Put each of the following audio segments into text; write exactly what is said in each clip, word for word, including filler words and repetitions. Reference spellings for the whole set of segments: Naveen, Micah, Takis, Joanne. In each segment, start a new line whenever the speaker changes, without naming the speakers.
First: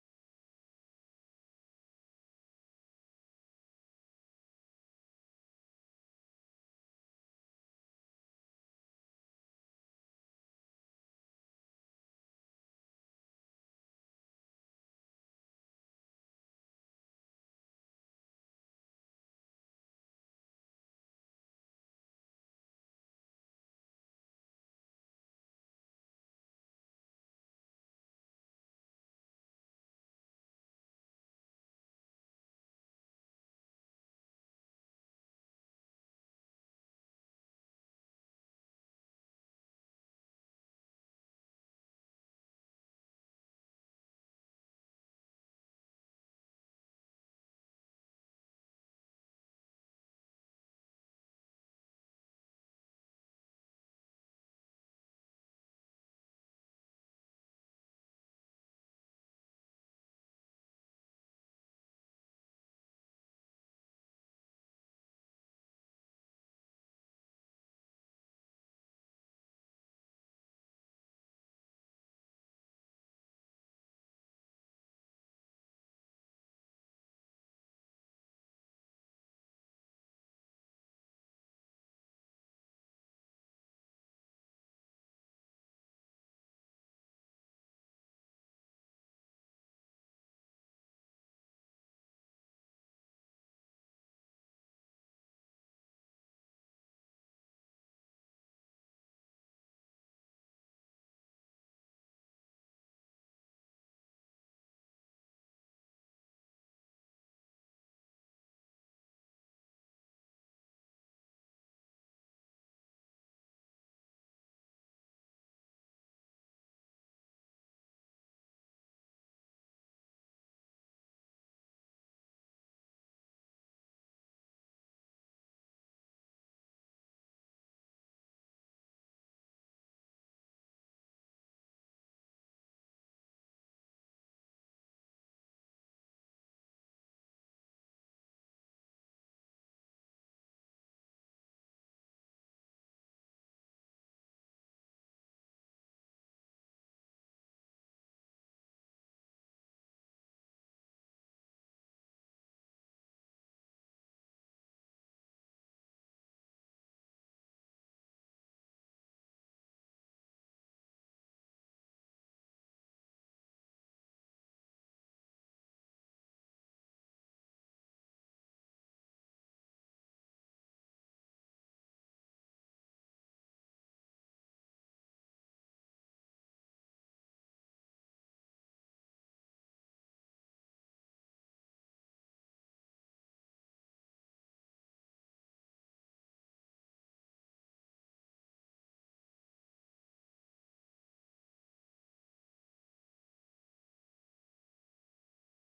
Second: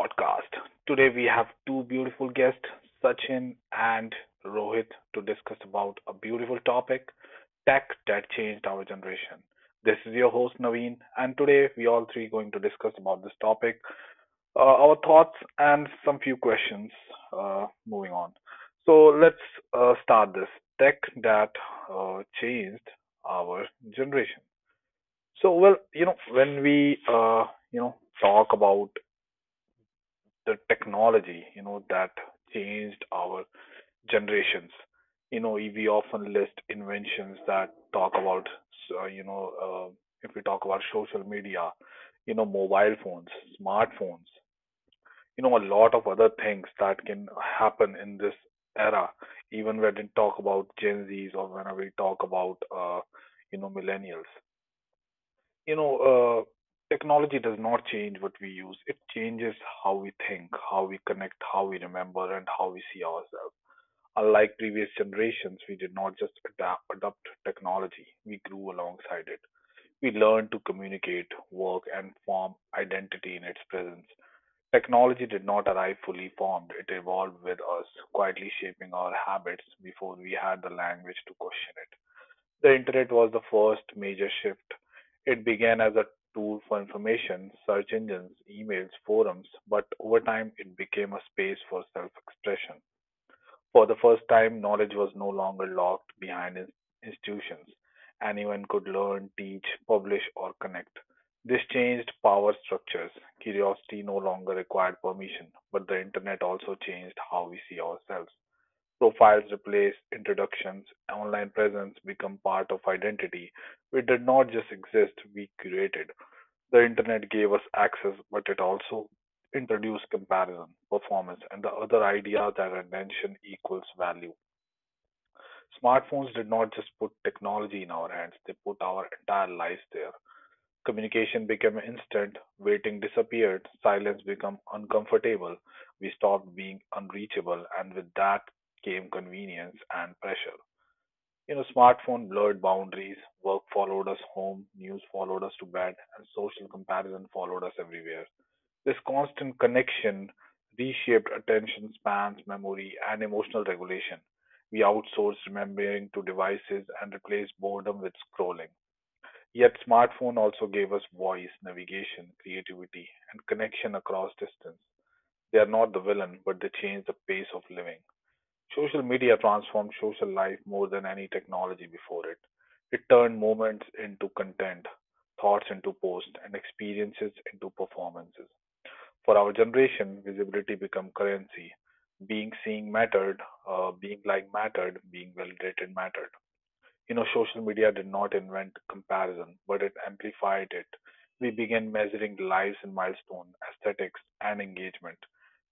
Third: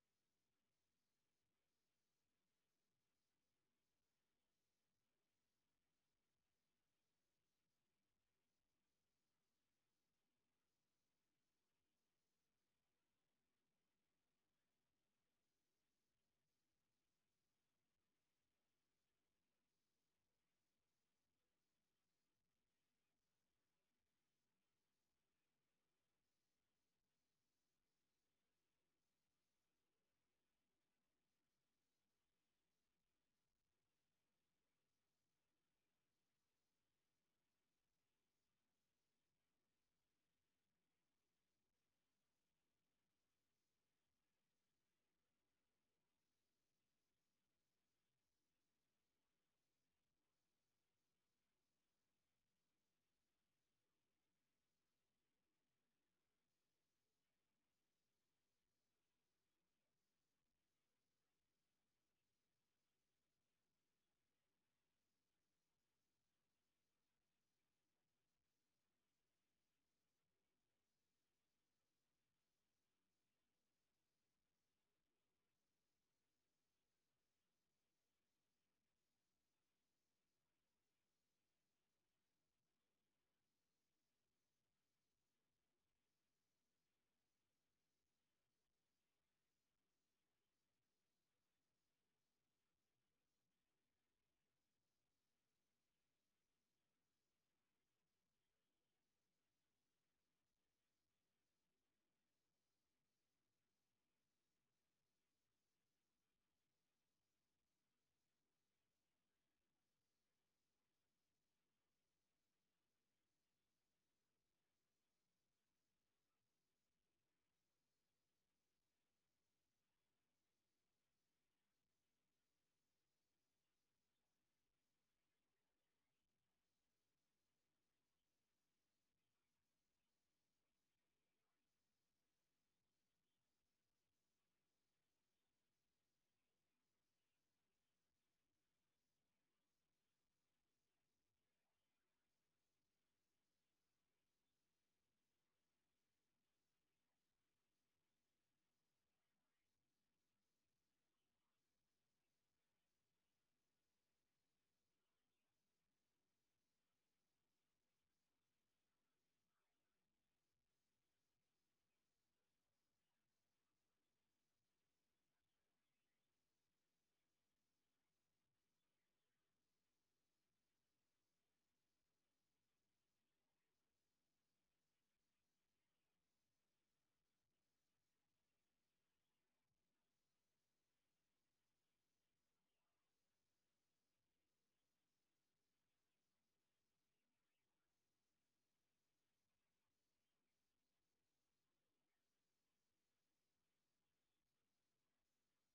podcast. Today we have two beautiful guests, Sachin and Rohit, to discuss about a beautiful topic, tech that changed our generation. This is your host Naveen, and today we all three going to discuss about this topic, uh, our thoughts, and some few questions. Uh, moving on, so let's uh, start this tech that uh, changed our generation. So, well, you know, when we, uh, you know, talk about the technology, you know, that changed our generations, you know, we often list inventions that talk about, uh, you know, uh, if we talk about social media, you know, mobile phones, smartphones, you know, a lot of other things that can happen in this era, even when we talk about Gen Zs or when we talk about, uh, you know, millennials you know, uh, technology does not change what we use. It changes how we think, how we connect, how we remember, and how we see ourselves. Unlike previous generations, we did not just adapt, adopt technology, we grew alongside it. We learned to communicate, work, and form identity in its presence. Technology did not arrive fully formed, it evolved with us, quietly shaping our habits before we had the language to question it. The internet was the first major shift. It began as a tool for information, search engines, emails, forums, but over time it became a space for self expression. For the first time, knowledge was no longer locked behind in- institutions. Anyone could learn, teach, publish, or connect. This changed power structures. Curiosity no longer required permission, but the internet also changed how we see ourselves. Profiles replace introductions, online presence become part of identity. We did not just exist, we curated. The internet gave us access, but it also introduced comparison, performance, and the other idea that attention equals value. Smartphones did not just put technology in our hands, they put our entire lives there. Communication became instant, waiting disappeared, silence became uncomfortable. We stopped being unreachable, and with that came convenience and pressure. You know, smartphone blurred boundaries, work followed us home, news followed us to bed, and social comparison followed us everywhere. This constant connection reshaped attention spans, memory, and emotional regulation. We outsourced remembering to devices and replaced boredom with scrolling. Yet, smartphone also gave us voice, navigation, creativity, and connection across distance. They are not the villain, but they change the pace of living. Social media transformed social life more than any technology before it. It turned moments into content, thoughts into posts, and experiences into performances. For our generation, visibility became currency. Being seen mattered, uh, being liked mattered, being validated mattered. You know, social media did not invent comparison, but it amplified it. We began measuring lives in milestone, aesthetics, and engagement.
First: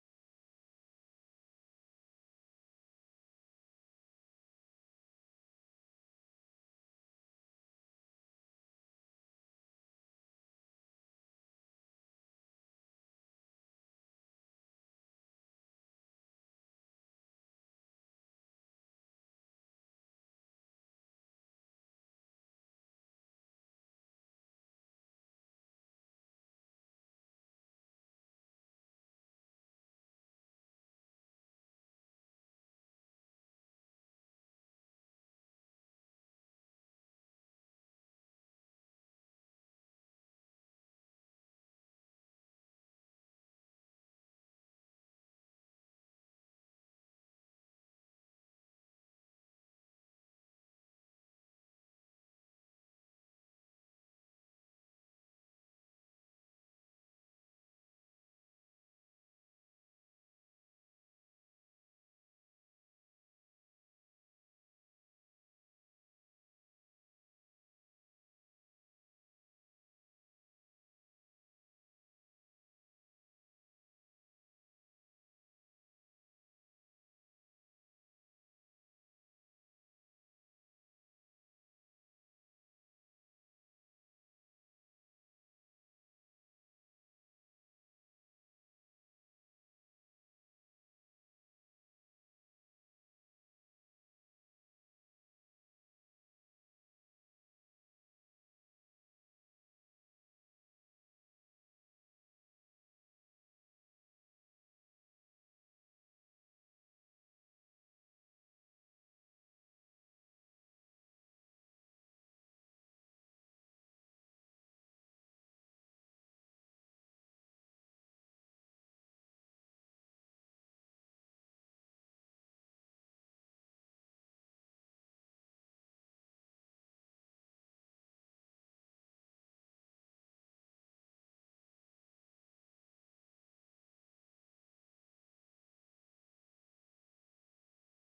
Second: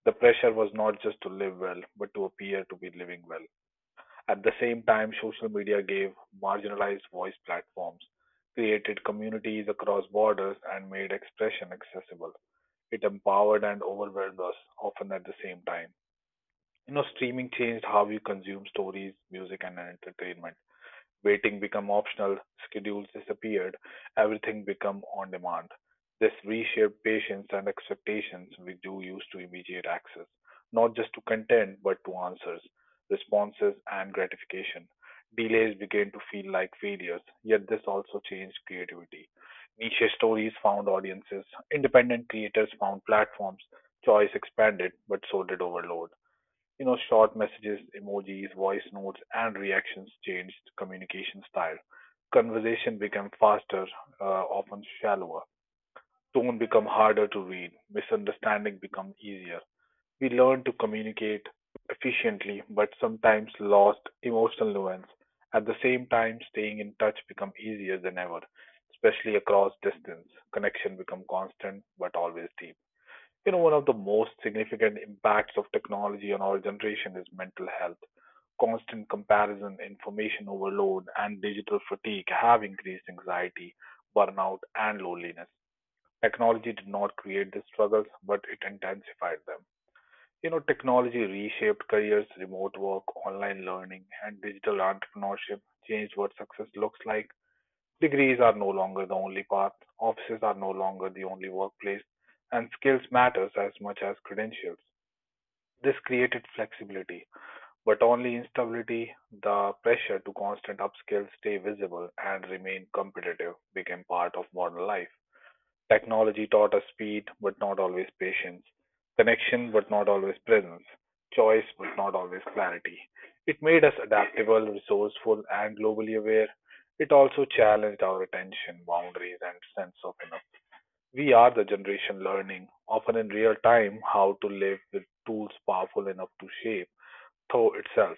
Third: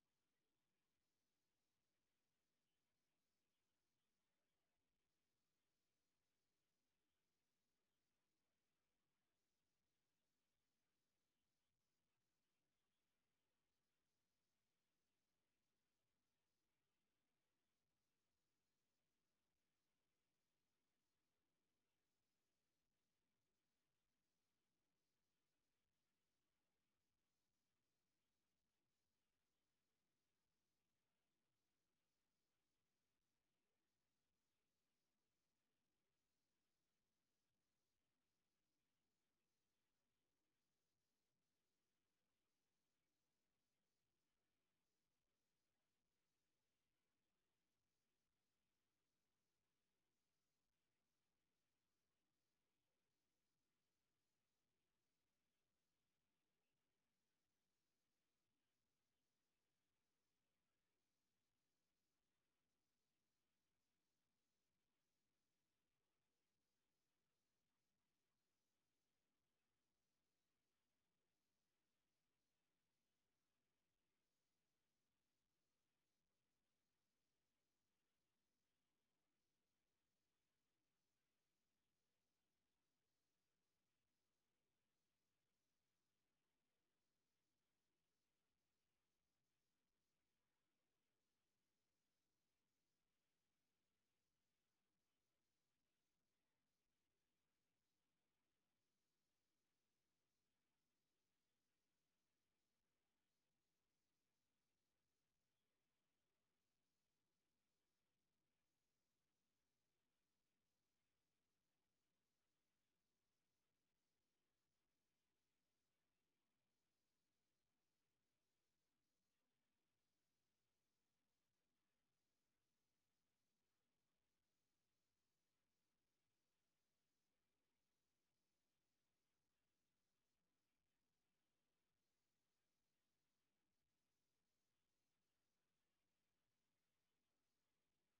The pressure was not just to live well, but to appear to be living well. At the same time, social media gave marginalized voice platforms, created communities across borders, and made expression accessible. It empowered and overwhelmed us, often at the same time. You know, streaming changed how we consume stories, music, and entertainment. Waiting became optional, schedules disappeared, everything became on demand. This reshaped patience and expectations we do use to immediate access, not just to content, but to answers, responses, and gratification. Delays began to feel like failures, yet this also changed creativity. Niche stories found audiences, independent creators found platforms, choice expanded, but so did overload you know, short messages, emojis, voice notes, and reactions changed communication style. Conversation became faster, uh, often shallower. Tone become harder to read. Misunderstanding become easier. We learned to communicate efficiently, but sometimes lost emotional nuance. At the same time, staying in touch become easier than ever, especially across distance. Connection become constant but always deep. You know, one of the most significant impacts of technology on our generation is mental health. Constant comparison, information overload, and digital fatigue have increased anxiety, burnout, and loneliness. Technology did not create these struggles, but it intensified them. You know, technology reshaped careers, remote work, online learning, and digital entrepreneurship changed what success looks like. Degrees are no longer the only path, offices are no longer the only workplace, and skills matters as much as credentials. This created flexibility, but only instability, the pressure to constant upskill, stay visible, and remain competitive became part of modern life. Technology taught us speed, but not always patience; connection, but not always presence; choice, but not always clarity. It made us adaptable, resourceful, and globally aware. It also challenged our attention, boundaries, and sense of enough. We are the generation learning, often in real time, how to live with tools powerful enough to shape thought itself.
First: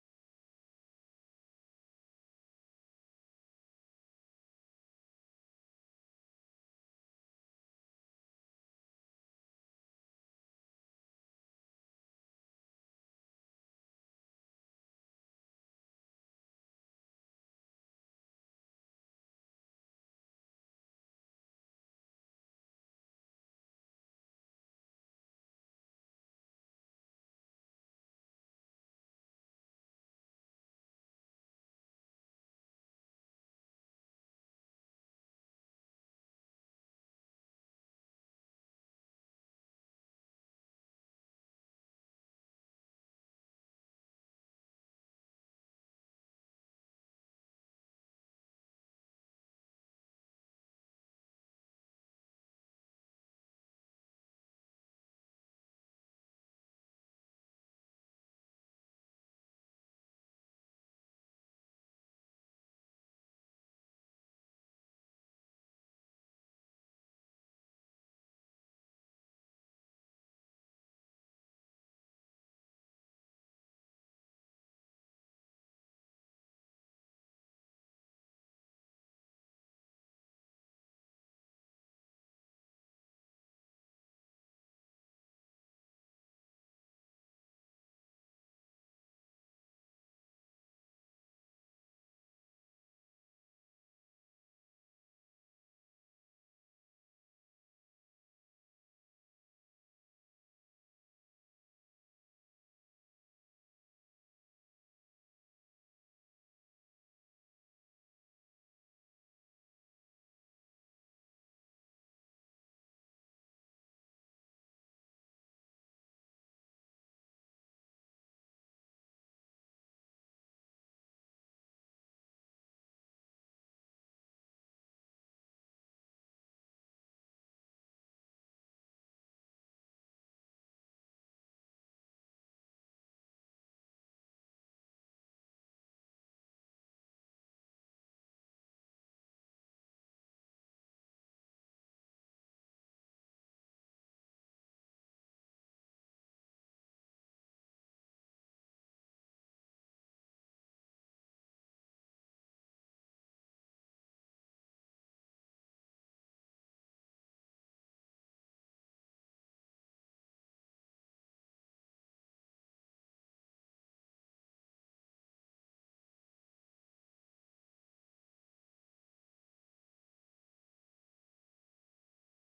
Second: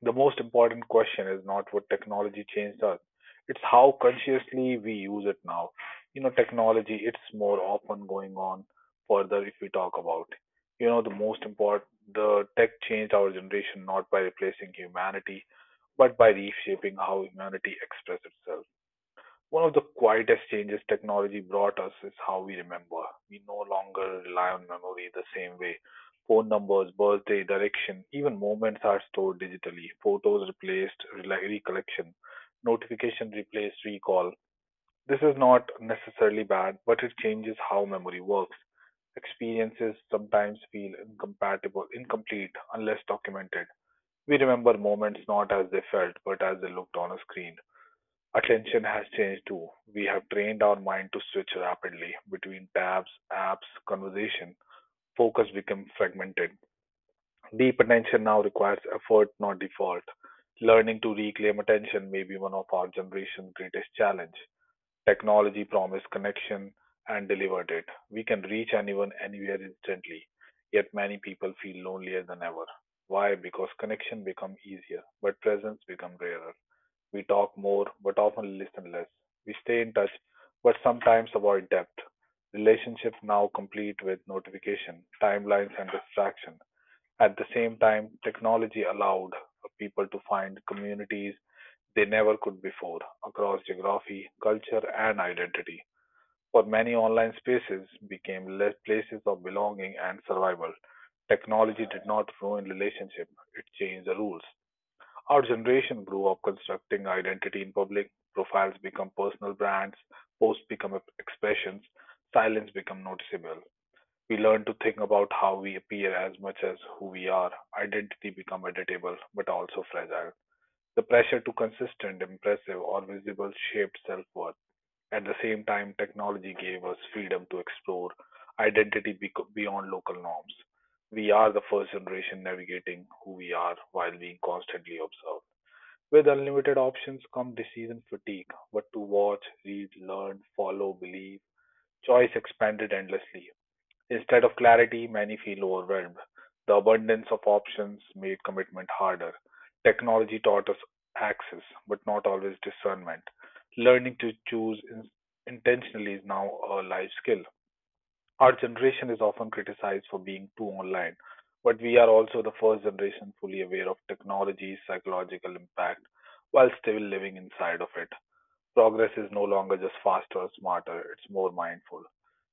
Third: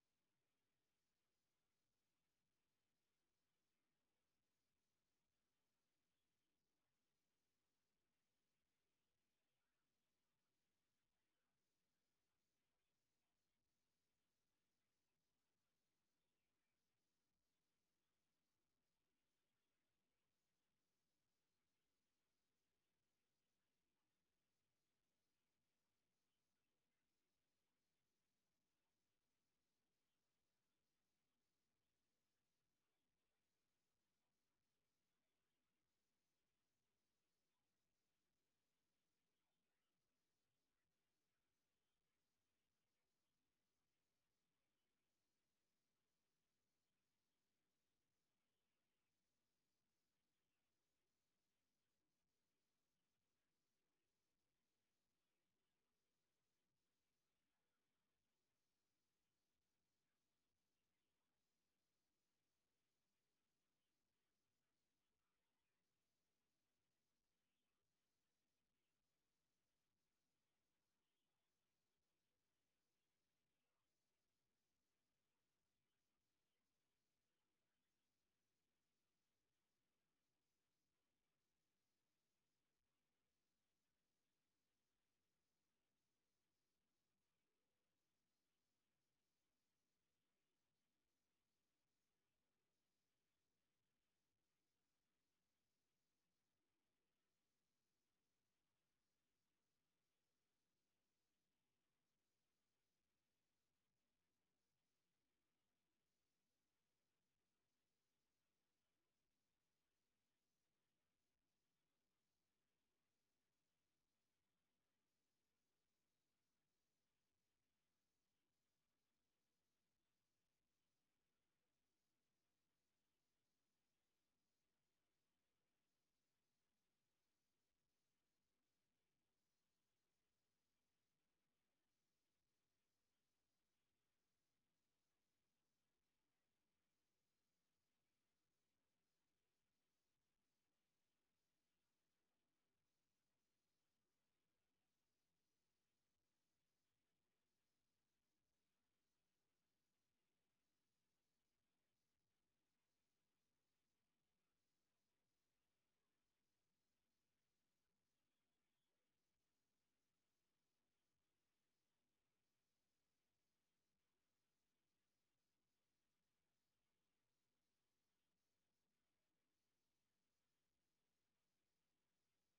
The most important question is not what technology changed us, it's how consciously we use it now. You know, technology, it's more often going on further if we talk about. You know, the most important, the tech changed our generation not by replacing humanity, but by reshaping how humanity expresses itself. One of the quietest changes technology brought us is how we remember. We no longer rely on memory the same way. Phone numbers, birthday, direction, even moments are stored digitally. Photos replaced rela- recollection, notification replaced recall. This is not necessarily bad, but it changes how memory works. Experiences sometimes feel incompatible, incomplete, unless documented. We remember moments not as they felt, but as they looked on a screen. Attention has changed too. We have trained our mind to switch rapidly between tabs, apps, conversation. Focus becomes fragmented. Deep attention now requires effort, not default. Learning to reclaim attention may be one of our generation's greatest challenge. Technology promised connection and delivered it. We can reach anyone anywhere instantly. Yet many people feel lonelier than ever. Why? Because connection become easier, but presence become rarer. We talk more but often listen less. We stay in touch but sometimes avoid depth. Relationships now complete with notification, timelines, and distraction. At the same time, technology allowed people to find communities they never could before across geography, culture, and identity. For many, online spaces became less places of belonging and survival. Technology did not ruin relationships, it changed the rules. Our generation grew up constructing identity in public. Profiles become personal brands, posts become ep- expressions, silence become noticeable. We learn to think about how we appear as much as who we are. Identity become editable but also fragile. The pressure to consistent, impressive or visible shaped self-worth. At the same time, technology gave us freedom to explore identity bec- beyond local norms. We are the first generation navigating who we are while being constantly observed. With unlimited options come decision fatigue. What to watch, read, learn, follow, believe. Choice expanded endlessly. Instead of clarity, many feel overwhelmed. The abundance of options made commitment harder. Technology taught us access, but not always discernment. Learning to choose in- intentionally is now a life skill. Our generation is often criticized for being too online, but we are also the first generation fully aware of technology's psychological impact while still living inside of it. Progress is no longer just faster or smarter, it's more mindful.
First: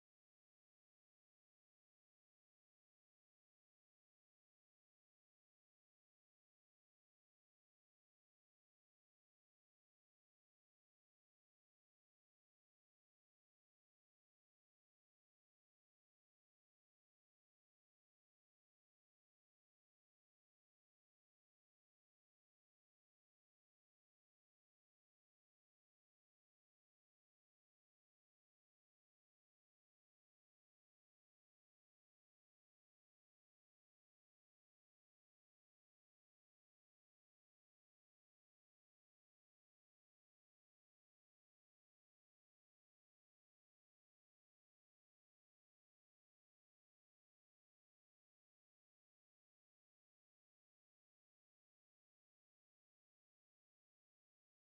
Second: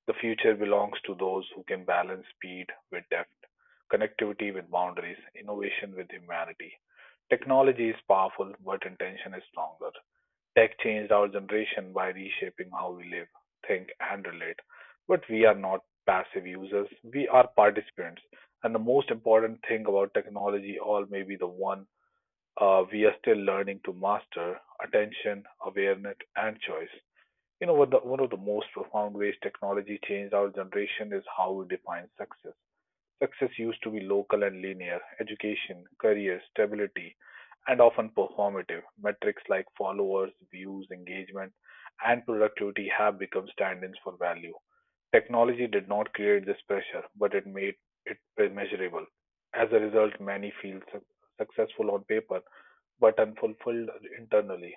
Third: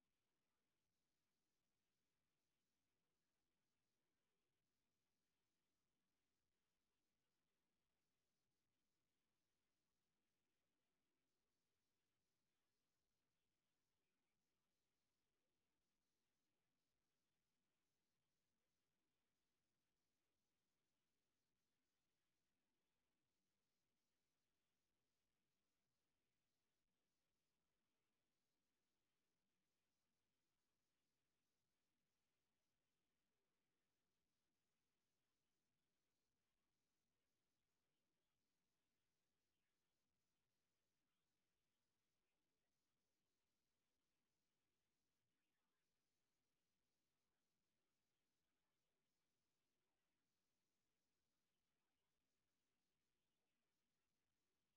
The future belongs to those who can balance speed with depth, connectivity with boundaries, innovation with humanity. Technology is powerful, but intention is stronger. Tech changed our generation by reshaping how we live, think, and relate. But we are not passive users, we are participants. And the most important thing about technology, all may be the one uh, we are still learning to master attention, awareness, and choice. You know, what the, one of the most profound ways technology changed our generation is how we define success. Success used to be local and linear education, career, stability, and often performative. Metrics like followers, views, engagement, and productivity have become stand ins for value. Technology did not create this pressure, but it made it measurable. As a result, many feel su- successful on paper but unfulfilled internally.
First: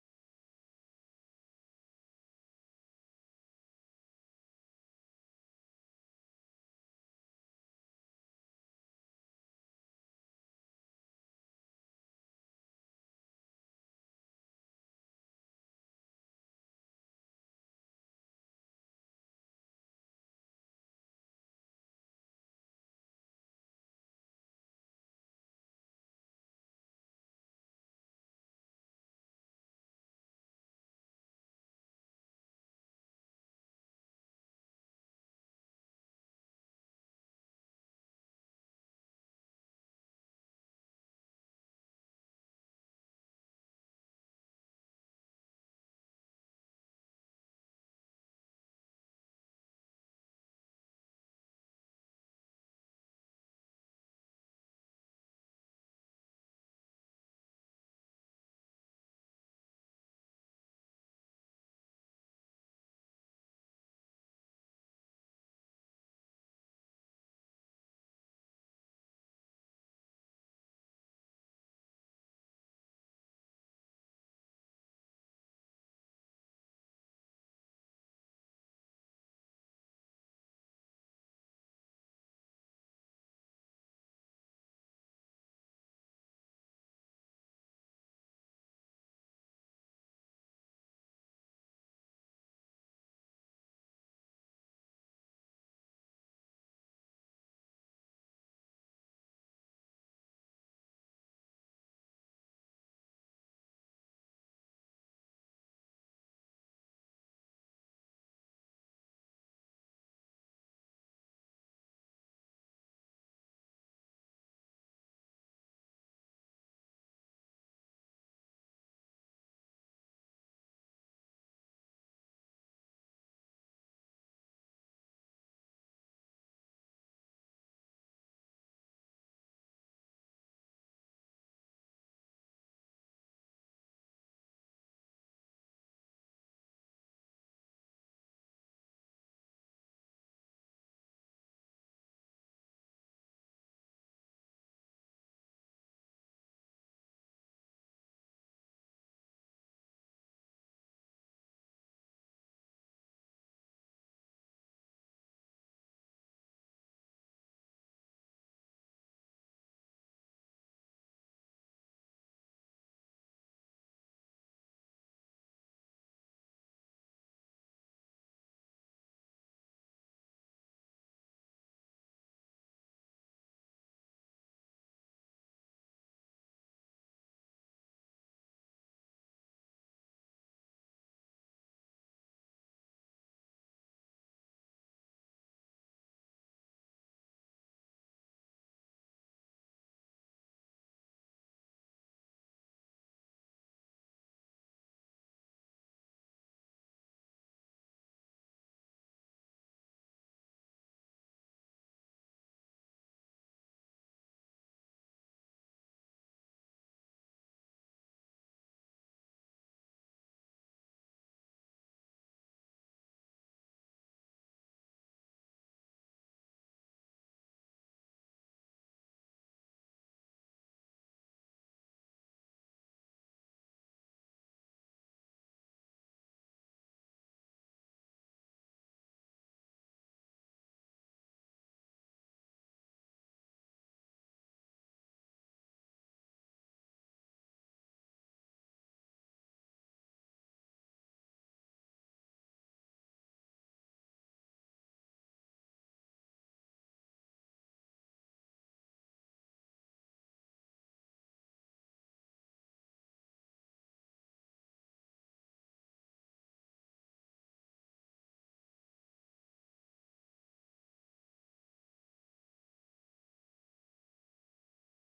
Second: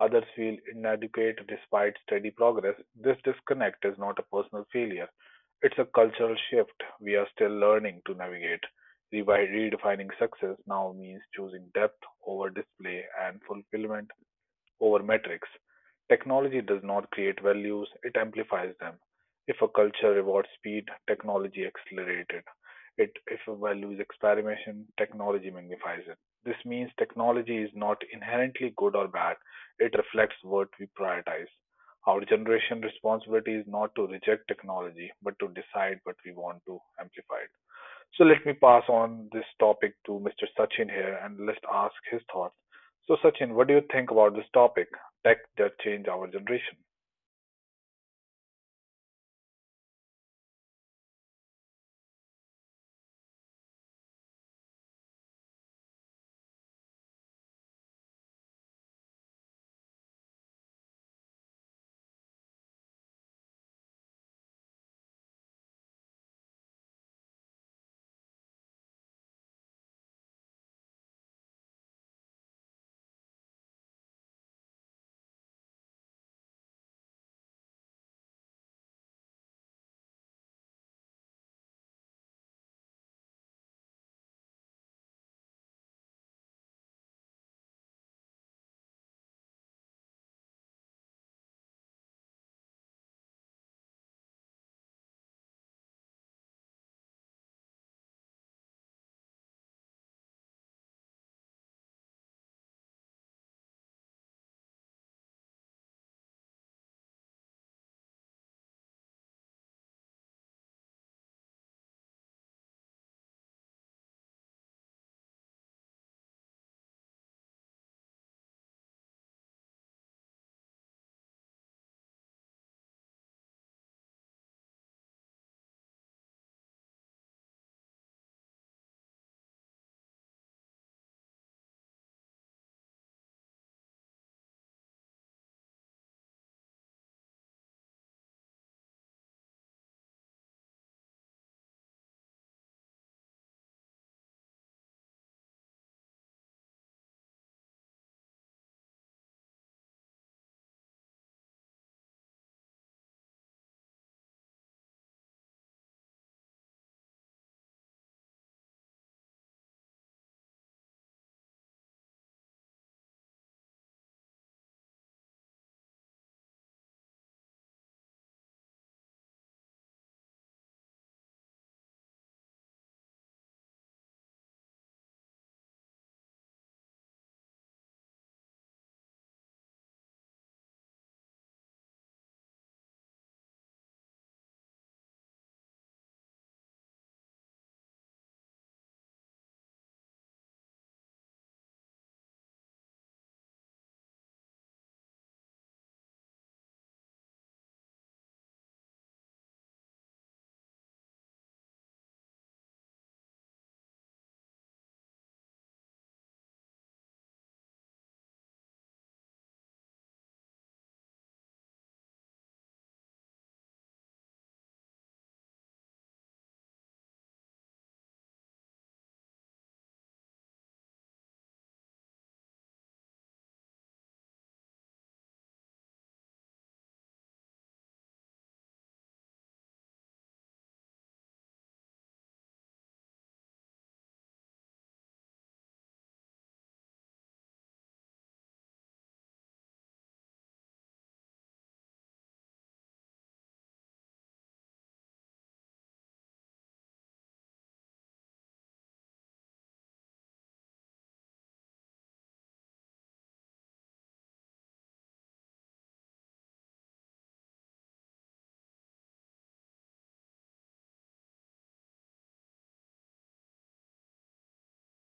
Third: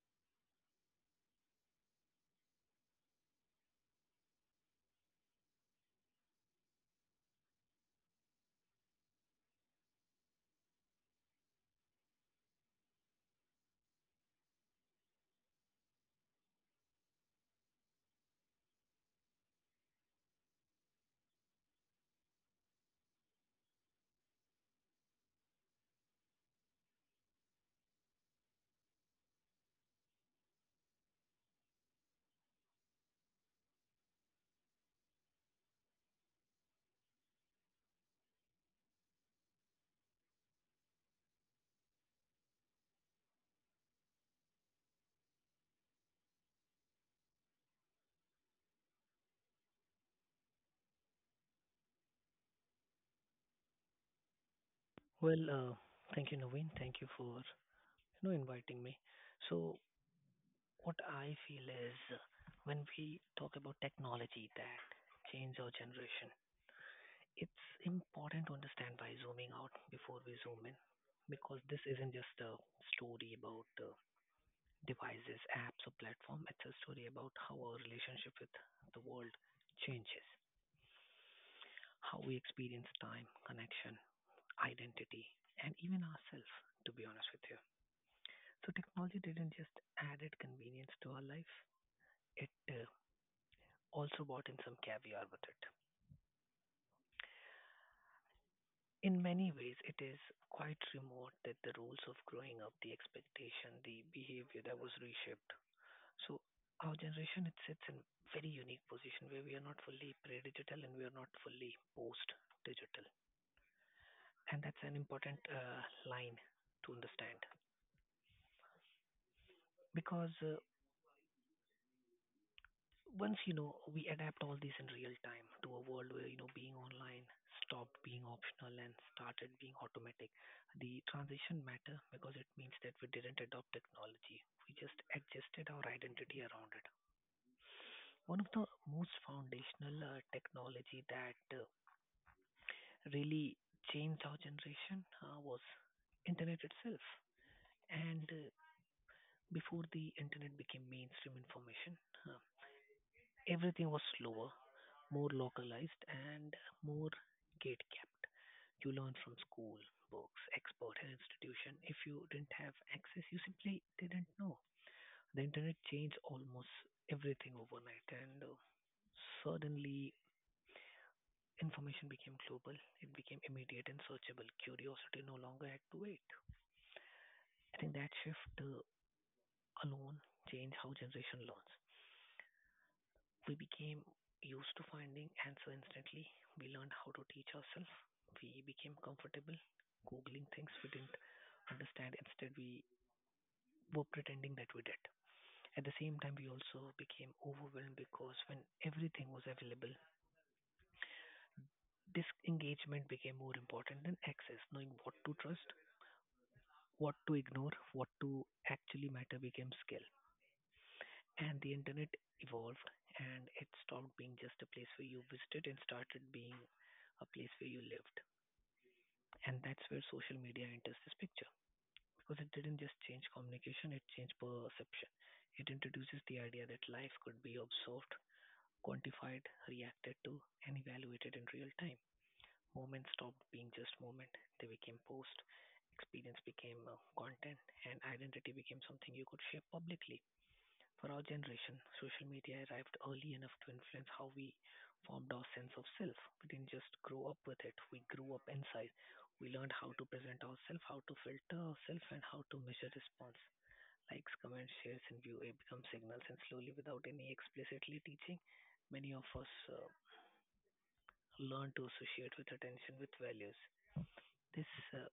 Others feel inadequate despite steady progress. This disconnect is not a personal failure, it's a cultural shift we are still learning to navigate. Revi- Redefining success now means choosing depth over display and fulfillment over metrics. Technology does not create values, it amplifies them. If a culture rewards speed, technology accelerates it. It- If a value is experimentation, technology magnifies it. This means technology is not inherently good or bad, it reflects what we prioritize. Our generation's responsibility is not to reject technology, but to decide what we want to amplify it. So let me pass on this topic to mister Sachin here and let's ask his thoughts. So Sachin, what do you think about this topic, tech that change our generation?
Well, uh, thank you, Naveen. Thank you for you know inviting me. So, what I feel is, uh, when we talk about technology that change our generation, it's important to understand by zooming out before we zoom in, because this isn't just a story about uh, devices, apps, or platform. It's a story about how our relationship with the world changes, how we experience time, connection, identity, and even ourselves. To be honest with you, so technology didn't just added convenience to our life, it uh, also brought in some caviar with it. In many ways, it is quite remote that the rules of growing up, the expectation, the behavior that was reshaped. So our generation it sits in very unique position where we are not fully pre-digital and we are not fully post-digital, and that's an important uh, line to understand, because uh, once you know we adapt all this in real time to a world where you know being online stopped being optional and started being automatic. The transition matter because it means that we didn't adopt technology, we just adjusted our identity around it. One of the most foundational uh, technology that uh, really changed our generation, uh, was internet itself. And uh, before the internet became mainstream information, uh, everything was slower, more localized, and more gate-kept. You learn from school, books, expert and institution. If you didn't have access, you simply didn't know. The internet changed almost everything overnight, and uh, suddenly information became global. It became immediate and searchable. Curiosity no longer had to wait. I think that shift uh, alone changed how generation learns. We became used to finding answer instantly. We learned how to teach ourselves. We became comfortable googling things we didn't understand. Instead, we were pretending that we did. At the same time, we also became overwhelmed, because when everything was available, disengagement became more important than access. Knowing what to trust, what to ignore, what to actually matter became skill. And the internet evolved, and it stopped being just a place where you visited and started being a place where you lived. And that's where social media enters this picture, because it didn't just change communication, it changed perception. It introduces the idea that life could be observed, quantified, reacted to, and evaluated in real time. Moments stopped being just moment, they became post, experience became uh, content, and identity became something you could share publicly. For our generation, social media arrived early enough to influence how we formed our sense of self. We didn't just grow up with it, we grew up inside. We learned how to present ourselves, how to filter ourselves, and how to measure response. Likes, comments, shares, and view it become signals, and slowly, without any explicitly teaching, many of us uh, learn to associate with attention with values. This uh,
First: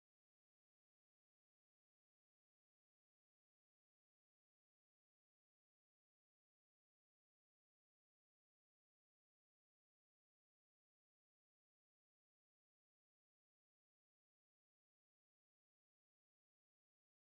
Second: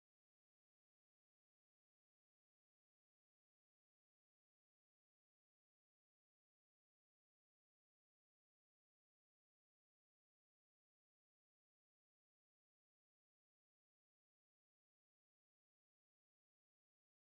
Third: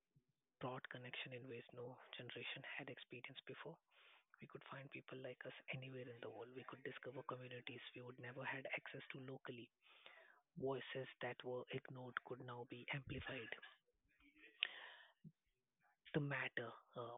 brought connection in ways no generation had experienced before. We could find people like us anywhere in the world. We could discover communities we would never had access to locally. Voices that were ignored could now be amplified. The matter uh,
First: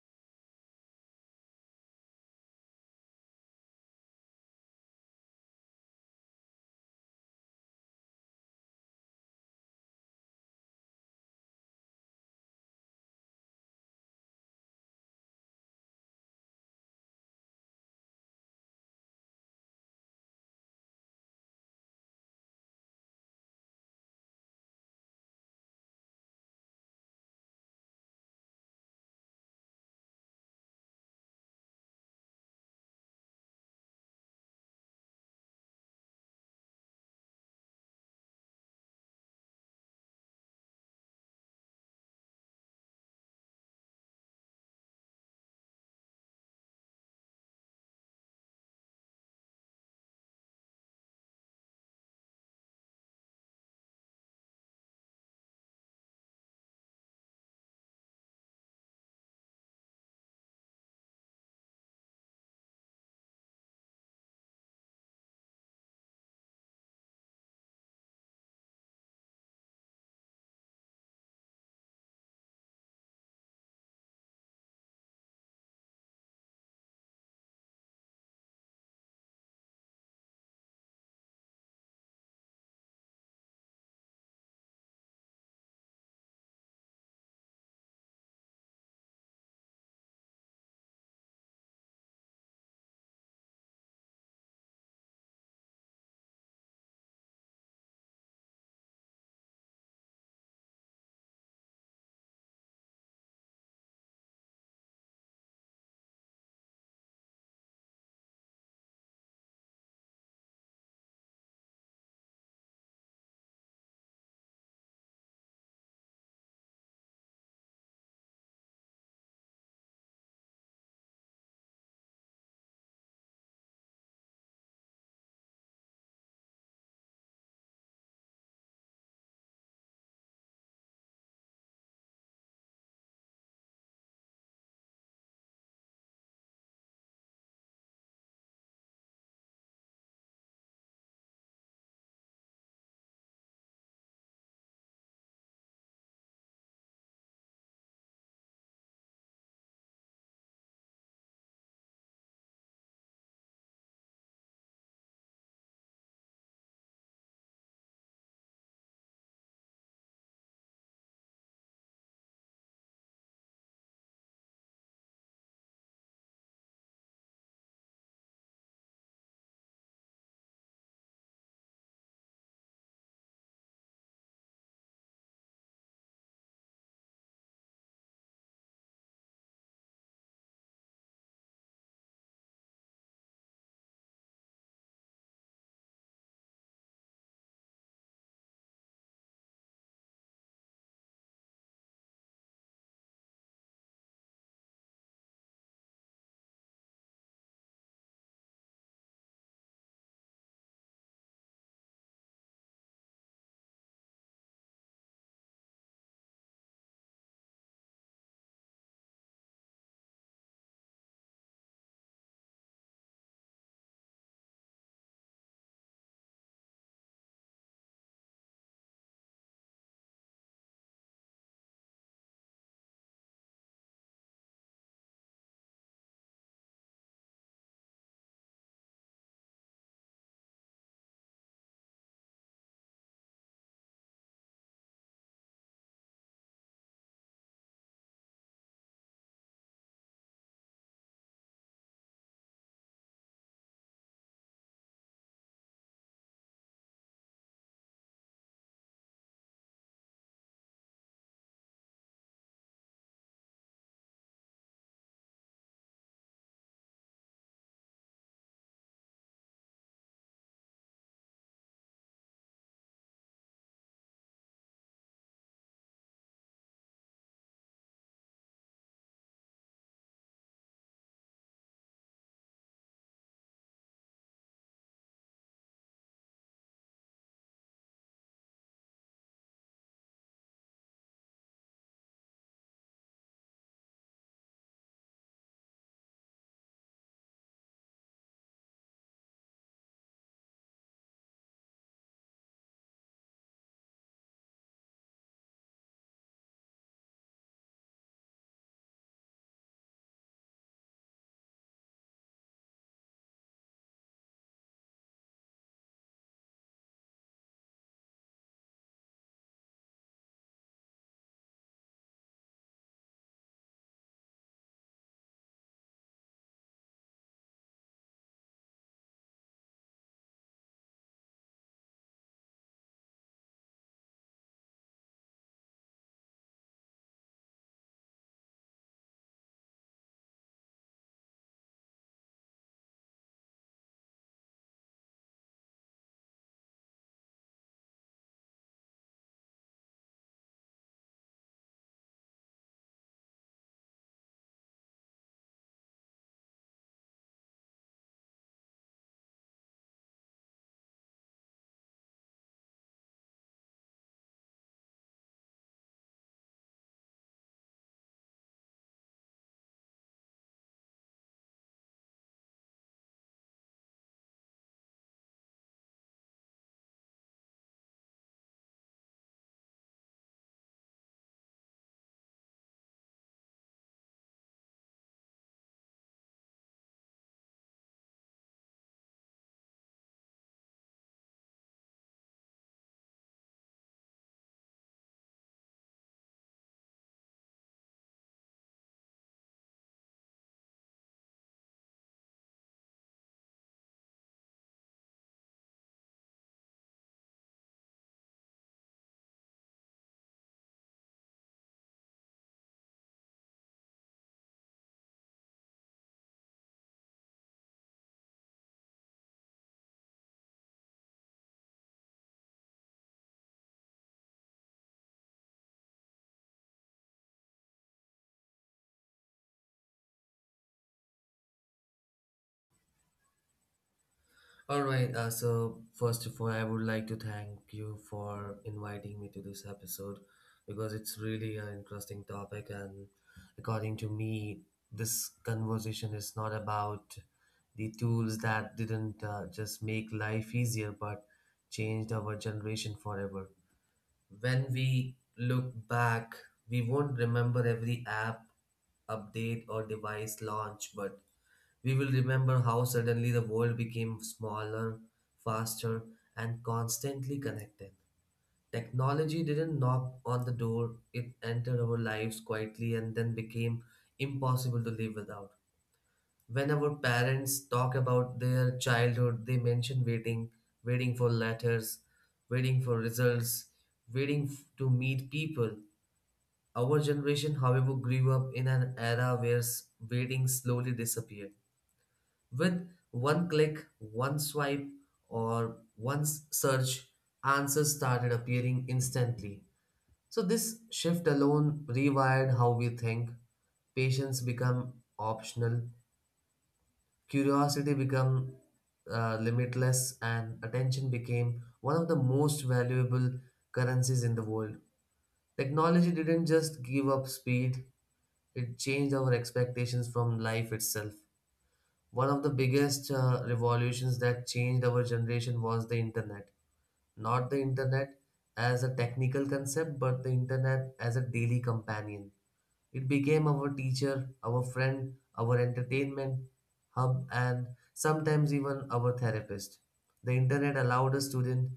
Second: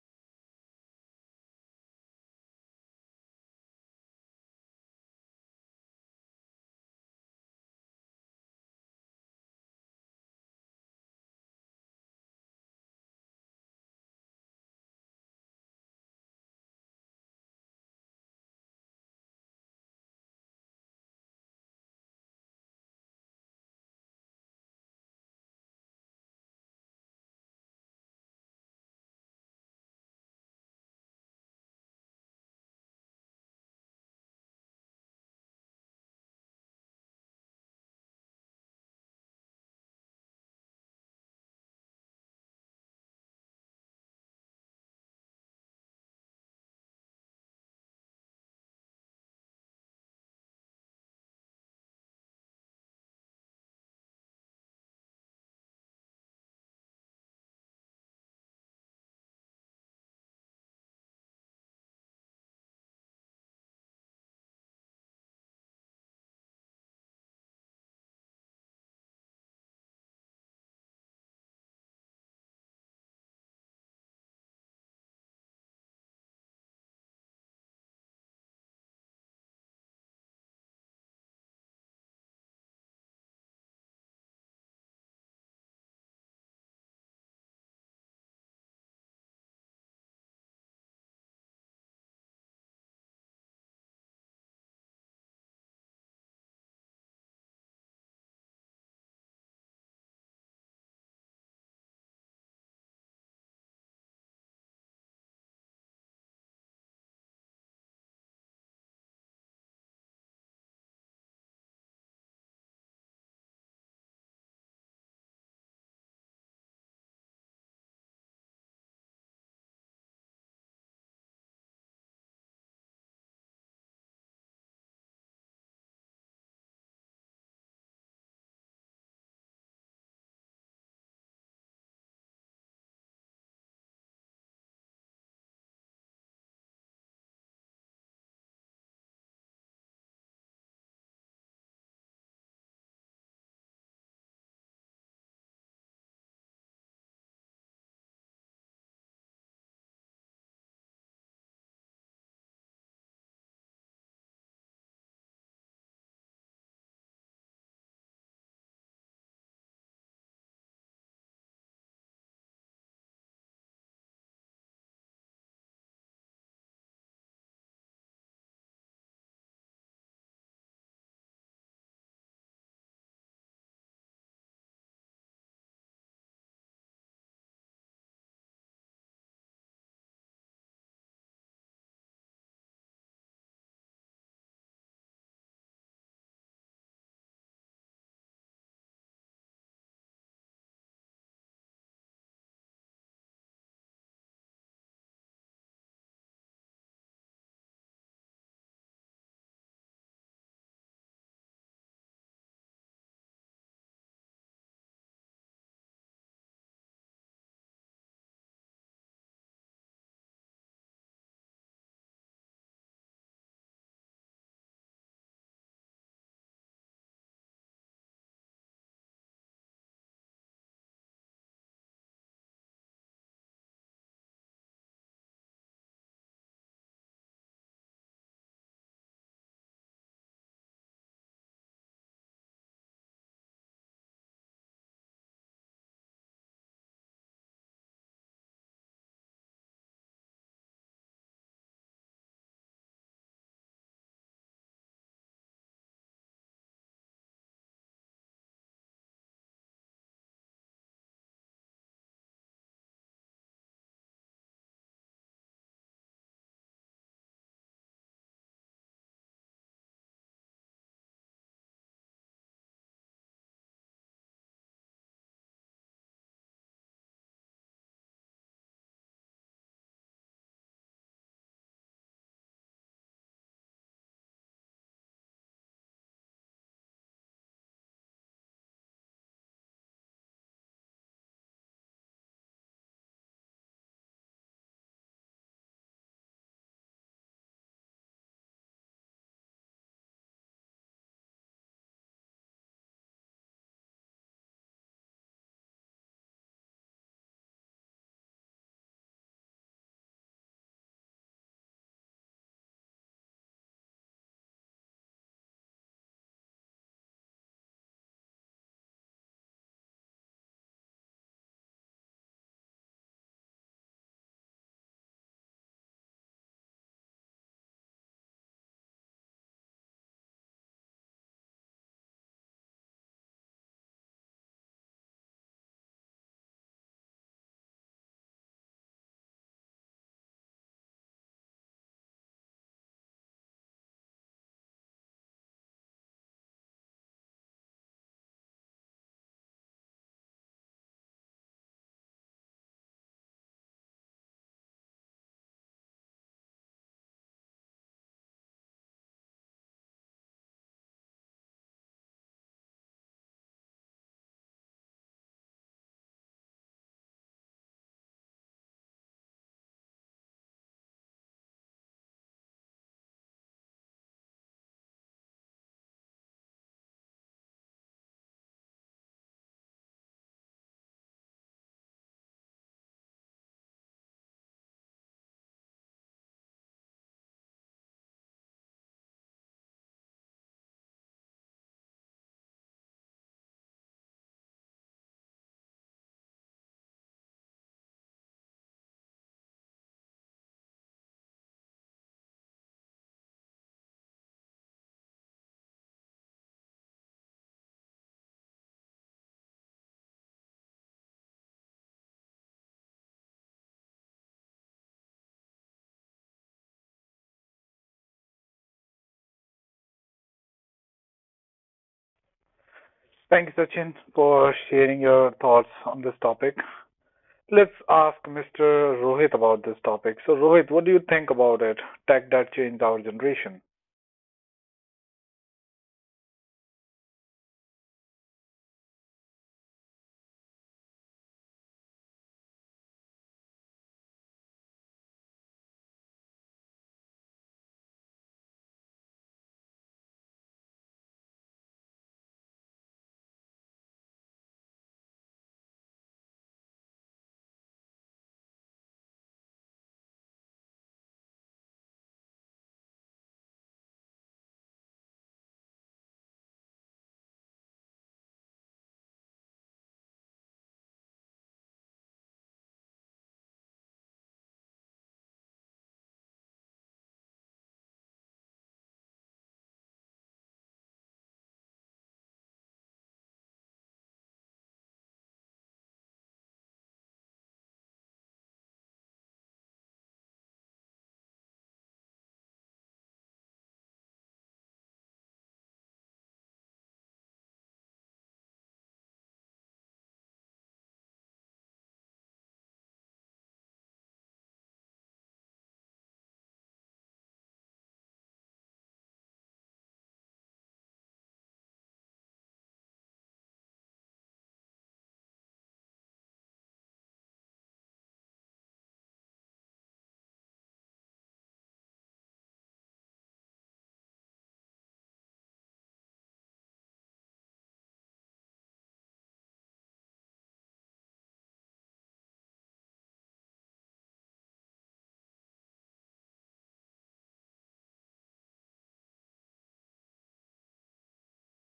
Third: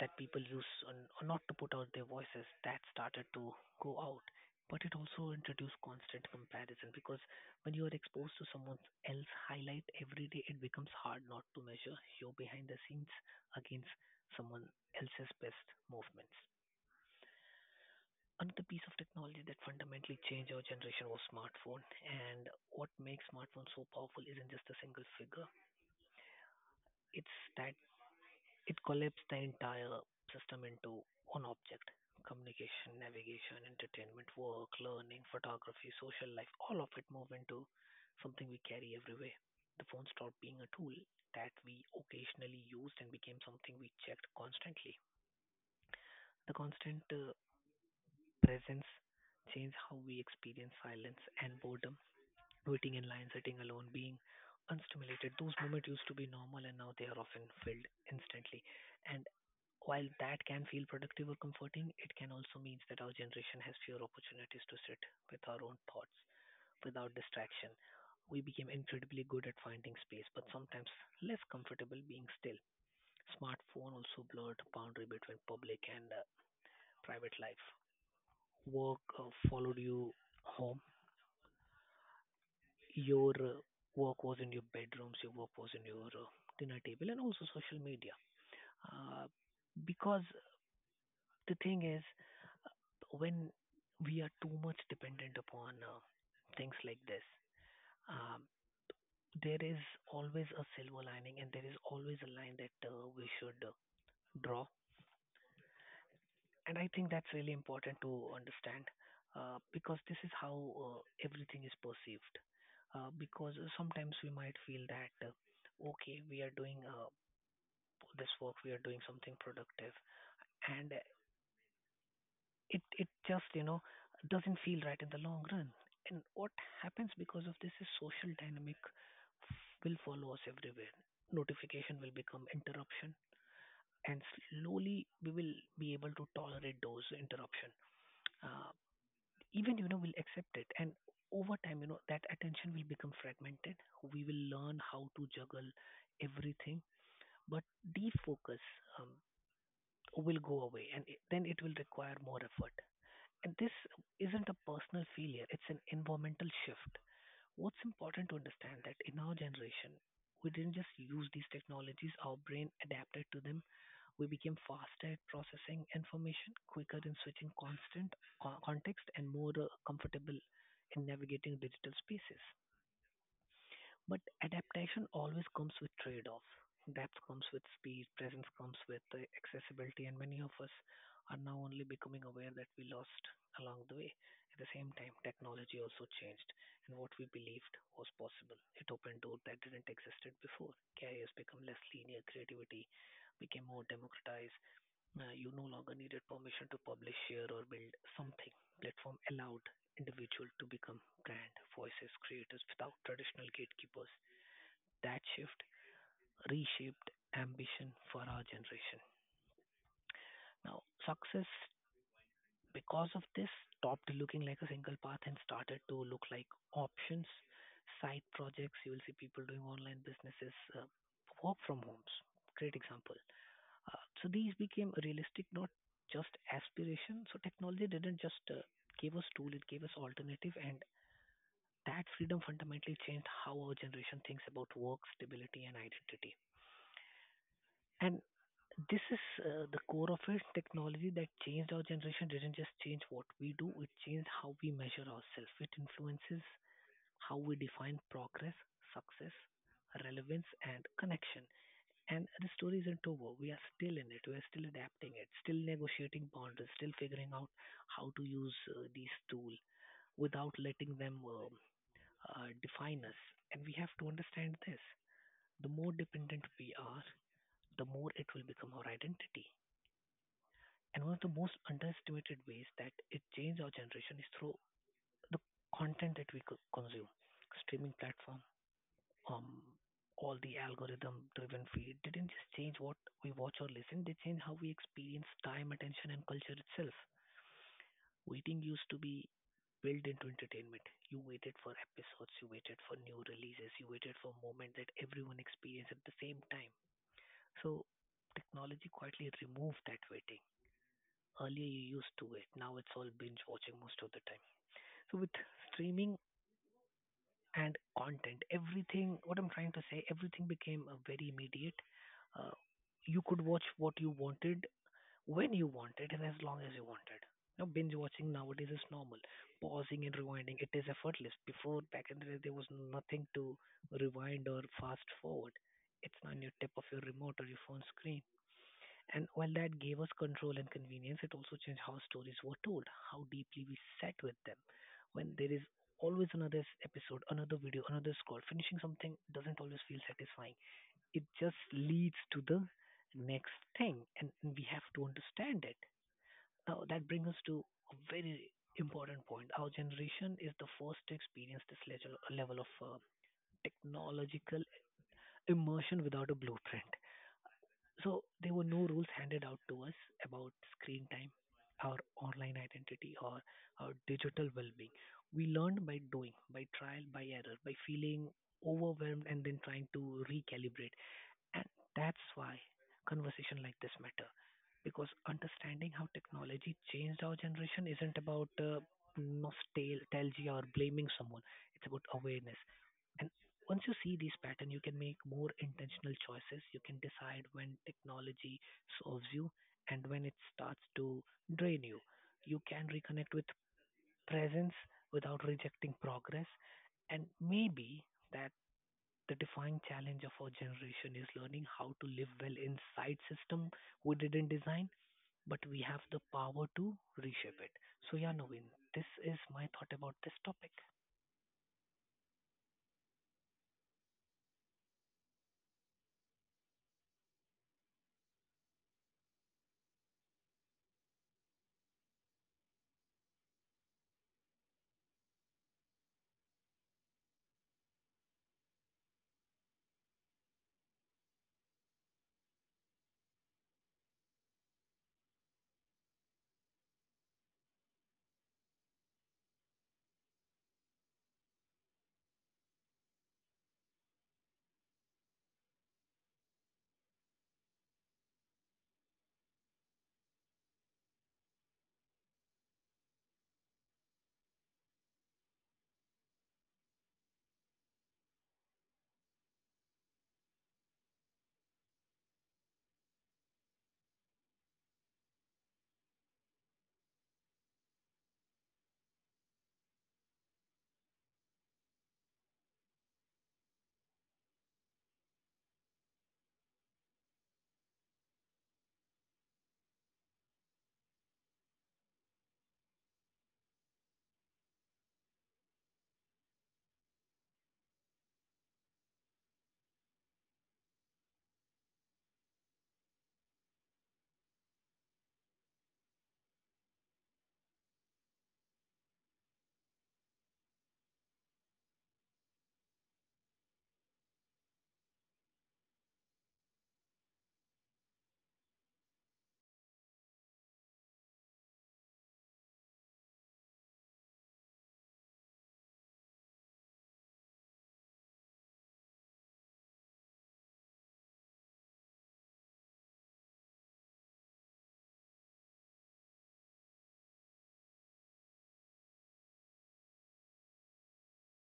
that people use on- not to put out their voices that started to go out. But it also introduced constant comparison, because when you are exposed to someone else highlight every day, it becomes hard not to measure your behind the scenes against someone else's best movements. Another piece of technology that fundamentally changed our generation was smartphone. And what makes smartphone so powerful isn't just a single figure. It's that it collapsed the entire system into one object. Communication, navigation, entertainment, work, learning, photography, social life, all of it moved into something we carry everywhere. The phone stopped being a tool that we occasionally used and became something we checked constantly. The constant uh, presence changed how we experience silence and boredom, waiting in line, sitting alone, being unstimulated. Those moments used to be normal and now they are often filled instantly. And while that can feel productive or comforting, it can also mean that our generation has fewer opportunities to sit with our own thoughts without distraction. We became incredibly good at finding space, but sometimes less comfortable being still. Smartphone also blurred the boundary between public and uh, private life. Work uh, followed you home. Your uh, work was in your bedrooms, your work was in your uh, dinner table, and also social media. Uh, because the thing is, when we are too much dependent upon uh, things like this, um, there is always a silver lining, and there is always a line that uh, we should uh, draw. And I think that's really important to understand, uh, because this is how uh, everything is perceived. Uh, because sometimes we might feel that, uh, okay, we are doing, uh, this work, we are doing something productive, and uh, it it just you know doesn't feel right in the long run. And what happens because of this is social dynamic will follow us everywhere. Notification will become interruption, and slowly we will be able to tolerate those interruption, uh, even you know we'll accept it. And over time, you know that attention will become fragmented, we will learn how to juggle everything, but defocus um, will go away, and it, then it will require more effort. And this isn't a personal failure, it's an environmental shift. What's important to understand that in our generation, we didn't just use these technologies, our brain adapted to them. We became faster at processing information, quicker in switching constant co- context, and more uh, comfortable in navigating digital spaces. But adaptation always comes with trade-offs. Depth comes with speed, presence comes with uh, accessibility, and many of us are now only becoming aware that we lost along the way. At the same time, technology also changed, and what we believed was possible. It opened doors that didn't existed before. Careers become less linear, creativity became more democratized. Uh, you no longer needed permission to publish, share, or build something. Platform allowed individual to become brand voices creators without traditional gatekeepers. That shift reshaped ambition for our generation. Now, success, because of this, stopped looking like a single path and started to look like options, side projects. You will see people doing online businesses, uh, work from homes. Great example. Uh, so these became realistic, not just aspiration. So technology didn't just uh, give us tool; it gave us alternative, and that freedom fundamentally changed how our generation thinks about work, stability, and identity. And this is uh, the core of it. Technology that changed our generation didn't just change what we do, it changed how we measure ourselves. It influences how we define progress, success, relevance, and connection. And the story isn't over. We are still in it. We are still adapting it, still negotiating boundaries, still figuring out how to use uh, these tools without letting them um uh, define us. And we have to understand this, the more dependent we are, the more it will become our identity. And one of the most underestimated ways that it changed our generation is through the content that we co- consume. Streaming platform, um, all the algorithm driven feed didn't just change what we watch or listen, they changed how we experience time, attention, and culture itself. Waiting used to be built into entertainment. You waited for episodes, you waited for new releases, you waited for a moment that everyone experienced at the same time. So technology quietly removed that waiting. Earlier you used to it. Now it's all binge watching most of the time. So with streaming and content, everything. What I'm trying to say, everything became uh, very immediate. Uh, you could watch what you wanted when you wanted and as long as you wanted. Now binge watching nowadays is normal. Pausing and rewinding, it is effortless. Before back in the day, there was nothing to rewind or fast forward. It's on your tip of your remote or your phone screen. And while that gave us control and convenience, it also changed how stories were told, how deeply we sat with them. When there is always another s- episode, another video, another scroll, finishing something doesn't always feel satisfying. It just leads to the next thing, and and we have to understand it. Now, that brings us to a very important point. Our generation is the first to experience this level level of uh, technological immersion without a blueprint. So there were no rules handed out to us about screen time, our online identity, or our digital well-being. We learned by doing, by trial, by error, by feeling overwhelmed and then trying to recalibrate. And that's why conversation like this matter, because understanding how technology changed our generation isn't about uh, nostalgia or blaming someone. It's about awareness. And once you see these pattern, you can make more intentional choices. You can decide when technology serves you and when it starts to drain you. You can reconnect with presence without rejecting progress. And maybe that the defining challenge of our generation is learning how to live well inside system we didn't design, but we have the power to reshape it. So yeah, Naveen, this is my thought about this topic.
Thank you, Sachin, for sharing your thoughts on this topic. Let's ask mister Rohit about this topic. So Rohit, what do you think about it, tech that changed our generation?
All right. Uh, so first of all, I would like to thank you for inviting me to this episode because it's really an interesting topic, and according to me, this conversation is not about the tools that didn't uh, just make life easier but changed our generation forever. When we look back, we won't remember every app update or device launch, but we will remember how suddenly the world became smaller, faster, and constantly connected. Technology didn't knock on the door, it entered our lives quietly and then became impossible to live without. When our parents talk about their childhood, they mention waiting, waiting for letters, waiting for results, waiting f- to meet people. Our generation, however, grew up in an era where s- waiting slowly disappeared. With one click, one swipe, or one s- search, answers started appearing instantly. So this shift alone rewired how we think. Patience become optional. Curiosity became uh, limitless, and attention became one of the most valuable currencies in the world. Technology didn't just give up speed, it changed our expectations from life itself. One of the biggest uh, revolutions that changed our generation was the internet. Not the internet as a technical concept, but the internet as a daily companion. It became our teacher, our friend, our entertainment hub, and sometimes even our therapist. The internet allowed a student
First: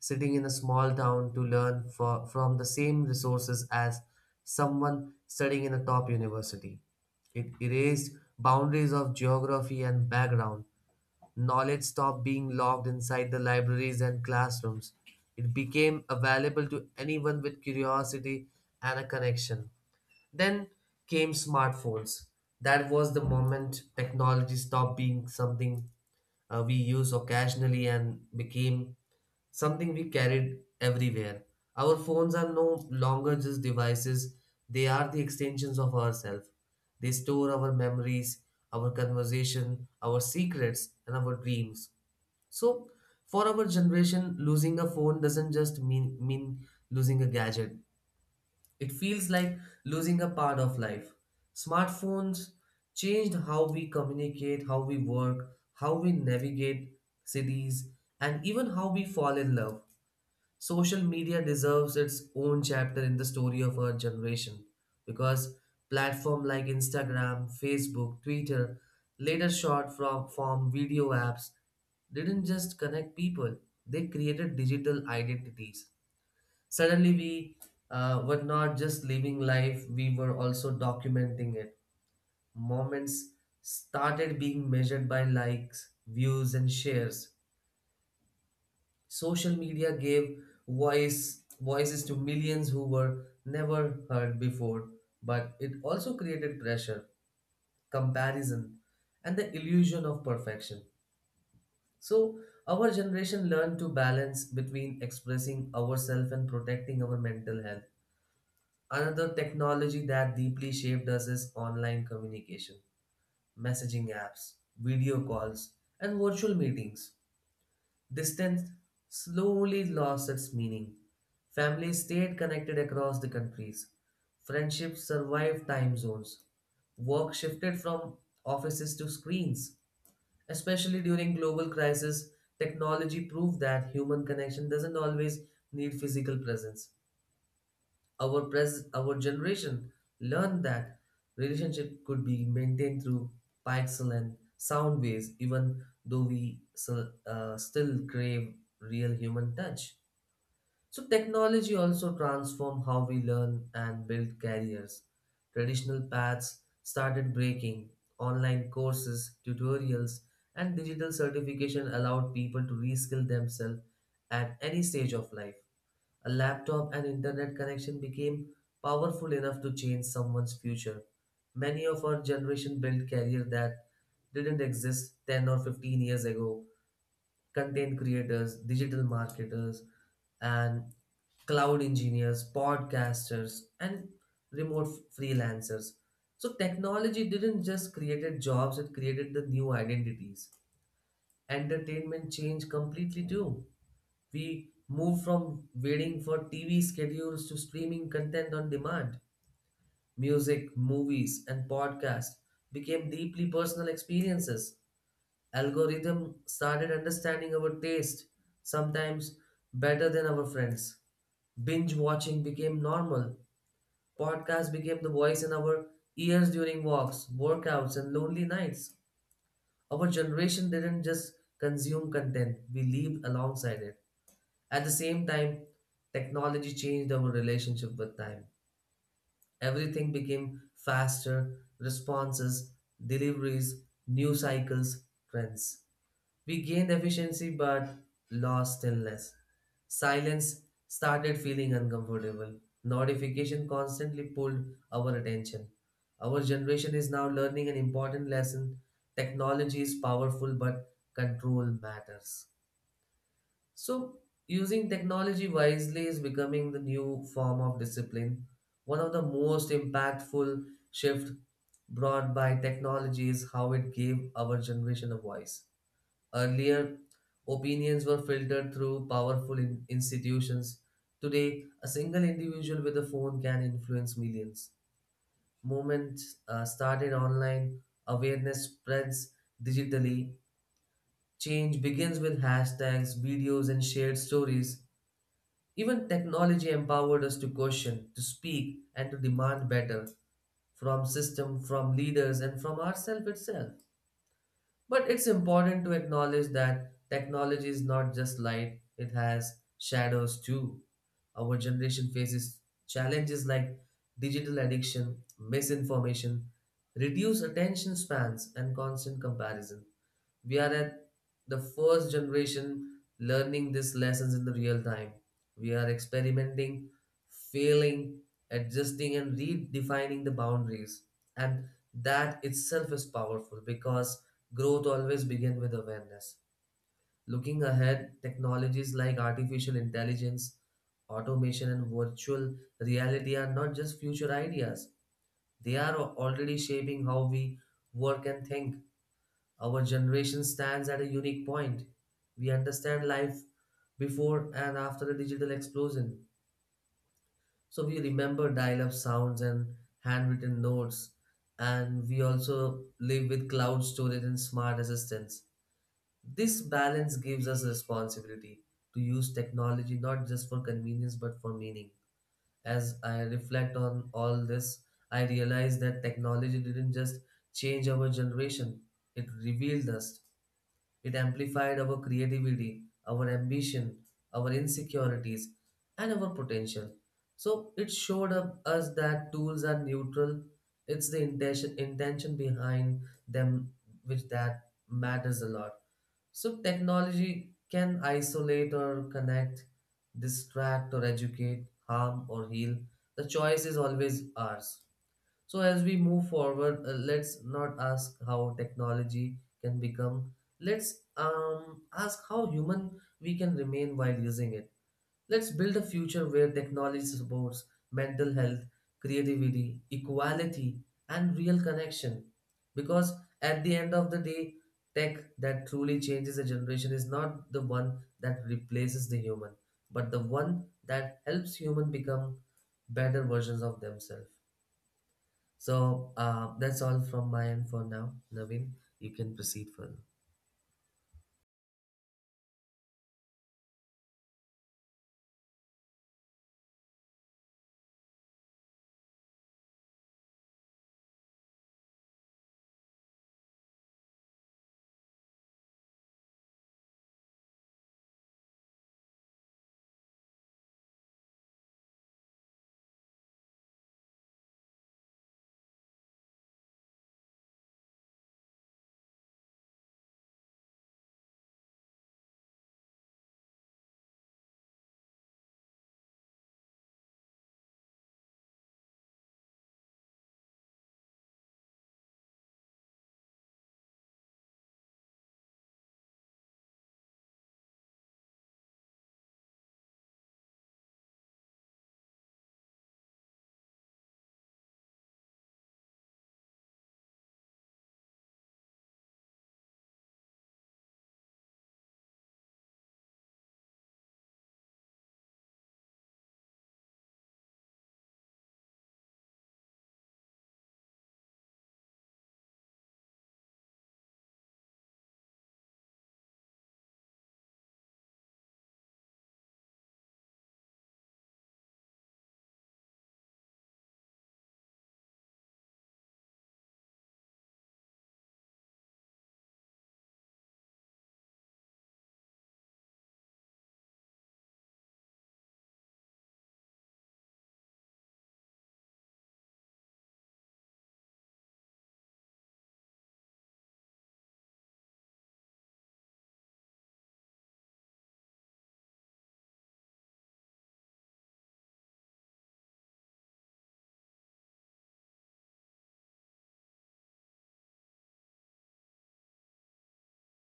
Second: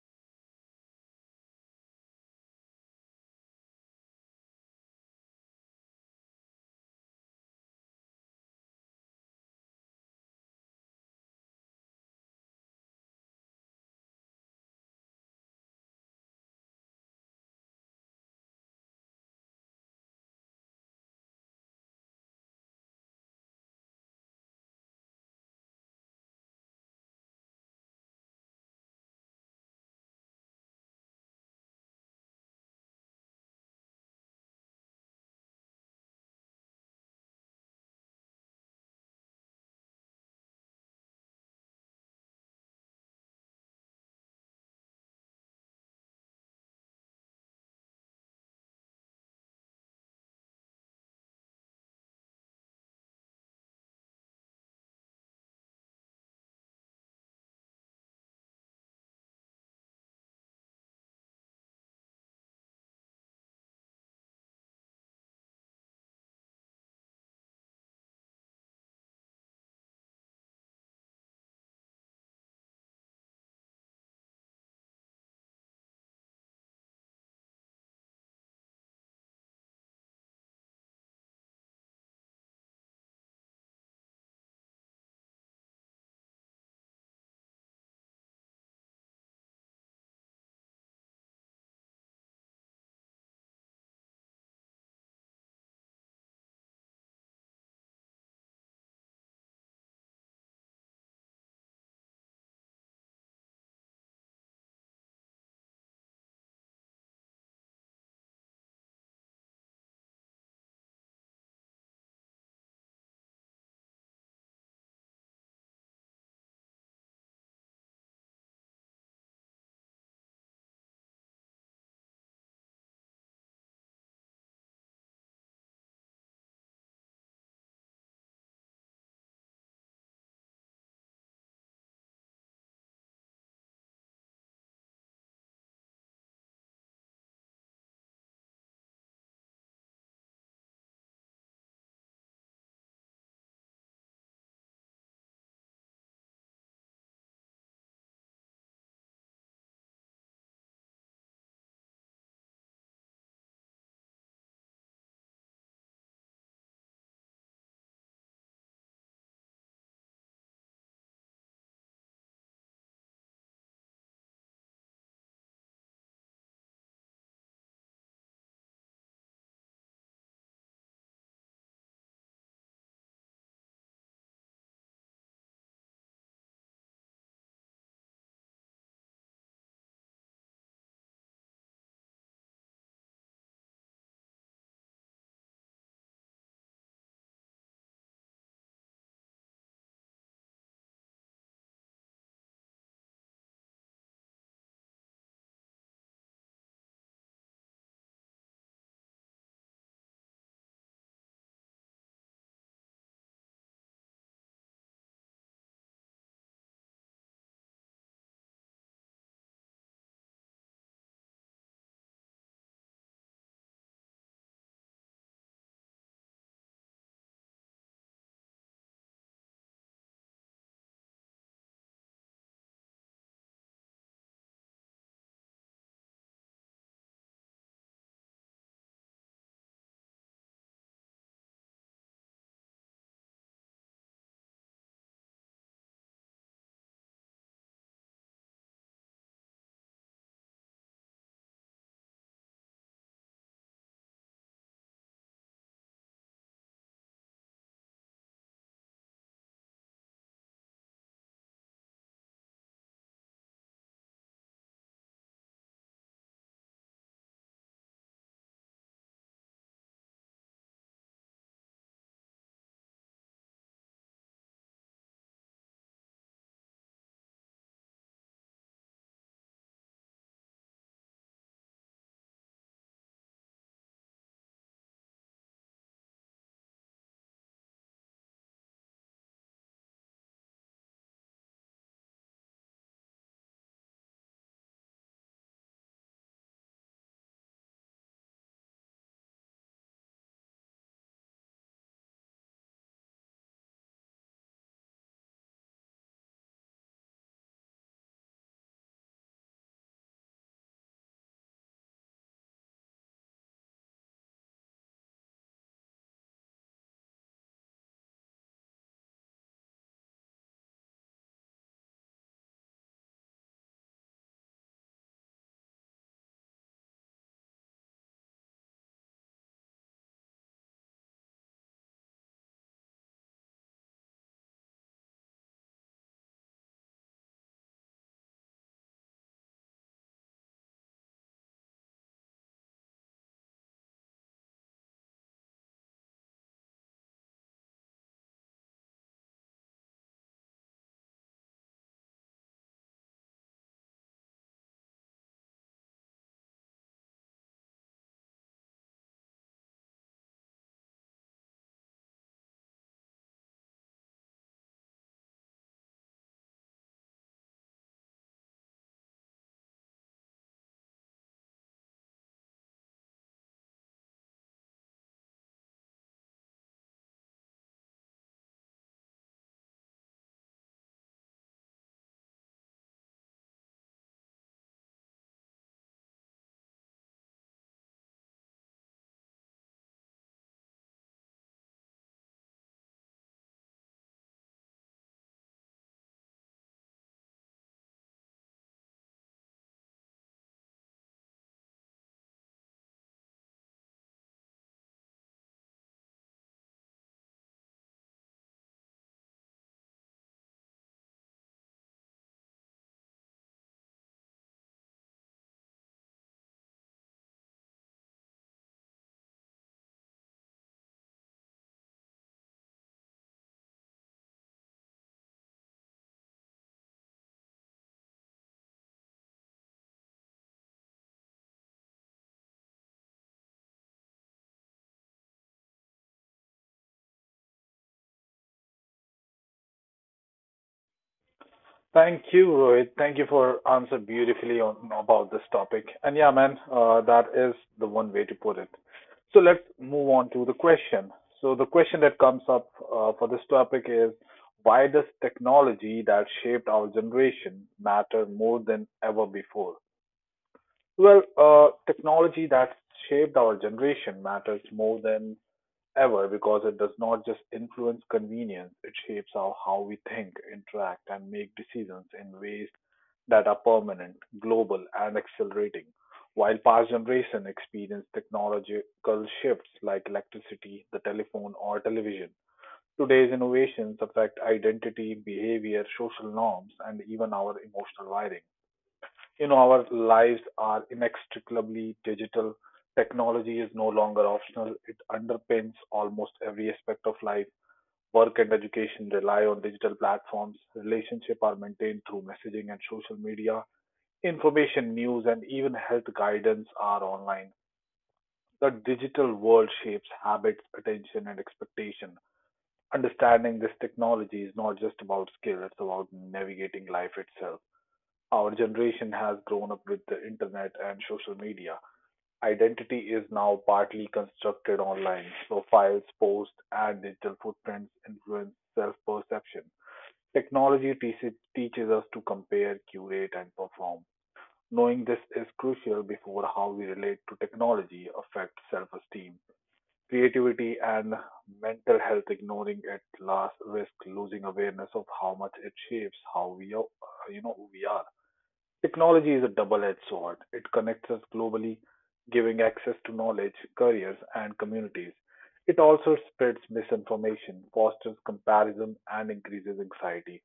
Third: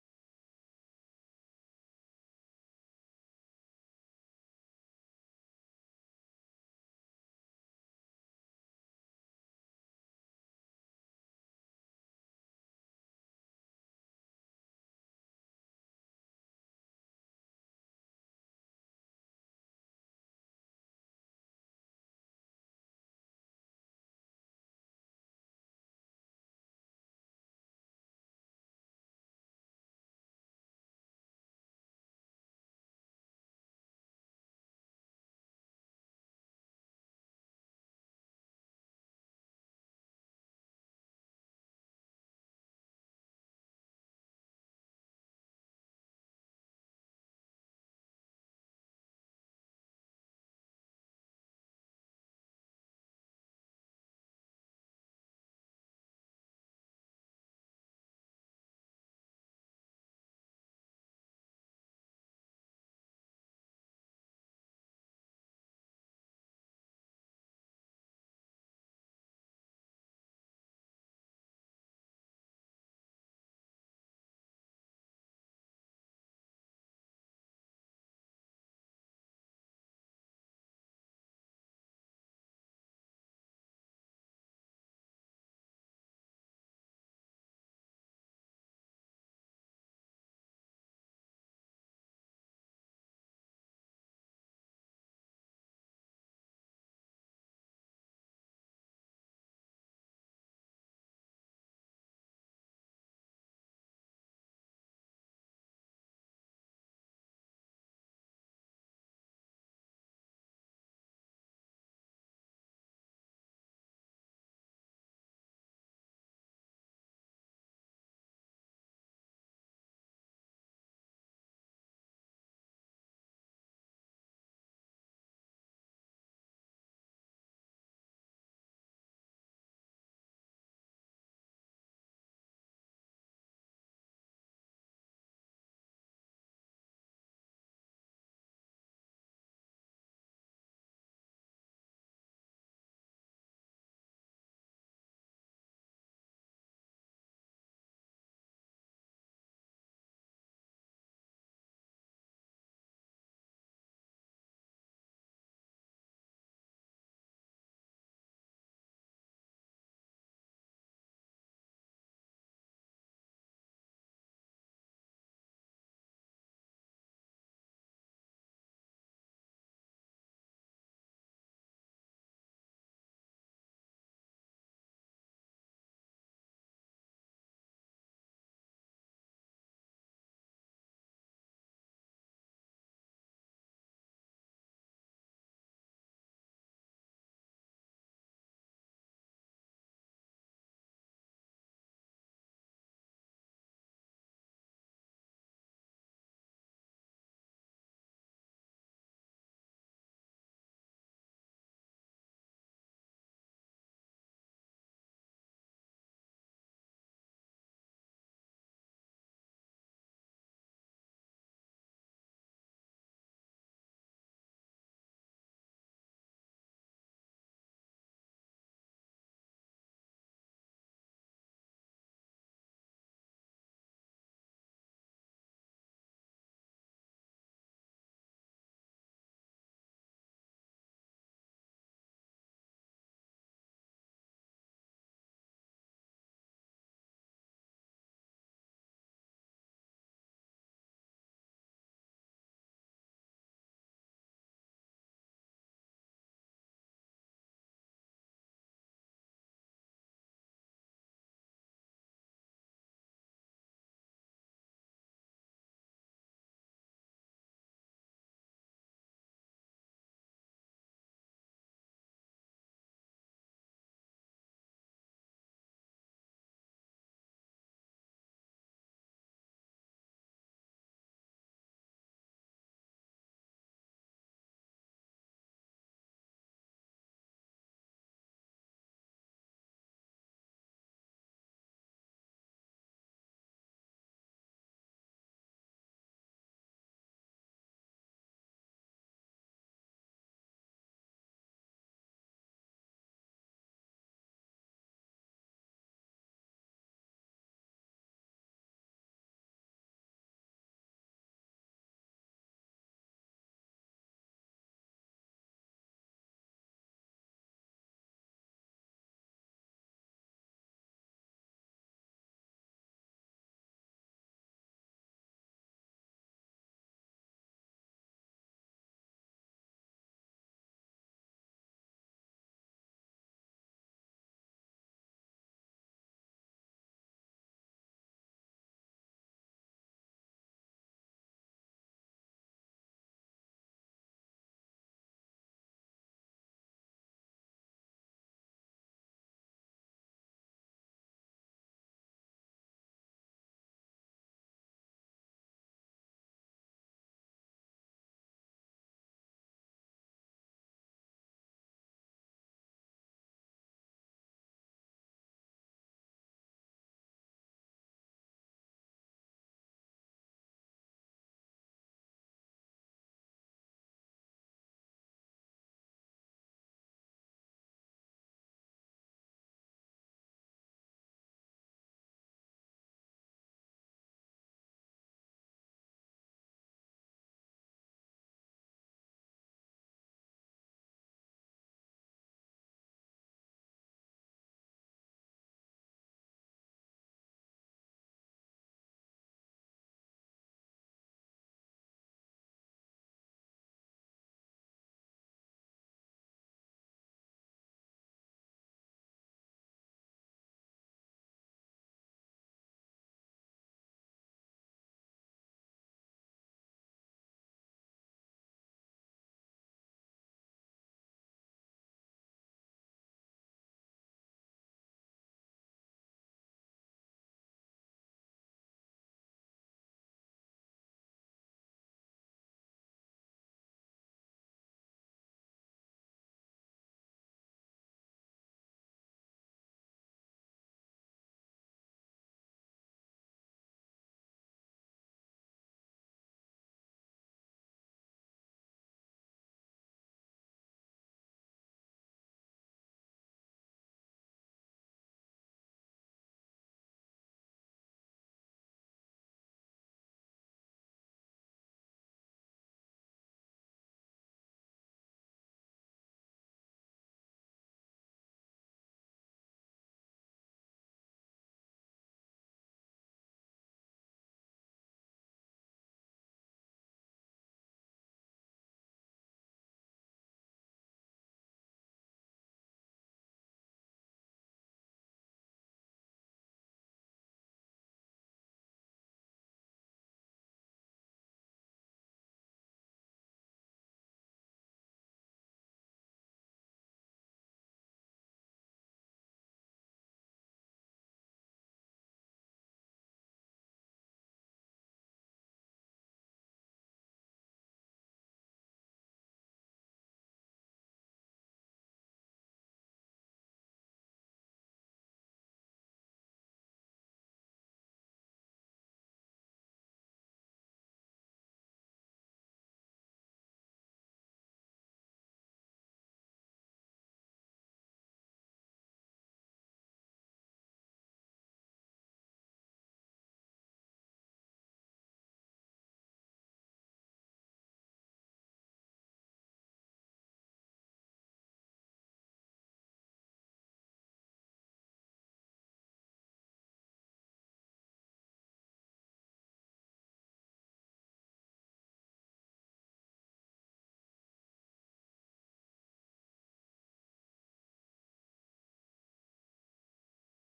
sitting in a small town to learn for, from the same resources as someone studying in a top university. It erased boundaries of geography and background. Knowledge stopped being locked inside the libraries and classrooms. It became available to anyone with curiosity and a connection. Then came smartphones. That was the moment technology stopped being something uh, we use occasionally and became something we carried everywhere. Our phones are no longer just devices, they are the extensions of ourselves. They store our memories, our conversation, our secrets, and our dreams. So, for our generation, losing a phone doesn't just mean, mean losing a gadget, it feels like losing a part of life. Smartphones changed how we communicate, how we work, how we navigate cities, and even how we fall in love. Social media deserves its own chapter in the story of our generation because platforms like Instagram, Facebook, Twitter, later short from form video apps, didn't just connect people, they created digital identities. Suddenly, we uh, were not just living life, we were also documenting it. Moments started being measured by likes, views, and shares. Social media gave voice voices to millions who were never heard before, but it also created pressure, comparison, and the illusion of perfection. So, our generation learned to balance between expressing ourselves and protecting our mental health. Another technology that deeply shaped us is online communication, messaging apps, video calls, and virtual meetings. Distance slowly lost its meaning. Families stayed connected across the countries. Friendships survived time zones. Work shifted from offices to screens. Especially during global crisis, technology proved that human connection doesn't always need physical presence. Our pres- our generation learned that relationship could be maintained through pixel and sound waves, even though we so, uh, still crave real human touch. So technology also transformed how we learn and build careers. Traditional paths started breaking. Online courses, tutorials, and digital certification allowed people to reskill themselves at any stage of life. A laptop and internet connection became powerful enough to change someone's future. Many of our generation built careers that didn't exist ten or fifteen years ago. Content creators, digital marketers, and cloud engineers, podcasters, and remote freelancers. So technology didn't just created jobs, it created the new identities. Entertainment changed completely too. We move from waiting for T V schedules to streaming content on demand. Music, movies, and podcasts became deeply personal experiences. Algorithm started understanding our taste, sometimes better than our friends. Binge watching became normal. Podcasts became the voice in our ears during walks, workouts, and lonely nights. Our generation didn't just consume content, we lived alongside it. At the same time, technology changed our relationship with time. Everything became faster, responses, deliveries, news cycles, trends. We gained efficiency but lost stillness. Silence started feeling uncomfortable. Notification constantly pulled our attention. Our generation is now learning an important lesson. Technology is powerful, but control matters. So, using technology wisely is becoming the new form of discipline. One of the most impactful shift brought by technology is how it gave our generation a voice. Earlier, opinions were filtered through powerful in- institutions. Today, a single individual with a phone can influence millions. Movements uh, started online, awareness spreads digitally. Change begins with hashtags, videos, and shared stories. Even technology empowered us to question, to speak, and to demand better from system, from leaders, and from ourselves itself. But it's important to acknowledge that technology is not just light, it has shadows too. Our generation faces challenges like digital addiction, misinformation, reduced attention spans, and constant comparison. We are at the first generation learning these lessons in the real time. We are experimenting, failing, adjusting, and redefining the boundaries. And that itself is powerful because growth always begins with awareness. Looking ahead, technologies like artificial intelligence, automation, and virtual reality are not just future ideas, they are already shaping how we work and think. Our generation stands at a unique point. We understand life before and after the digital explosion. So we remember dial up sounds and handwritten notes, and we also live with cloud storage and smart assistants. This balance gives us responsibility to use technology not just for convenience but for meaning. As I reflect on all this, I realize that technology didn't just change our generation, it revealed us. It amplified our creativity, our ambition, our insecurities, and our potential. So it showed up us that tools are neutral. It's the intention intention behind them which that matters a lot. So technology can isolate or connect, distract or educate, harm or heal. The choice is always ours. So, as we move forward, uh, let's not ask how technology can become, let's um, ask how human we can remain while using it. Let's build a future where technology supports mental health, creativity, equality, and real connection. Because at the end of the day, tech that truly changes a generation is not the one that replaces the human, but the one that helps human become better versions of themselves. So uh, that's all from my end for now. Naveen, you can proceed further.
Thank you, Rohit. Thank you for answer beautifully on about this topic. And yeah, man, uh, that is the one way to put it. So let's move on to the question. So the question that comes up uh, for this topic is, why does technology that shaped our generation matter more than ever before? Well, uh, technology that shaped our generation matters more than ever because it does not just influence convenience, it shapes how, how we think, interact, and make decisions in ways that are permanent, global, and accelerating. While past generations experienced technological shifts like electricity, the telephone, or television, today's innovations affect identity, behavior, social norms, and even our emotional wiring. You know, our lives are inextricably digital. Technology is no longer optional. It underpins almost every aspect of life. Work and education rely on digital platforms. Relationships are maintained through messaging and social media. Information, news, and even health guidance are online. The digital world shapes habits, attention, and expectation. Understanding this technology is not just about skill, it's about navigating life itself. Our generation has grown up with the internet and social media. Identity is now partly constructed online. Profiles, posts, and digital footprints influence self perception. Technology teaches, teaches us to compare, curate, and perform. Knowing this is crucial before how we relate to technology affects self esteem, creativity, and mental health. Ignoring it last risk losing awareness of how much it shapes how we are, you know, who we are. Technology is a double-edged sword. It connects us globally, giving access to knowledge, careers, and communities. It also spreads misinformation, fosters comparison, and increases anxiety.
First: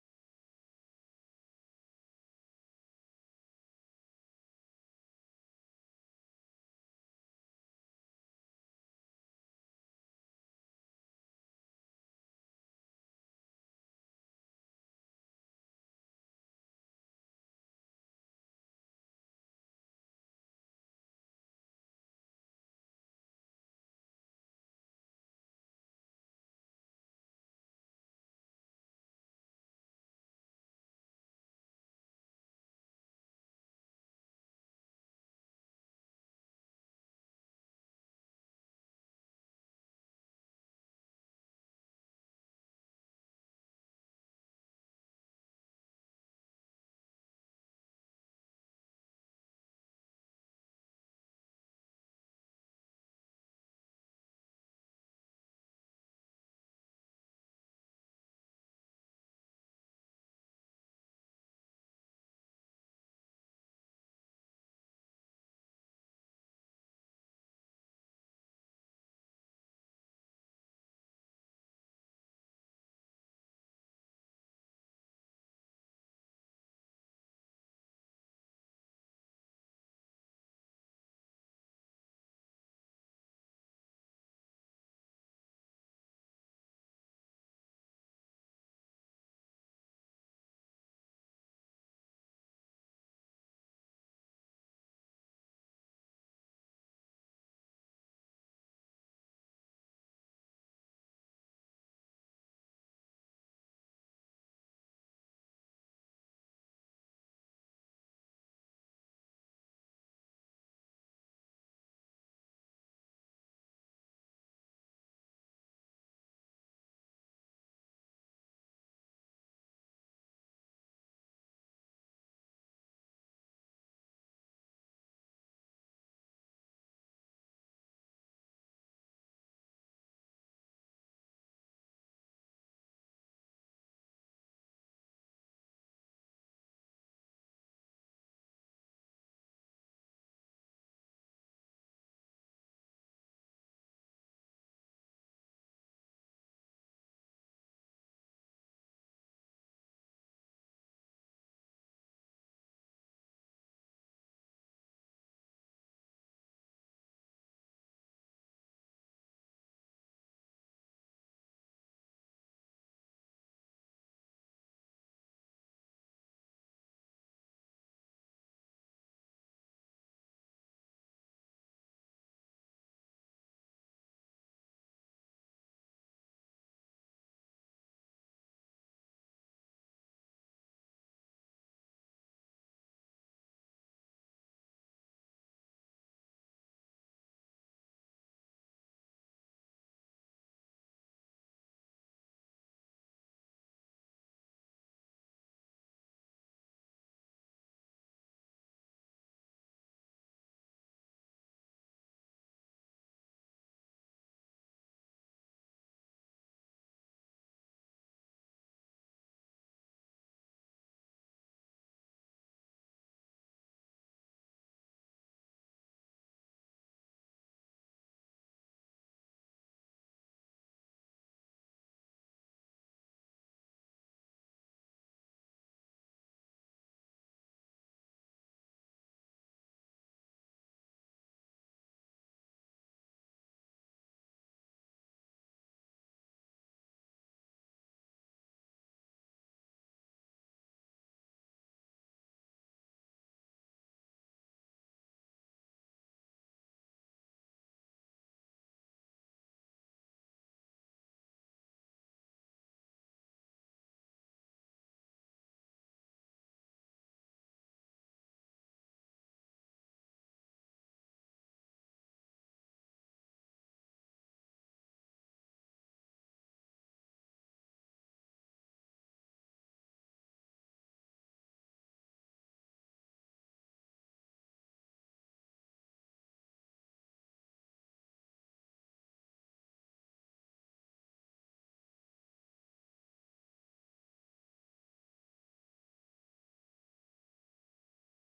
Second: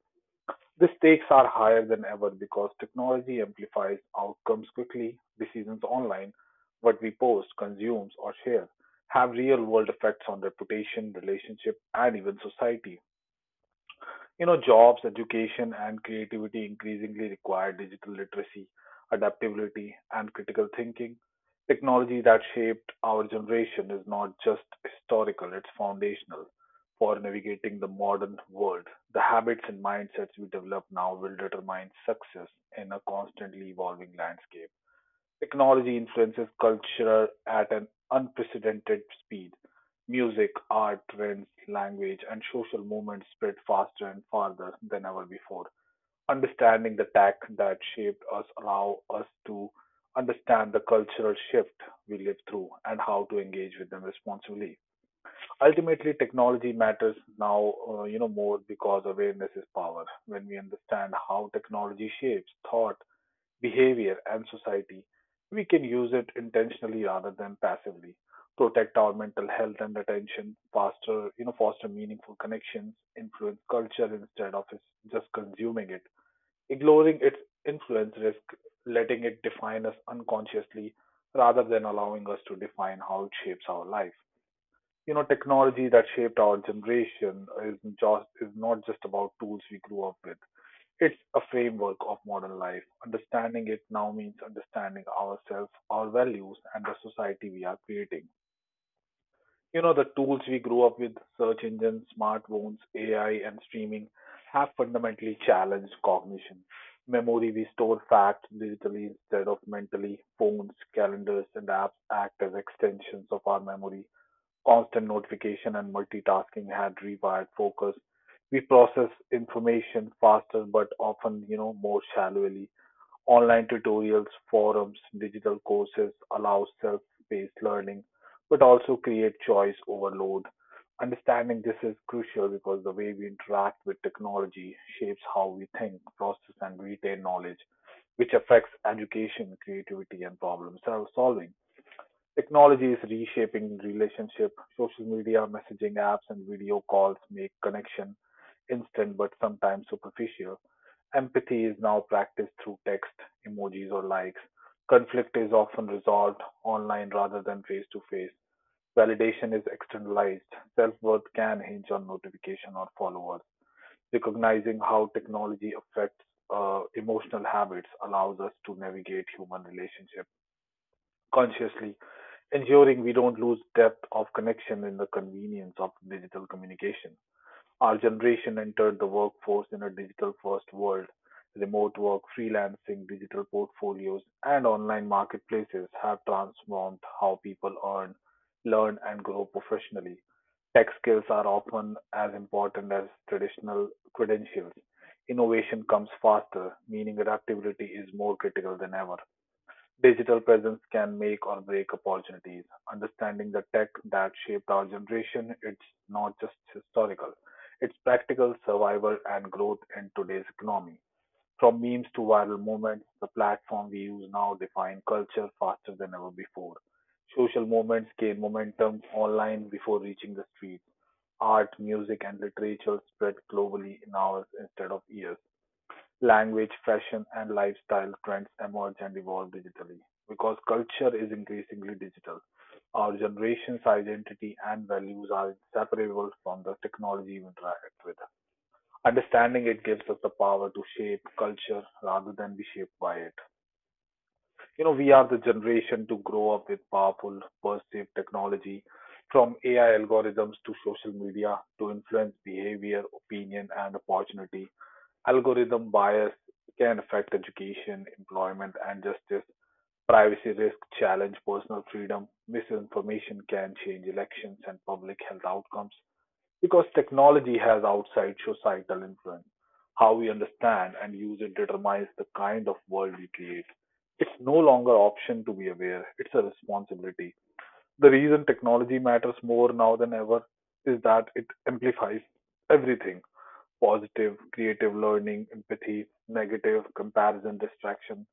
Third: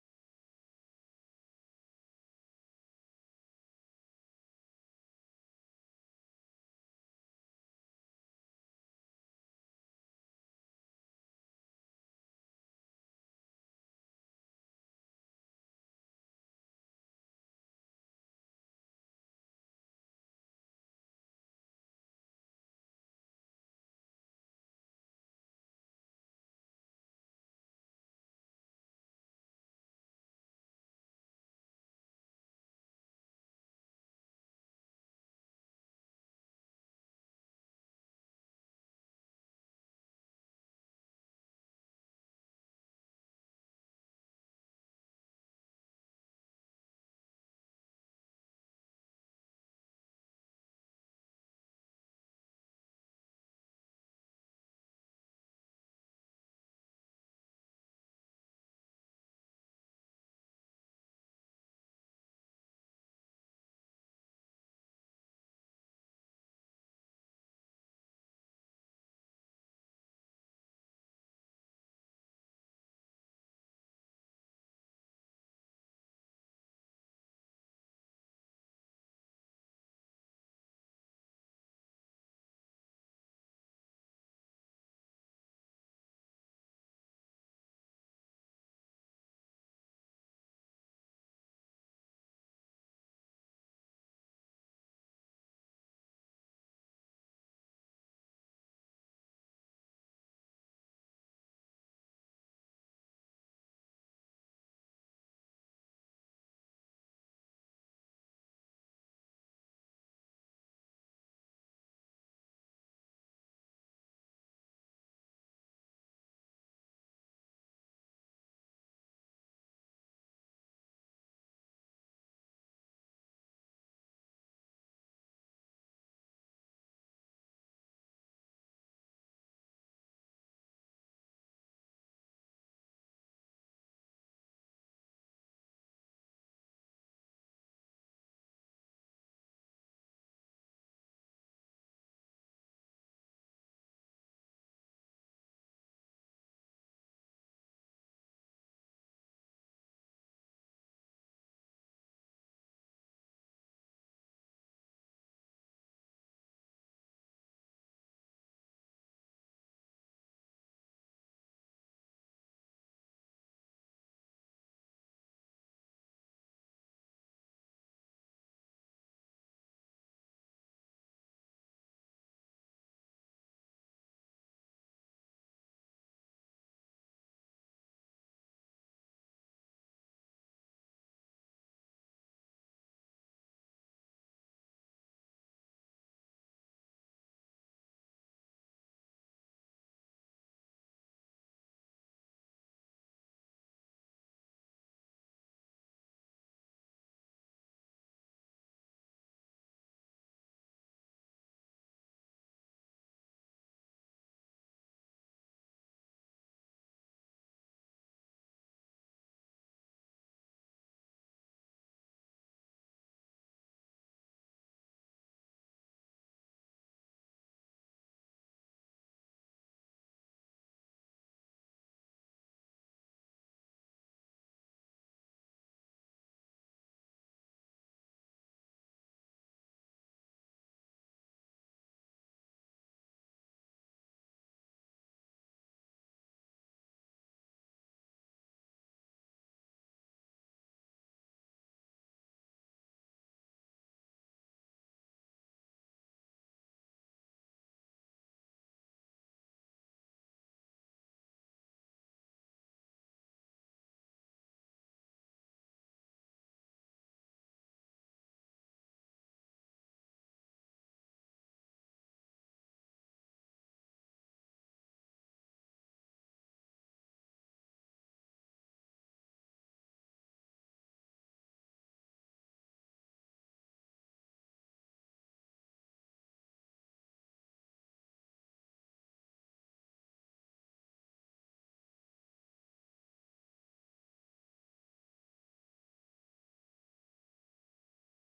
The stakes are higher than ever because technology amplifies outcomes quickly. Decisions online, what we post, consumes, or share have real world effects on reputation, relationship, and even society. You know, jobs, education, and creativity increasingly require digital literacy, adaptability, and critical thinking. Technology that shaped our generation is not just historical, it's foundational for navigating the modern world. The habits and mindsets we develop now will determine success in a constantly evolving landscape. Technology influences culture at an unprecedented speed. Music, art, trends, language, and social movements spread faster and farther than ever before. Understanding the tech that shaped us allow us to understand the cultural shift we live through and how to engage with them responsibly. Ultimately, technology matters now, uh, you know, more because awareness is power. When we understand how technology shapes thought, behavior, and society, we can use it intentionally rather than passively. Protect our mental health and attention, foster, you know, foster meaningful connections, influence culture instead of is- just consuming it. Ignoring its influence risk letting it define us unconsciously rather than allowing us to define how it shapes our life. You know, technology that shaped our generation is just is not just about tools we grew up with, it's a framework of modern life. Understanding it now means understanding ourselves, our values, and the society we are creating. You know, the tools we grew up with, search engines, smartphones, A I, and streaming, have fundamentally challenged cognition. Memory, we store facts digitally instead of mentally. Phones, calendars, and apps act as extensions of our memory. Constant notification and multitasking had rewired focus. We process information faster, but often, you know, more shallowly. Online tutorials, forums, digital courses allow self-paced learning, but also create choice overload. Understanding this is crucial because the way we interact with technology shapes how we think, process, and retain knowledge, which affects education, creativity, and problem solving. Technology is reshaping relationships. Social media, messaging apps, and video calls make connection instant but sometimes superficial. Empathy is now practiced through text, emojis, or likes. Conflict is often resolved online rather than face to face. Validation is externalized. Self worth can hinge on notification or followers. Recognizing how technology affects uh, emotional habits allows us to navigate human relationships consciously, ensuring we don't lose depth of connection in the convenience of digital communication. Our generation entered the workforce in a digital first world. Remote work, freelancing, digital portfolios, and online marketplaces have transformed how people earn, learn, and grow professionally. Tech skills are often as important as traditional credentials. Innovation comes faster, meaning adaptability is more critical than ever. Digital presence can make or break opportunities. Understanding the tech that shaped our generation, it's not just historical, it's practical survival and growth in today's economy. From memes to viral movements, the platform we use now define culture faster than ever before. Social movements gain momentum online before reaching the streets. Art, music, and literature spread globally in hours instead of years. Language, fashion, and lifestyle trends emerge and evolve digitally. Because culture is increasingly digital, our generation's identity and values are inseparable from the technology we interact with. Understanding it gives us the power to shape culture rather than be shaped by it. You know, we are the generation to grow up with powerful, perceived technology, from A I algorithms to social media, to influence behavior, opinion, and opportunity. Algorithm bias can affect education, employment and justice. Privacy risk challenge personal freedom. Misinformation can change elections and public health outcomes because technology has outside societal influence. How we understand and use it determines the kind of world we create. It's no longer an option to be aware, it's a responsibility. The reason technology matters more now than ever is that it amplifies everything. Positive, creative learning, empathy; negative, comparison, distraction.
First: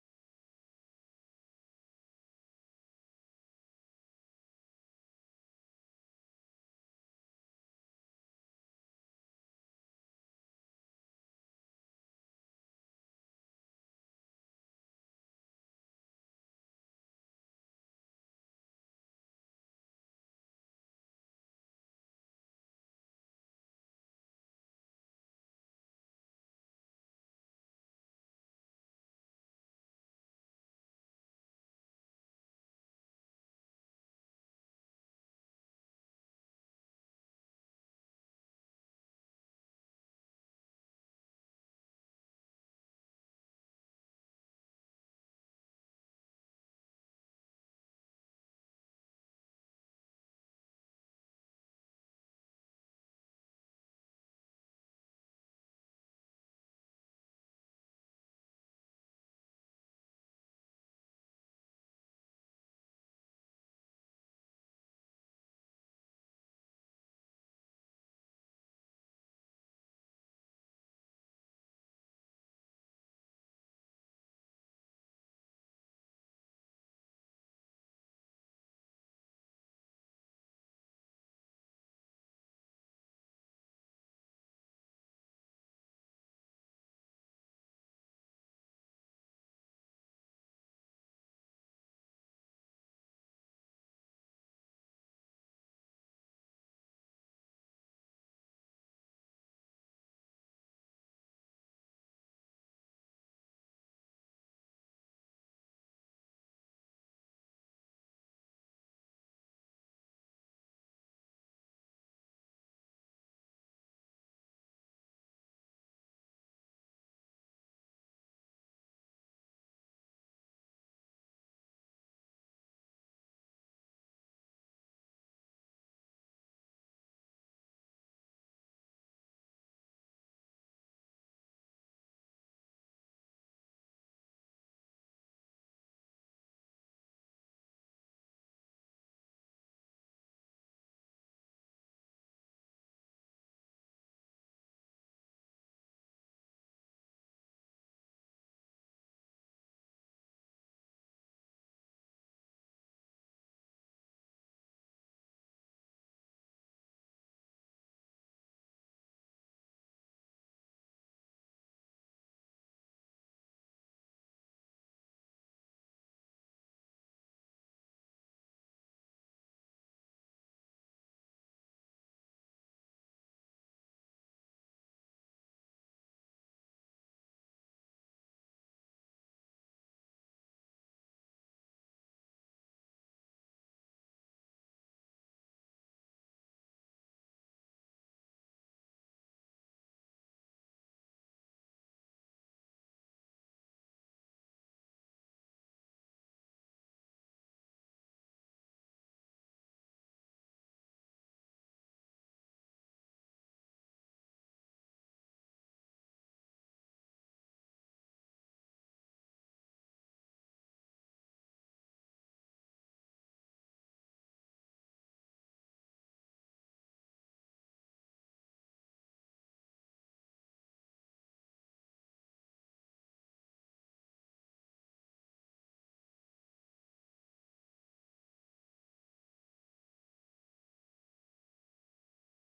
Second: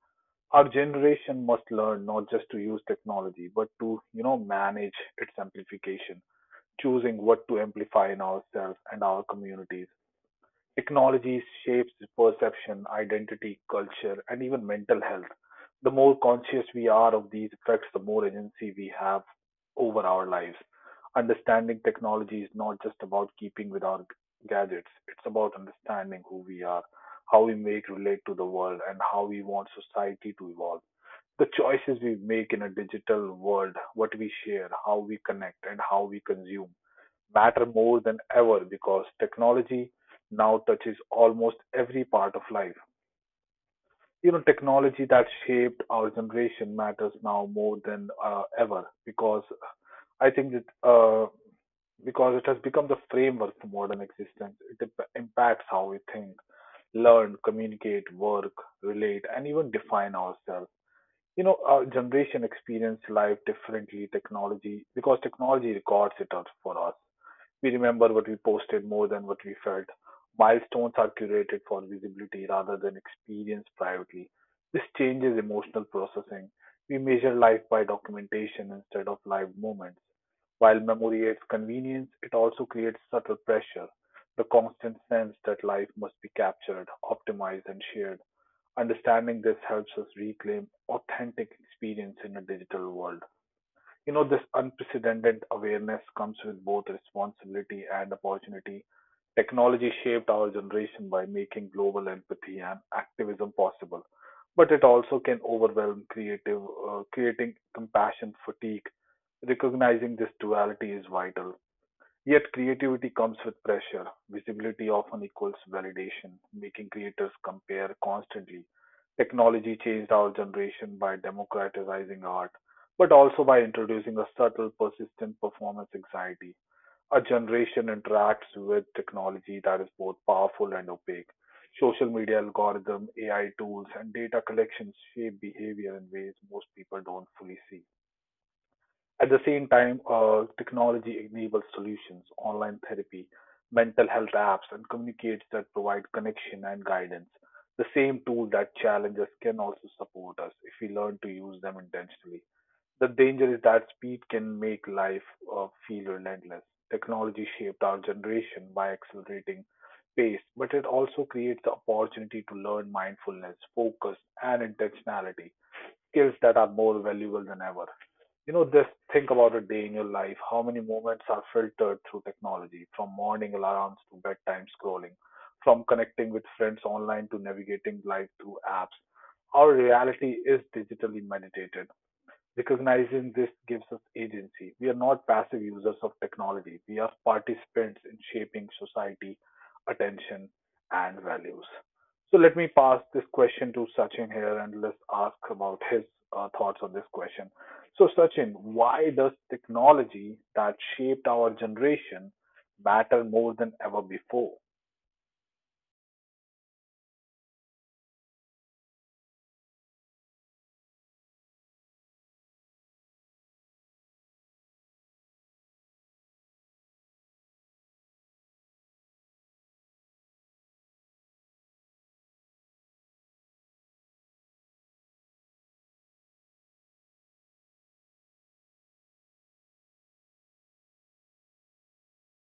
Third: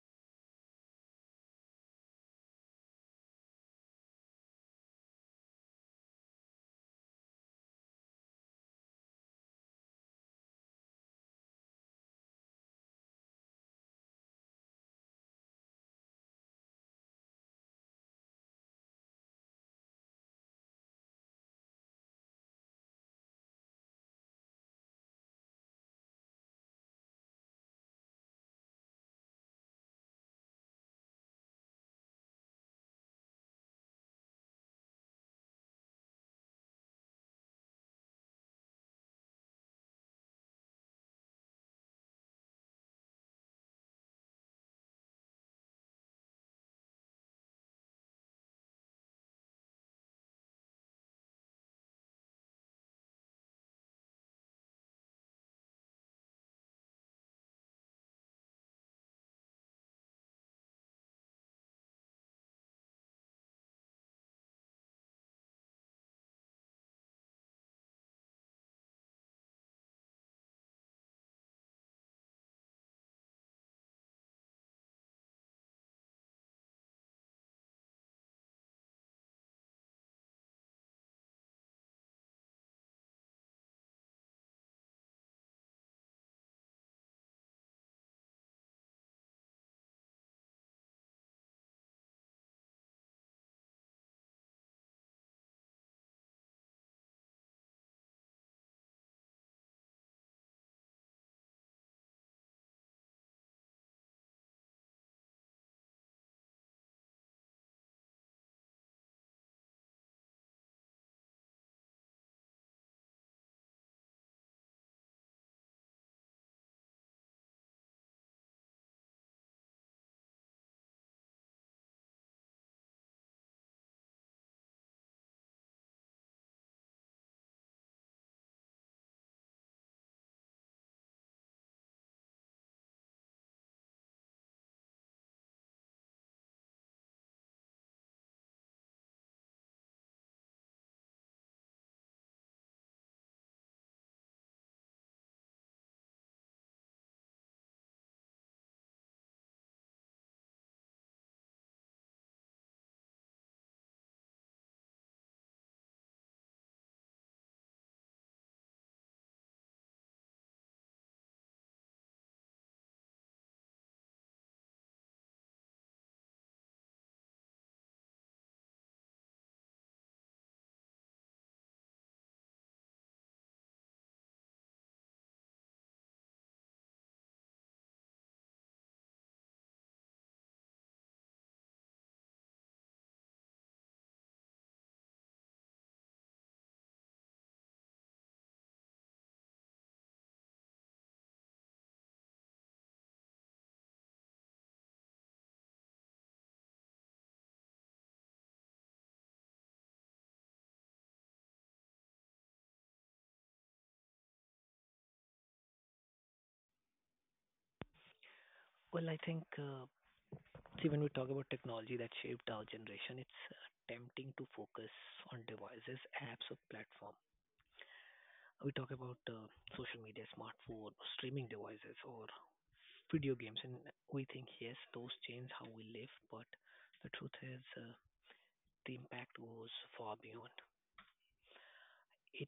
Our generation must learn not just to use technology, but to, you know, manage its amplification, choosing what to amplify in ourselves and our communities. Technology shapes perception, identity, culture, and even mental health. The more conscious we are of these effects, the more agency we have over our lives. Understanding technology is not just about keeping with our gadgets, it's about understanding who we are, how we make relate to the world, and how we want society to evolve. The choices we make in a digital world, what we share, how we connect, and how we consume matter more than ever because technology now touches almost every part of life. You know, technology that shaped our generation matters now more than uh, ever because I think that uh, because it has become the framework for modern existence. It impacts how we think, learn, communicate, work, relate, and even define ourselves. You know, our generation experience life differently. Technology because technology records it out for us. We remember what we posted more than what we felt. Milestones are curated for visibility rather than experienced privately. This changes emotional processing. We measure life by documentation instead of live moments. While memory adds convenience, it also creates subtle pressure, the constant sense that life must be captured, optimized, and shared. Understanding this helps us reclaim authentic experience in a digital world. You know, this unprecedented awareness comes with both responsibility and opportunity. Technology shaped our generation by making global empathy and activism possible, but it also can overwhelm creative, uh, creating compassion fatigue. Recognizing this duality is vital. Yet creativity comes with pressure. Visibility often equals validation, making creators compare constantly. Technology changed our generation by democratizing art, but also by introducing a subtle, persistent performance anxiety. Our generation interacts with technology that is both powerful and opaque. Social media algorithms, A I tools, and data collections shape behavior in ways most people don't fully see. At the same time, uh, technology enables solutions, online therapy, mental health apps, and communicates that provide connection and guidance. The same tool that challenges can also support us if we learn to use them intentionally. The danger is that speed can make life uh, feel relentless. Technology shaped our generation by accelerating pace, but it also creates the opportunity to learn mindfulness, focus, and intentionality, skills that are more valuable than ever. You know, just think about a day in your life. How many moments are filtered through technology, from morning alarms to bedtime scrolling, from connecting with friends online to navigating life through apps? Our reality is digitally meditated. Recognizing this gives us agency. We are not passive users of technology. We are participants in shaping society, attention, and values. So let me pass this question to Sachin here and let's ask about his uh, thoughts on this question. So, Sachin, why does technology that shaped our generation matter more than ever before?
Well, I think uh, see, when we talk about technology that shaped our generation, it's uh, tempting to focus on devices, apps, or platform. We talk about uh, social media, smartphone, streaming devices, or video games, and we think yes, those change how we live, but the truth is. Uh, the impact goes far beyond. It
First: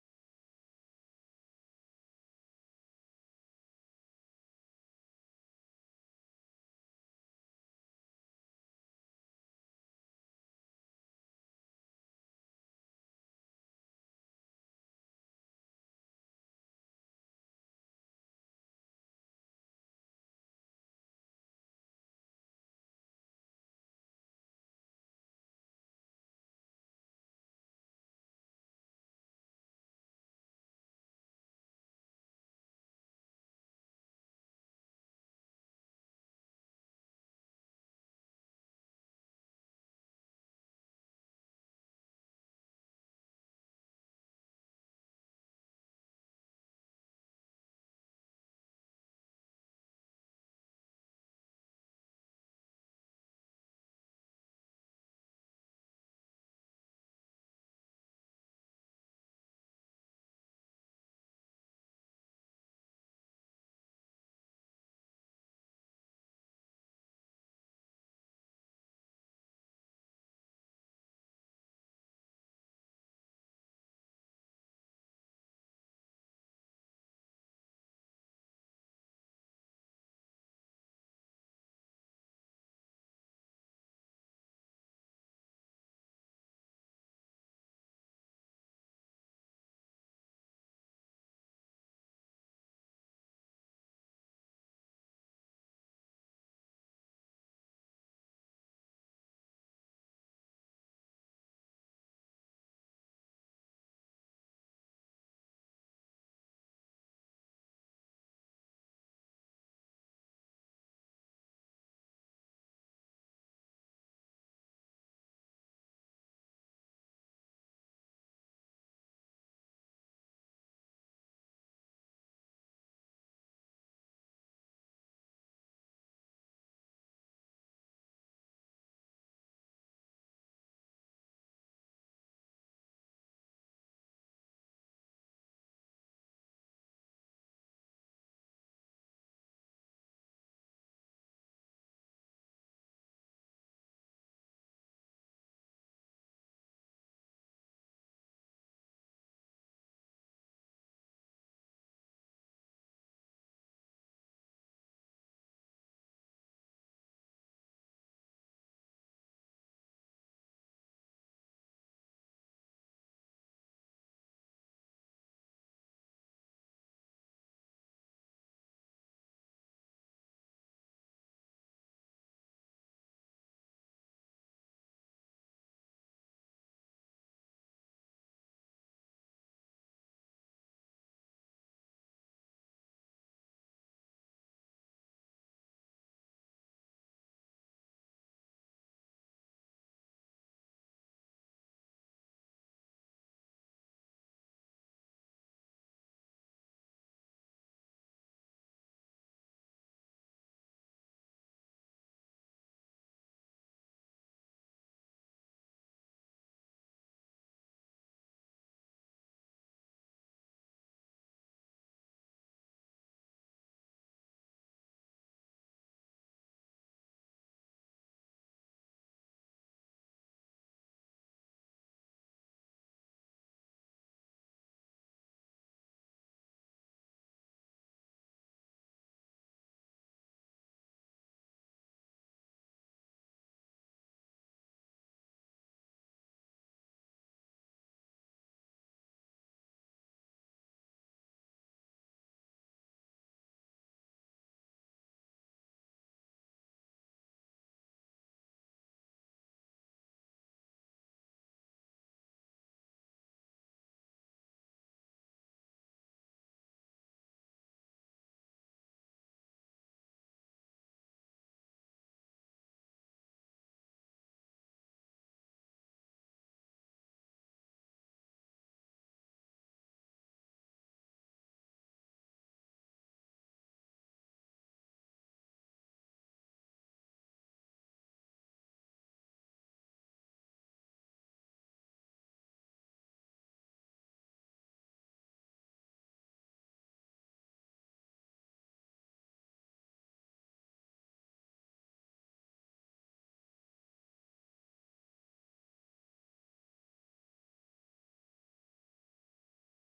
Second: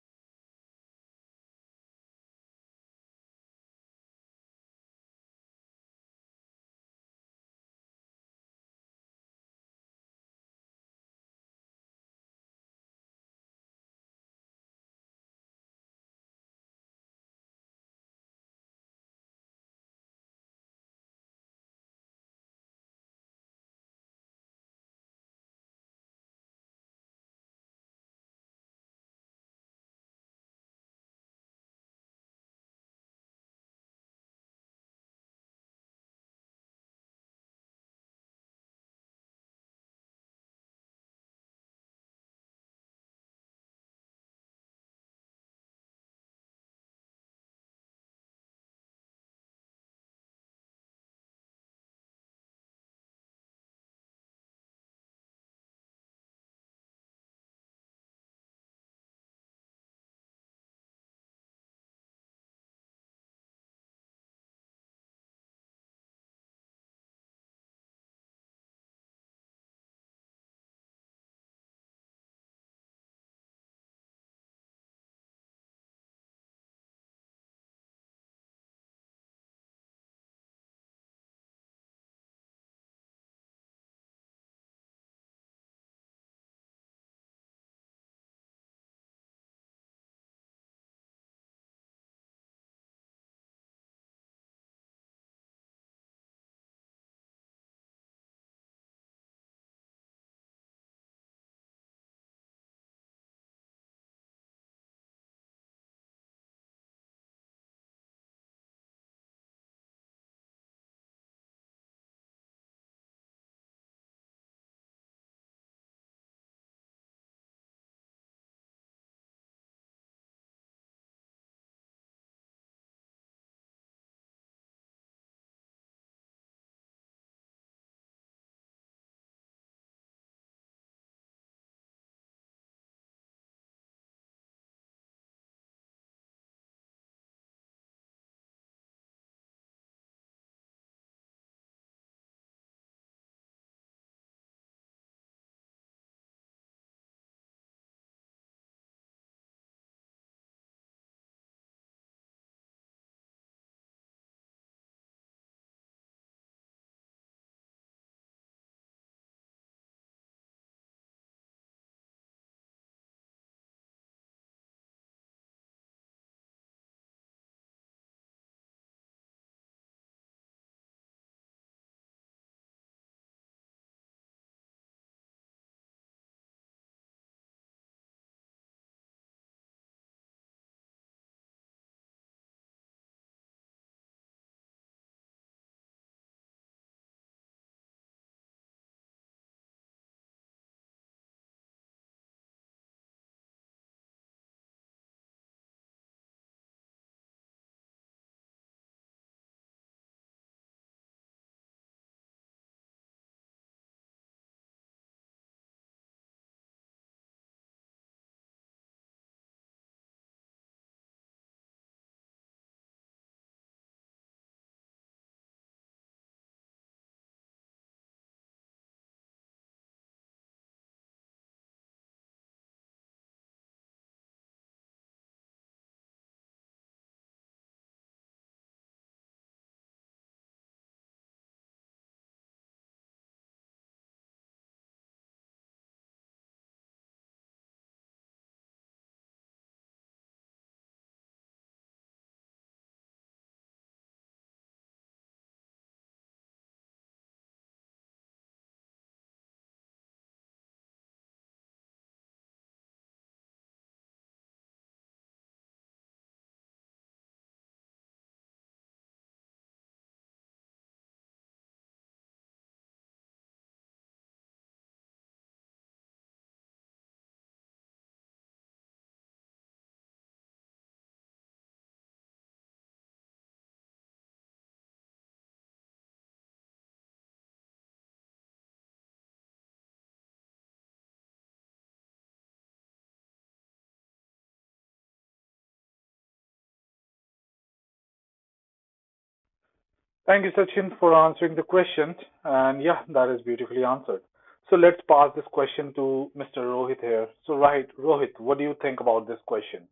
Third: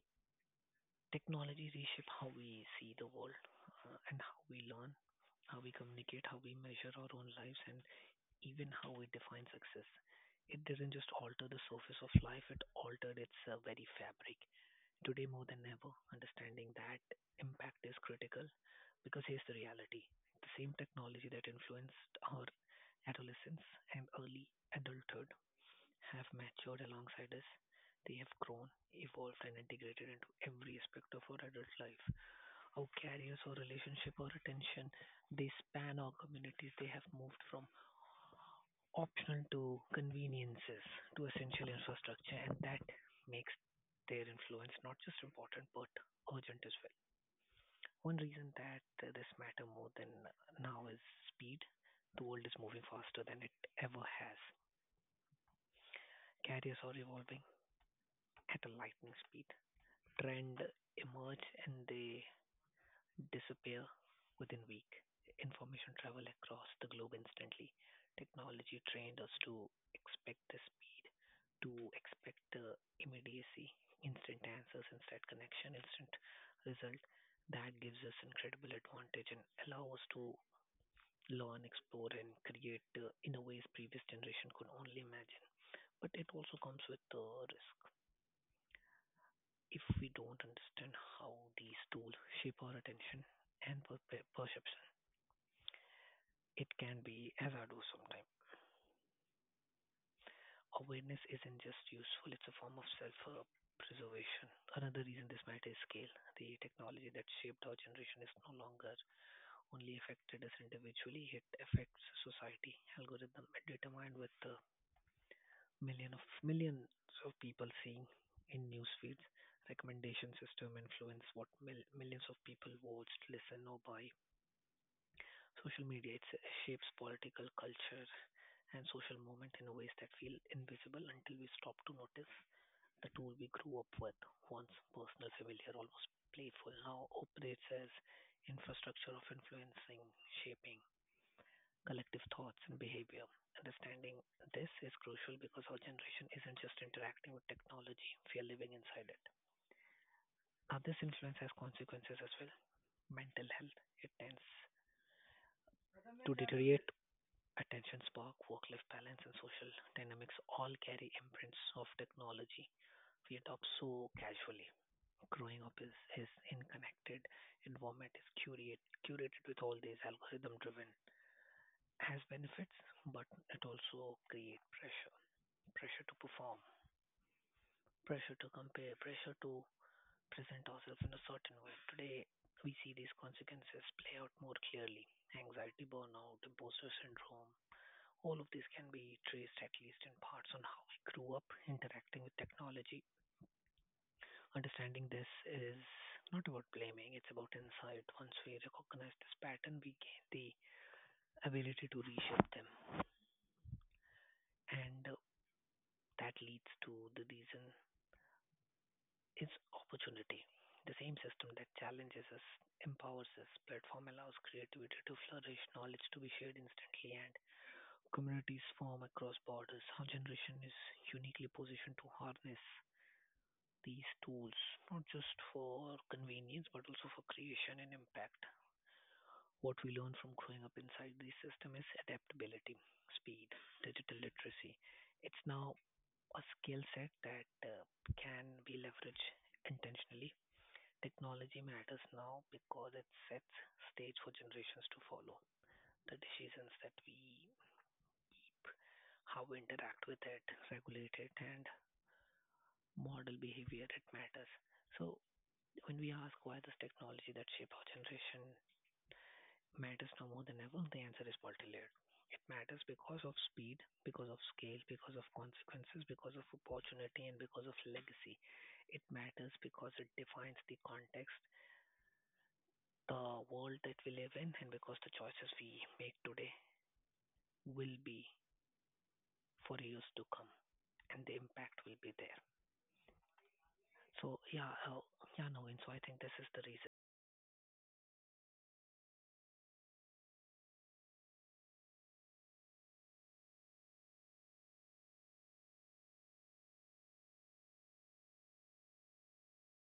technology reshapes how we see the world uh, and how we learn, how we communicate, how we measure our own lives, and even how we define success. It didn't just alter the surface of life; it altered its uh, very fabric. Today, more than ever, understanding that impact is critical because here's the reality: the same technology that influenced our adolescence and early adulthood have matured alongside us. They have grown, evolved, and integrated into every aspect of our adult life. Our careers, our relationship, our attention, they span our communities. They have moved from optional to conveniences to essential infrastructure, and that makes their influence not just important but urgent as well. One reason that uh, this matter more than now is speed. The world is moving faster than it ever has. Carriers are evolving at a lightning speed. Trend emerge and they disappear within week. Information travel across the globe instantly. Technology trained us to expect the speed, to expect the immediacy, instant answers, instant connection, instant result. That gives us incredible advantage and allow us to learn, explore, and create uh, in a ways previous generation could only imagine. But it also comes with uh, risk. If we don't understand how these tools shape our attention and per- per- perception, it can be hazardous sometimes. Awareness isn't just useful, it's a form of self uh, preservation. Another reason this matter is scale. The technology that shaped our generation is no longer only affected us individually, it affects society. Algorithm determined with the million of millions of people seeing in news feeds. Recommendation system influence what mil- millions of people watched, listen or buy. Social media it shapes political culture and social movement in ways that feel invisible until we stop to notice. The tool we grew up with, once personal, familiar, almost playful, now operates as infrastructure of influencing, shaping collective thoughts and behavior. Understanding this is crucial because our generation isn't just interacting with technology, we are living inside it. Now, this influence has consequences as well. Mental health, it tends to deteriorate. Attention spark, work-life balance, and social dynamics all carry imprints of technology we adopt so casually. Growing up is, is in connected environment is curated, curated with all these algorithm driven has benefits, but it also creates pressure, pressure to perform, pressure to compare, pressure to present ourselves in a certain way. Today, we see these consequences play out more clearly. Anxiety, burnout, imposter syndrome, all of this can be traced at least in parts on how I grew up interacting with technology. Understanding this is not about blaming, it's about insight. Once we recognize this pattern, we gain the ability to reshape them, and uh, that leads to the reason is opportunity. The same system that challenges us empowers us. Platform allows creativity to flourish, knowledge to be shared instantly, and communities form across borders. Our generation is uniquely positioned to harness these tools, not just for convenience, but also for creation and impact. What we learn from growing up inside the system is adaptability, speed, digital literacy. It's now a skill set that uh, can be leveraged intentionally. Technology matters now because it sets stage for generations to follow. The decisions that we, how we interact with it, regulate it, and model behavior, it matters. So when we ask why this technology that shape our generation matters now more than ever, the answer is multi-layered. It matters because of speed, because of scale, because of consequences, because of opportunity, and because of legacy. It matters because it defines the context, the world that we live in, and because the choices we make today will be for years to come, and the impact will be there. So yeah, uh, yeah, no, and so I think this is the reason.
Thank you, Sachin, for answering the question. And yeah, that is beautifully answered. So let's pass this question to mister Rohit here. So right, Rohit, what do you think about this question?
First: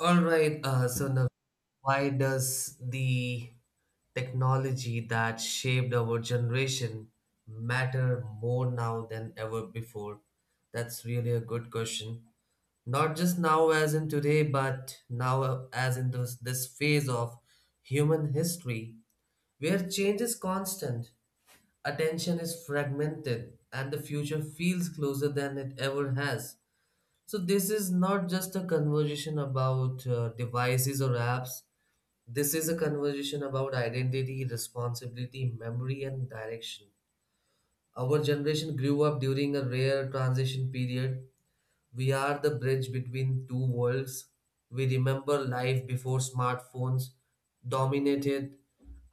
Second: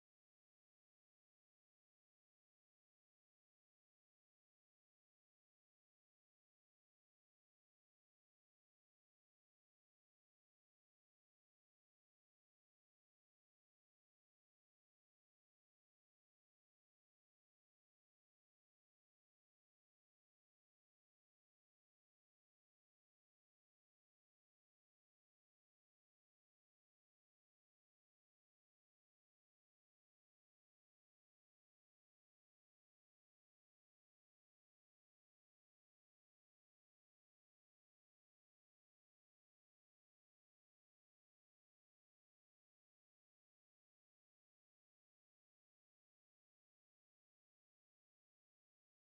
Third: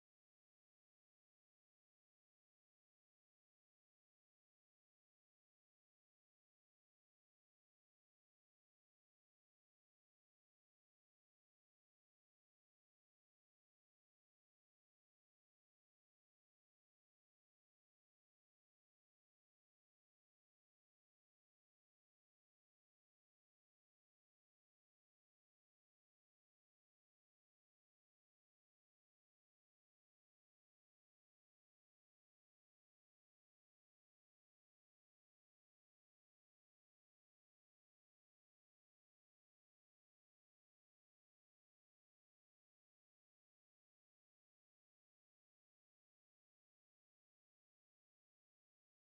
All right. Uh, so Naveen, why does the technology that shaped our generation matter more now than ever before? That's really a good question. Not just now, as in today, but now, as in this, this phase of human history, where change is constant, attention is fragmented and the future feels closer than it ever has. So, this is not just a conversation about uh, devices or apps. This is a conversation about identity, responsibility, memory, and direction. Our generation grew up during a rare transition period. We are the bridge between two worlds. We remember life before smartphones dominated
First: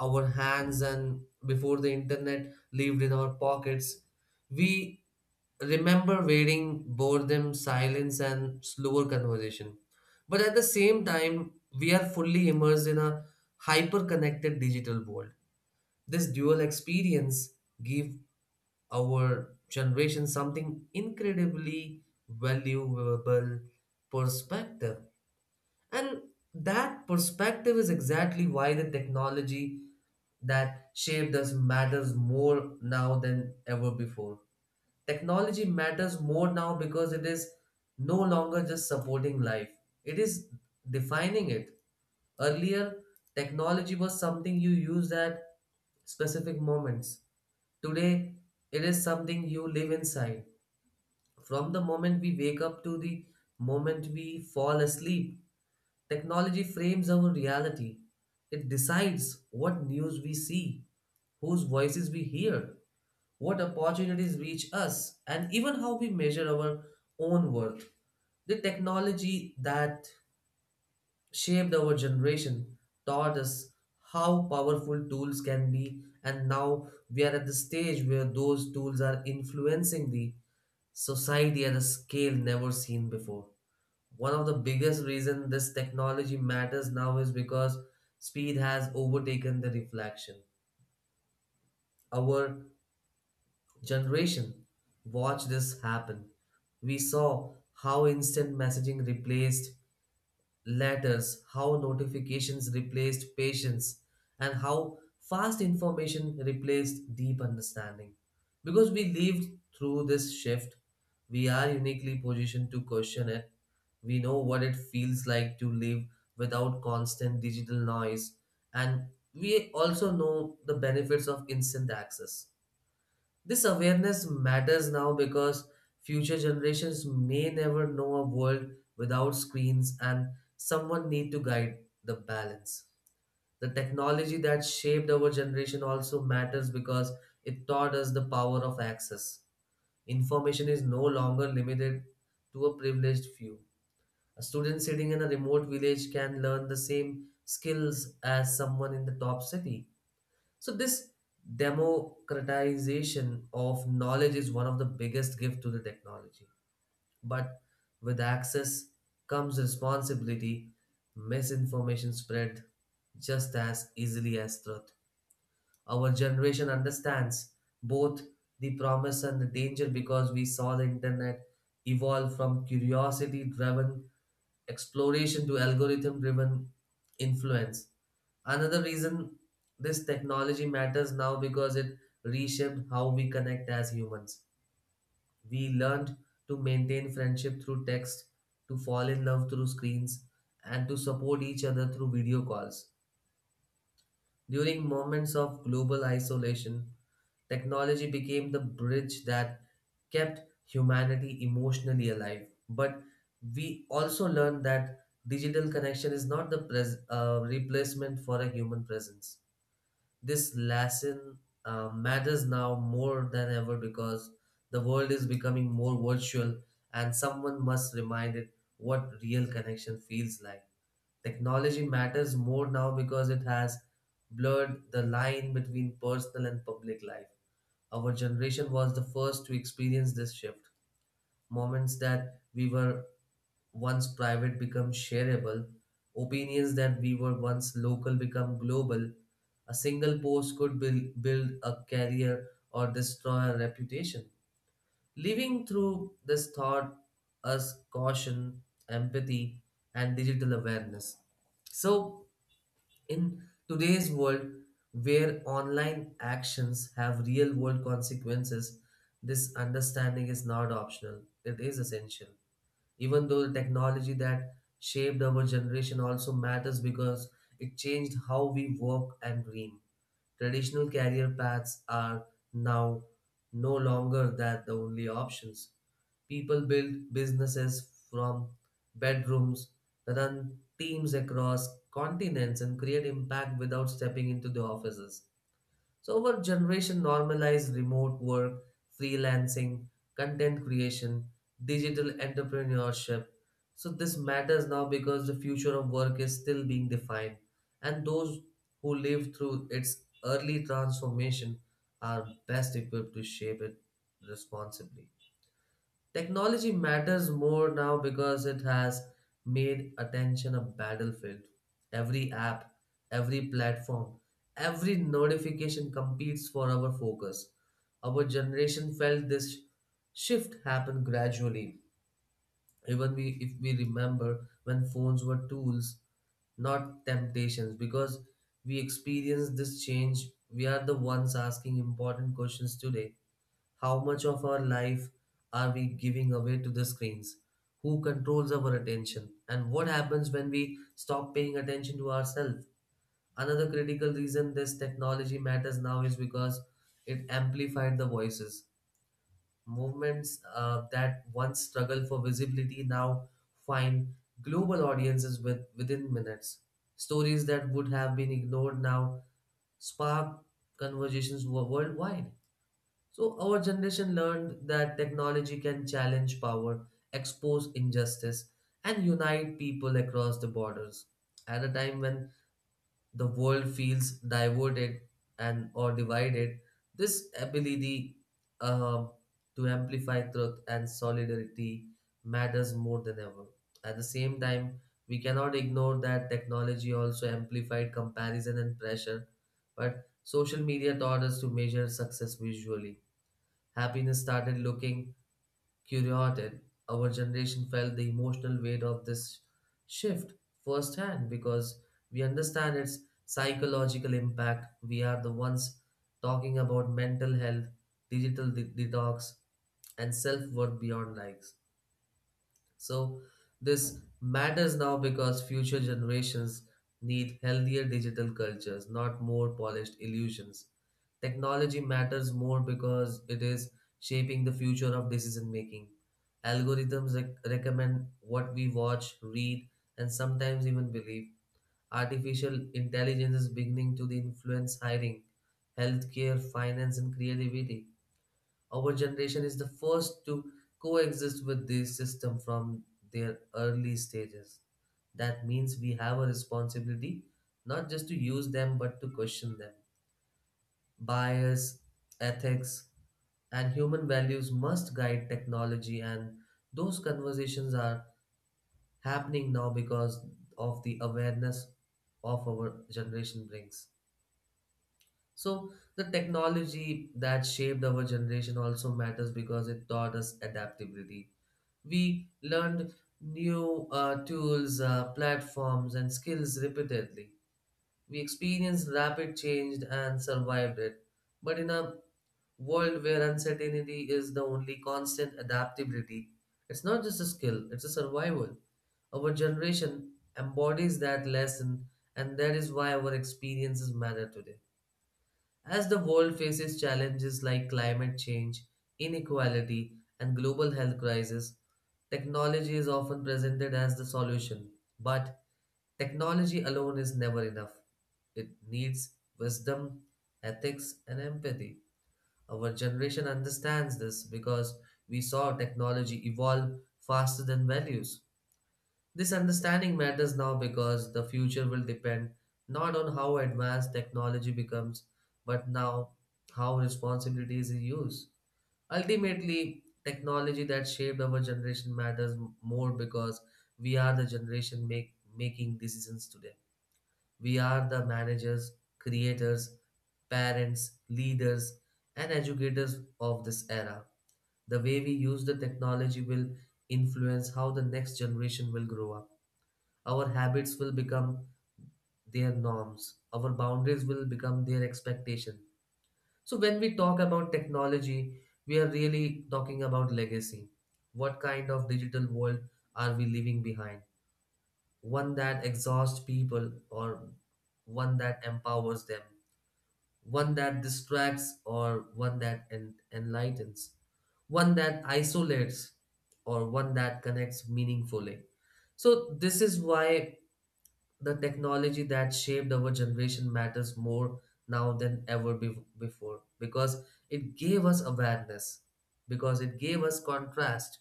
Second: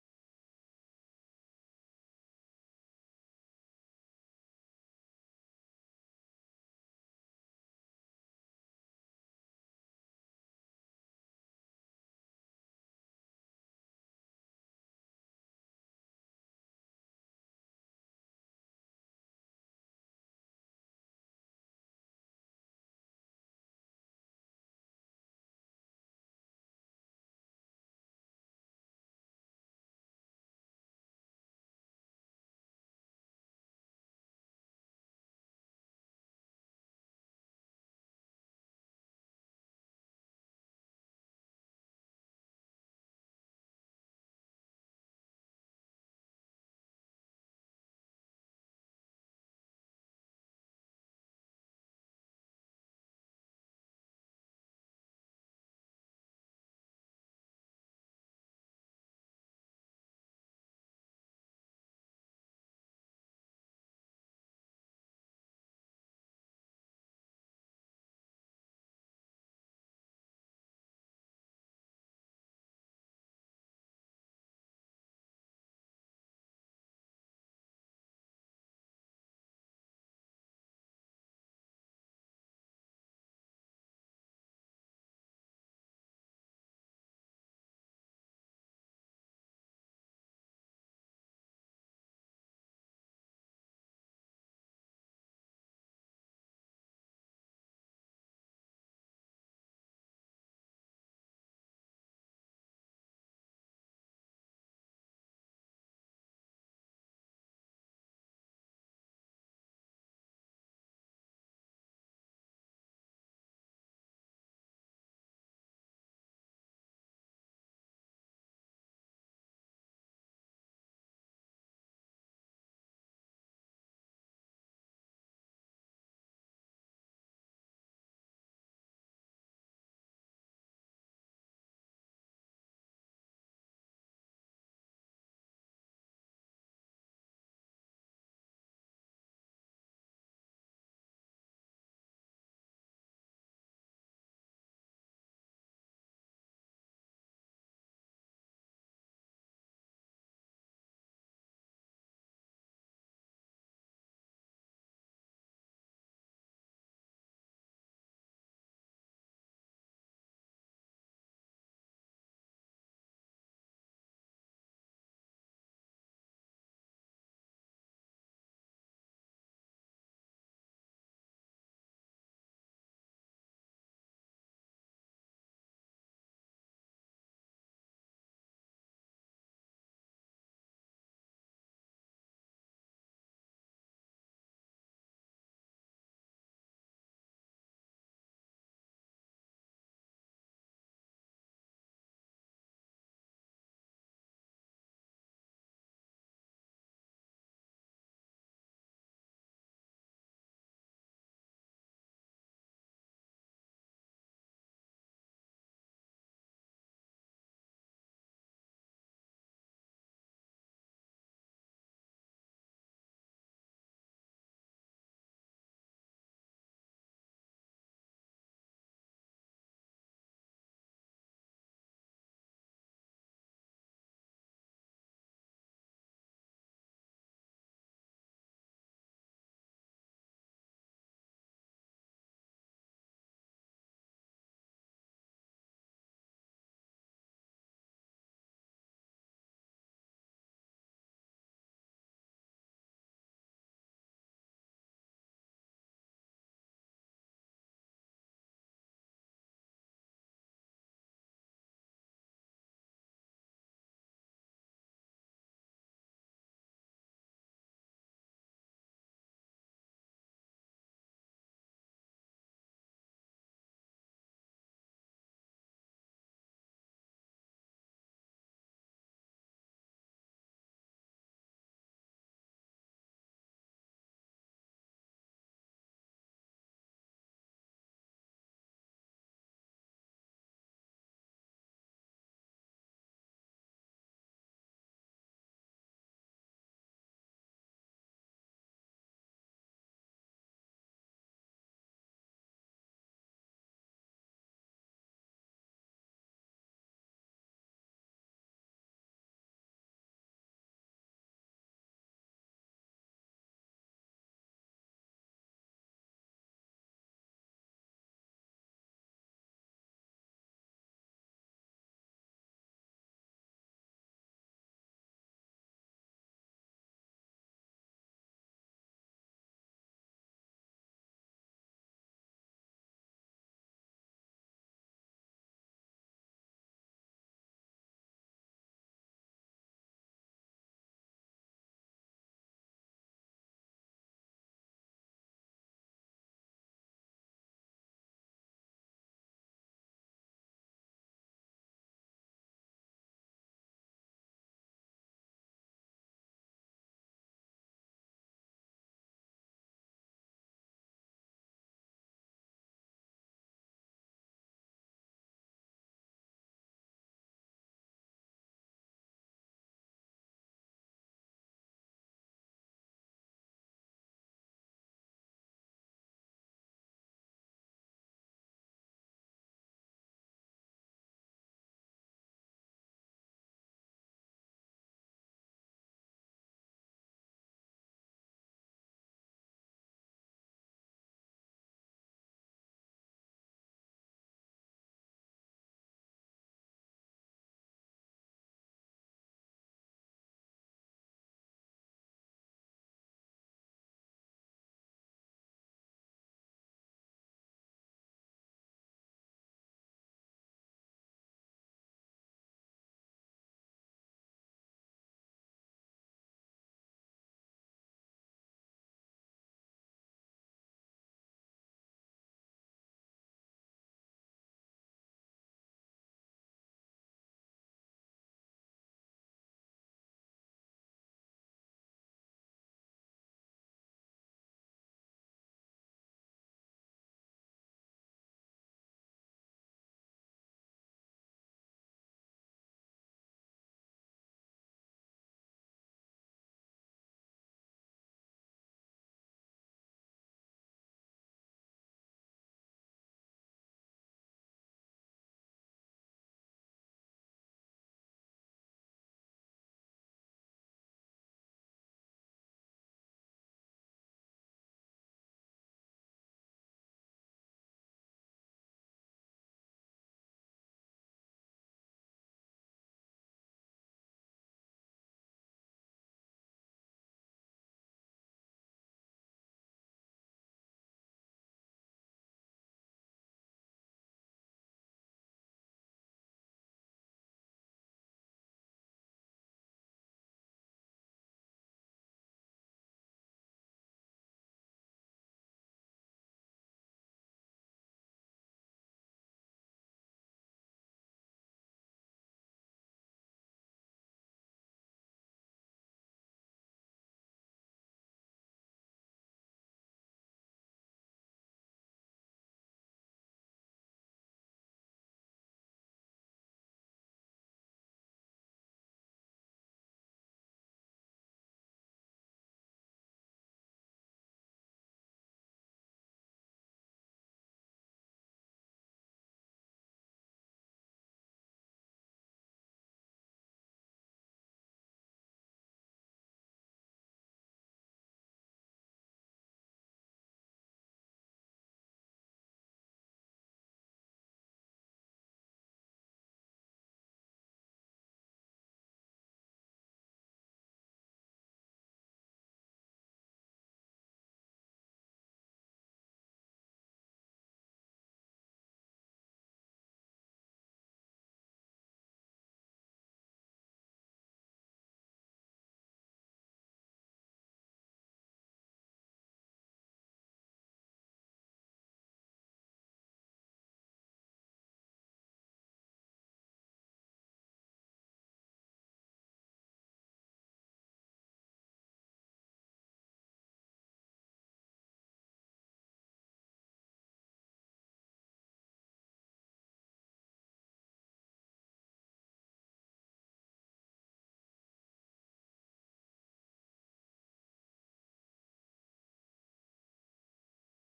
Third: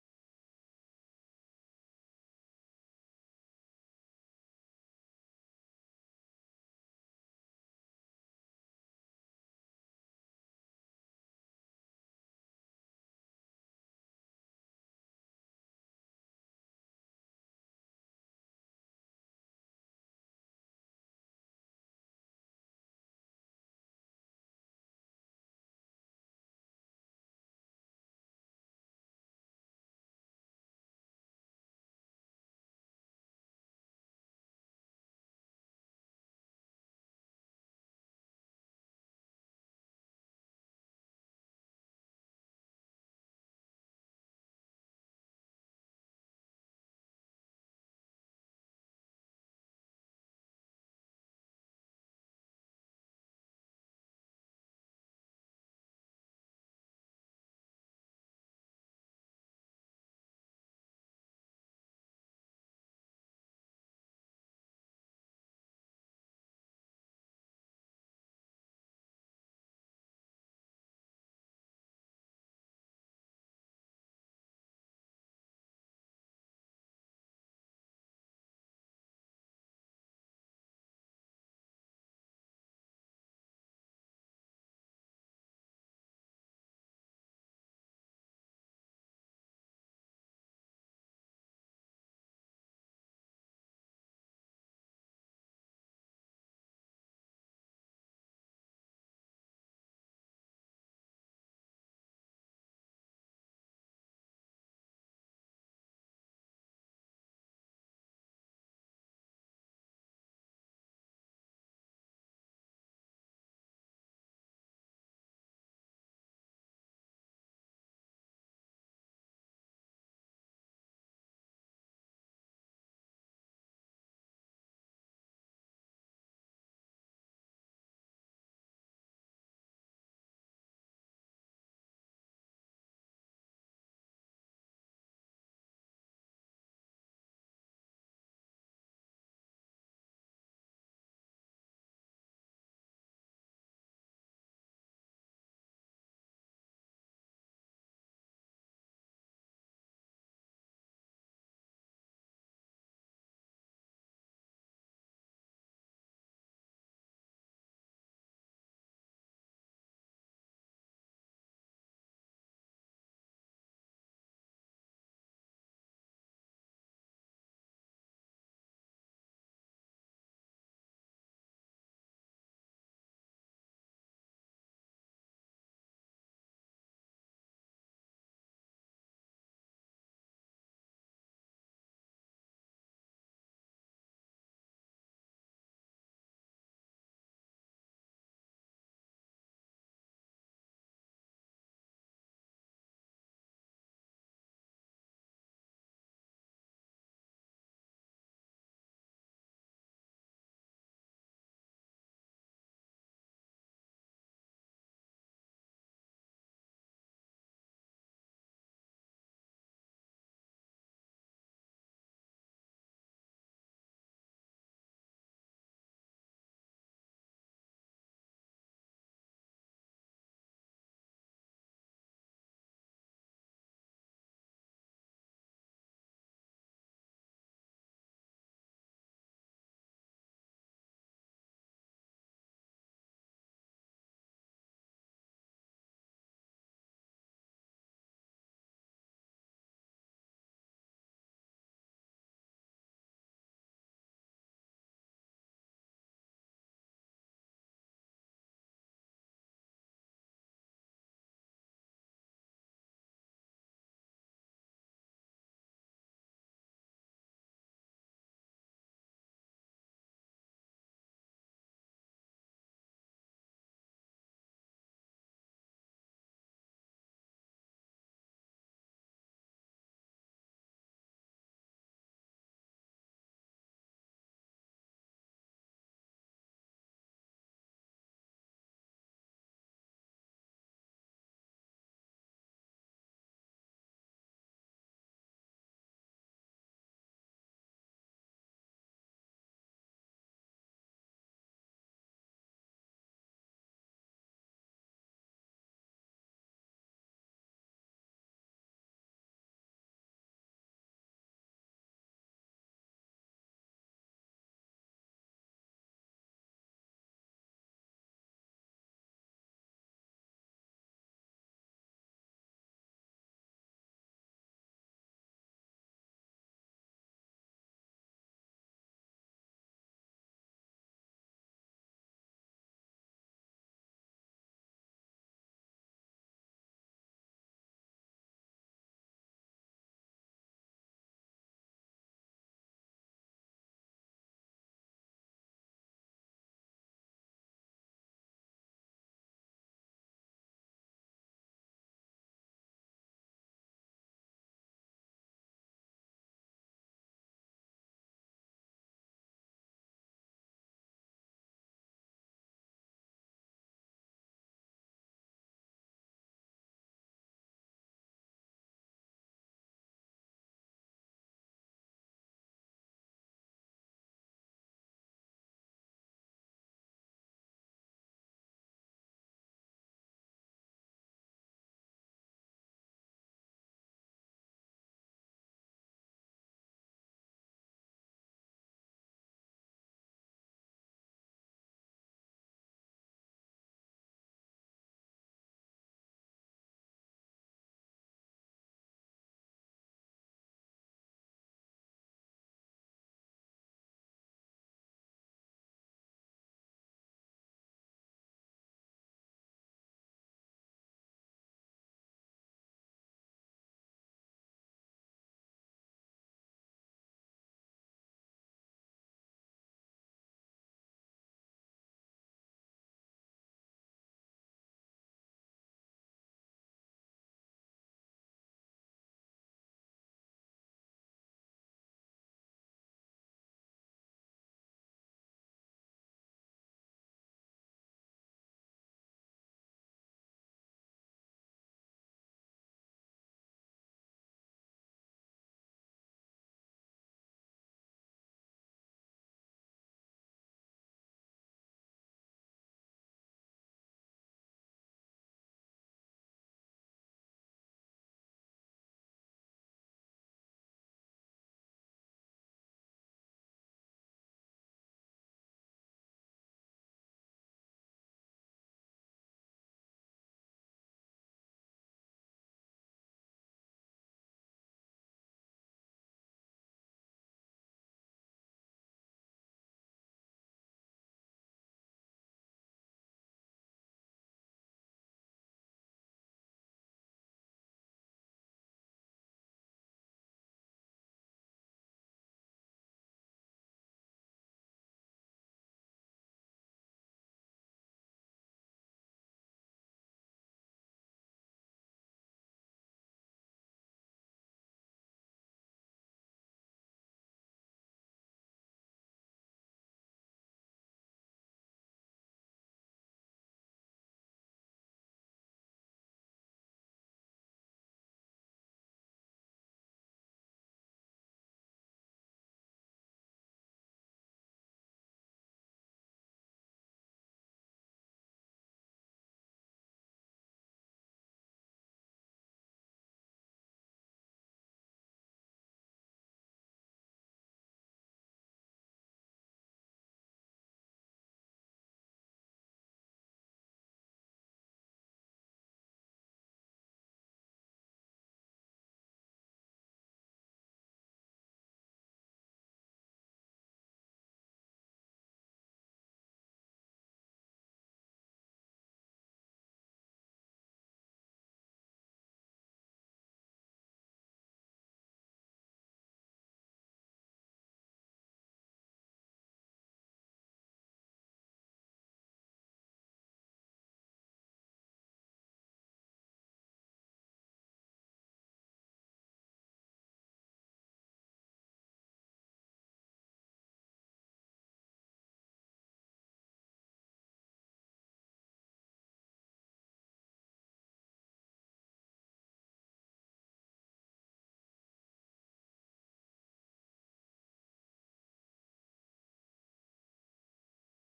our hands and before the internet lived in our pockets. We remember waiting, boredom, silence, and slower conversation. But at the same time, we are fully immersed in a hyper connected digital world. This dual experience give our generation something incredibly valuable perspective, and that perspective is exactly why the technology that shaped us matters more now than ever before. Technology matters more now because it is no longer just supporting life, it is defining it. Earlier, technology was something you used at specific moments. Today, it is something you live inside. From the moment we wake up to the moment we fall asleep, technology frames our reality. It decides what news we see, whose voices we hear, what opportunities reach us, and even how we measure our own worth. The technology that shaped our generation, taught us how powerful tools can be, and now we are at the stage where those tools are influencing the society at a scale never seen before. One of the biggest reasons this technology matters now is because speed has overtaken the reflection. Our generation watched this happen. We saw how instant messaging replaced letters, how notifications replaced patience, and how fast information replaced deep understanding. Because we lived through this shift, we are uniquely positioned to question it. We know what it feels like to live without constant digital noise, and we also know the benefits of instant access. This awareness matters now because future generations may never know a world without screens and someone need to guide the balance. The technology that shaped our generation also matters because it taught us the power of access. Information is no longer limited to a privileged few. A student sitting in a remote village can learn the same skills as someone in the top city, so this democratization of knowledge is one of the biggest gift to the technology. But with access comes responsibility. Misinformation spread just as easily as truth. Our generation understands both the promise and the danger because we saw the internet evolve from curiosity driven exploration to algorithm driven influence. Another reason this technology matters now because it reshaped how we connect as humans. We learned to maintain friendship through text, to fall in love through screens, and to support each other through video calls. During moments of global isolation, technology became the bridge that kept humanity emotionally alive. But we also learned that digital connection is not the pres- uh, replacement for a human presence. This lesson uh, matters now more than ever because the world is becoming more virtual and someone must remind it what real connection feels like. Technology matters more now because it has blurred the line between personal and public life. Our generation was the first to experience this shift. Moments that we were once private becomes shareable, opinions that we were once local become global. A single post could buil- build a career or destroy a reputation. Living through this thought us caution, empathy, and digital awareness. So, in today's world where online actions have real world consequences, this understanding is not optional, it is essential. Even though the technology that shaped our generation also matters because it changed how we work and dream. Traditional career paths are now no longer that the only options. People build businesses from bedrooms, run teams across continents, and create impact without stepping into the offices. So our generation normalized remote work, freelancing, content creation, digital entrepreneurship. So this matters now because the future of work is still being defined, and those who lived through its early transformation are best equipped to shape it responsibly. Technology matters more now because it has made attention a battlefield. Every app, every platform, every notification competes for our focus. Our generation felt this shift happen gradually. Even we, if we remember when phones were tools, not temptations, because we experience this change, we are the ones asking important questions today. How much of our life are we giving away to the screens? Who controls our attention? And what happens when we stop paying attention to ourselves? Another critical reason this technology matters now is because it amplified the voices. Movements uh, that once struggled for visibility now find global audiences with, within minutes. Stories that would have been ignored now spark conversations wo- worldwide. So, our generation learned that technology can challenge power, expose injustice, and unite people across the borders. At a time when the world feels diverted and or divided, this ability uh, to amplify truth and solidarity matters more than ever. At the same time, we cannot ignore that technology also amplified comparison and pressure, but social media taught us to measure success visually. Happiness started looking curated. Our generation felt the emotional weight of this shift firsthand because we understand its psychological impact. We are the ones talking about mental health, digital de- detox, and self worth beyond likes. So this matters now because future generations need healthier digital cultures, not more polished illusions. Technology matters more because it is shaping the future of decision making. Algorithms rec- recommend what we watch, read, and sometimes even believe. Artificial intelligence is beginning to influence hiring, healthcare, finance, and creativity. Our generation is the first to coexist with this system from their early stages. That means we have a responsibility not just to use them but to question them. Bias, ethics, and human values must guide technology, and those conversations are happening now because of the awareness of our generation brings. So the technology that shaped our generation also matters because it taught us adaptability. We learned new uh, tools, uh, platforms, and skills repeatedly. We experienced rapid change and survived it. But in a world where uncertainty is the only constant adaptability, it's not just a skill, it's a survival. Our generation embodies that lesson, and that is why our experiences matter today. As the world faces challenges like climate change, inequality, and global health crisis, technology is often presented as the solution. But technology alone is never enough. It needs wisdom, ethics, and empathy. Our generation understands this because we saw technology evolve faster than values. This understanding matters now because the future will depend not on how advanced technology becomes, but now how responsibility is used. Ultimately, technology that shaped our generation matters m- more because we are the generation make, making decisions today. We are the managers, creators, parents, leaders, and educators of this era. The way we use the technology will influence how the next generation will grow up. Our habits will become their norms. Our boundaries will become their expectation. So when we talk about technology, we are really talking about legacy. What kind of digital world are we leaving behind? One that exhausts people or one that empowers them, one that distracts or one that en- enlightens, one that isolates or one that connects meaningfully. So this is why the technology that shaped our generation matters more now than ever be- before, because it gave us awareness, because it gave us contrast,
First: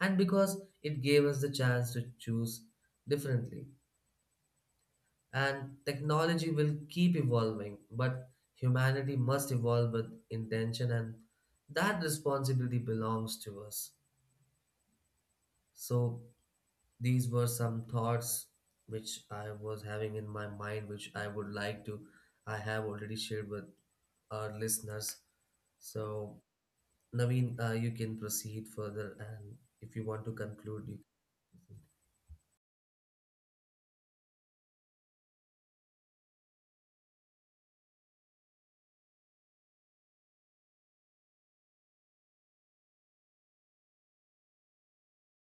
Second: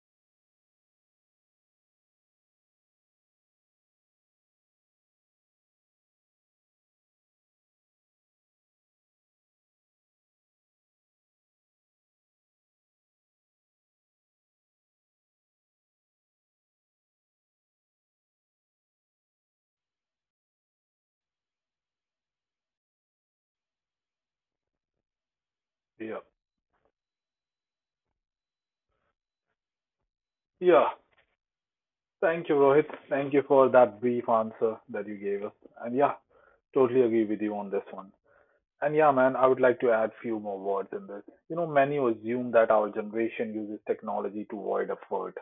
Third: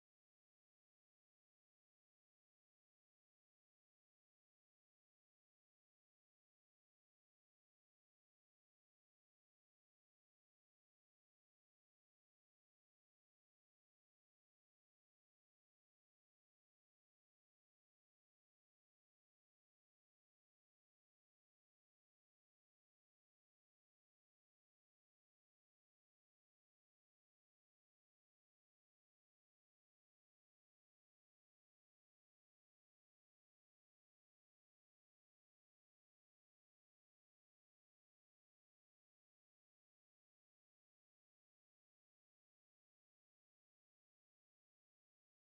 and because it gave us the chance to choose differently. And technology will keep evolving, but humanity must evolve with intention, and that responsibility belongs to us. So these were some thoughts which I was having in my mind, which I would like to, I have already shared with our listeners.
Yeah.
So Naveen, uh, you can proceed further, and if you want to conclude,
Yeah.
you
Thank you, Rohit. Thank you for that brief answer that you gave us. And yeah, totally agree with you on this one. And yeah, man, I would like to add few more words in this. You know, many assume that our generation uses technology to avoid effort.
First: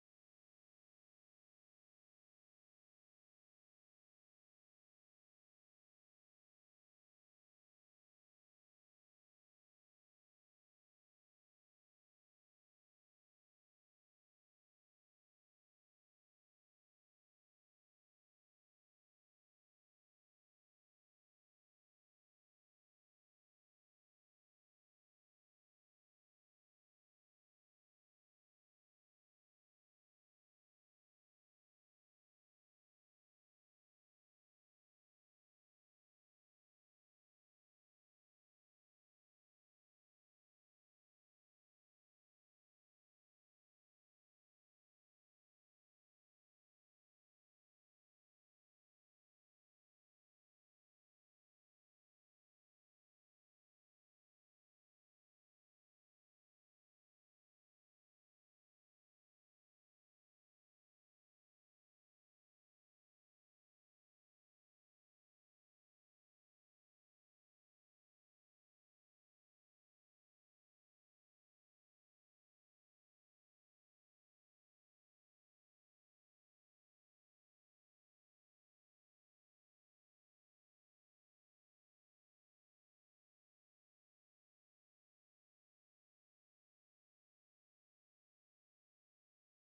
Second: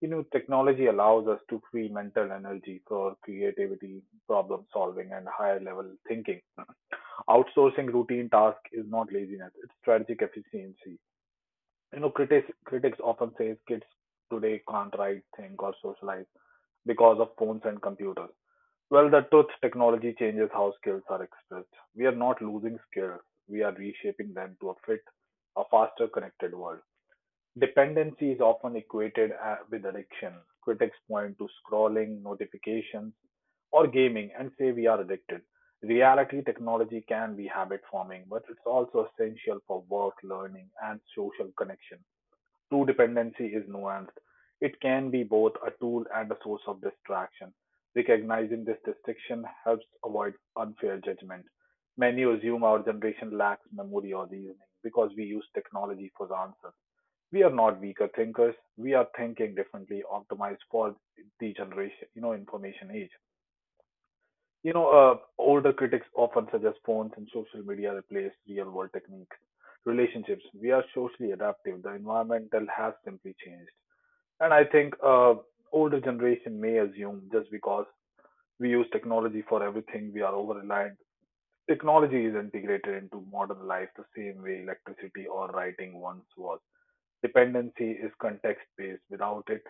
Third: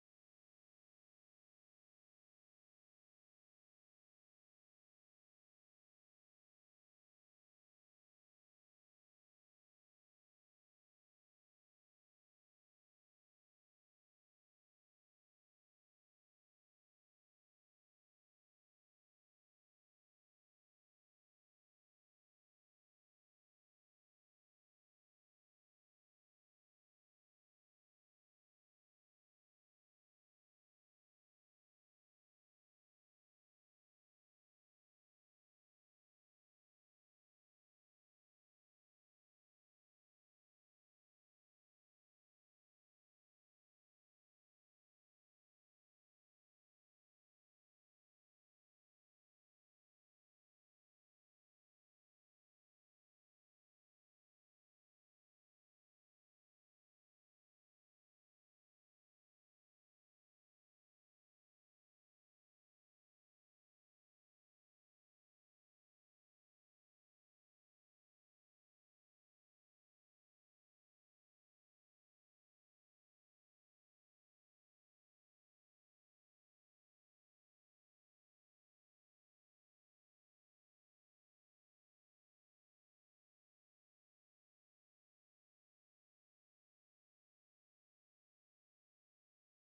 You know, technology allows us to free mental energy for creativity, problem solving, and higher level thinking. Outsourcing routine tasks is not laziness, it's strategic efficiency. You know, critics, critics often say kids today can't write, think, or socialize because of phones and computers. Well, the truth technology changes how skills are expressed. We are not losing skills, we are reshaping them to a fit, a faster connected world. Dependency is often equated uh, with addiction. Critics point to scrolling, notifications, or gaming and say we are addicted. Reality technology can be habit forming, but it's also essential for work, learning, and social connection. True dependency is nuanced; it can be both a tool and a source of distraction. Recognizing this distinction helps avoid unfair judgment. Many assume our generation lacks memory or reasoning because we use technology for the answers. We are not weaker thinkers. We are thinking differently, optimized for the generation, you know, information age. You know, uh, older critics often suggest phones and social media replace real world techniques relationships. We are socially adaptive. The environmental has simply changed. And I think uh, older generation may assume just because we use technology for everything, we are over reliant. Technology is integrated into modern life the same way electricity or writing once was. Dependency is context based. Without it,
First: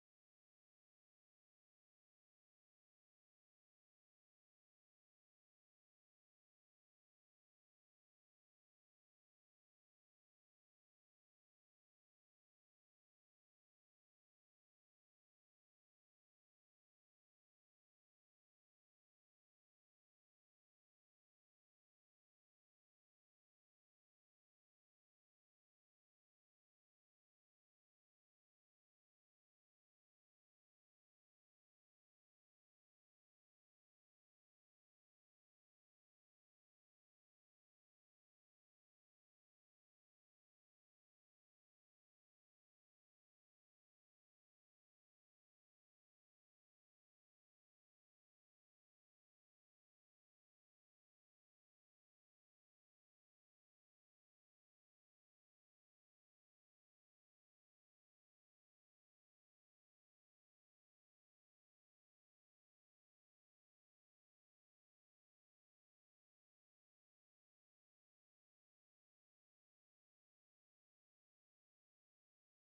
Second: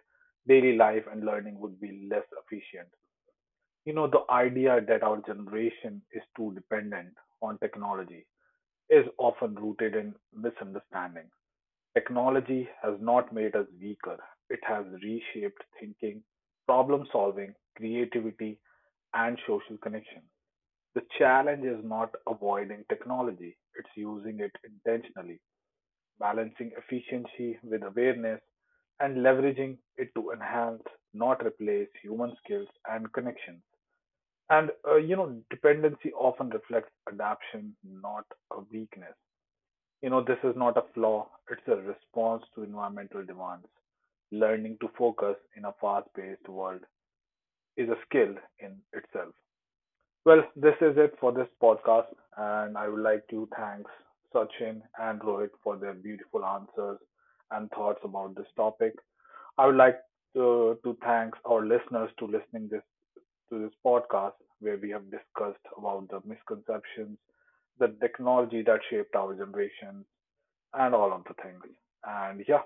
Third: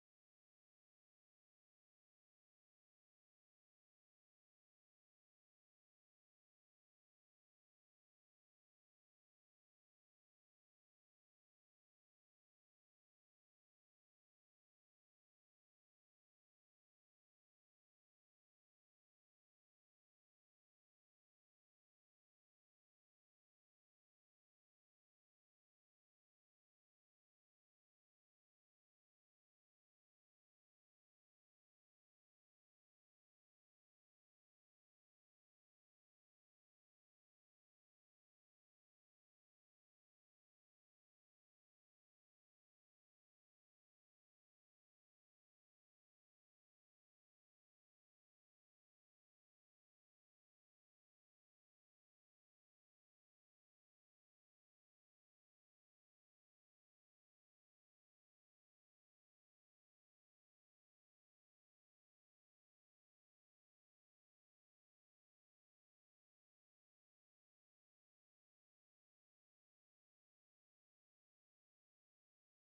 daily life and learning would be less efficient. You know, the idea that our generation is too dependent on technology is often rooted in misunderstanding. Technology has not made us weaker; it has reshaped thinking, problem-solving, creativity, and social connection. The challenge is not avoiding technology, it's using it intentionally, balancing efficiency with awareness, and leveraging it to enhance, not replace, human skills and connections. And uh, you know, dependency often reflects adaptation, not a weakness. You know, this is not a flaw, it's a response to environmental demands. Learning to focus in a fast paced world is a skill in itself. Well, this is it for this podcast, and I would like to thank Sachin and Rohit for their beautiful answers and thoughts about this topic. I would like to, to thank our listeners to listening this to this podcast where we have discussed about the misconceptions, the technology that shaped our generation, and all of the things. And yeah,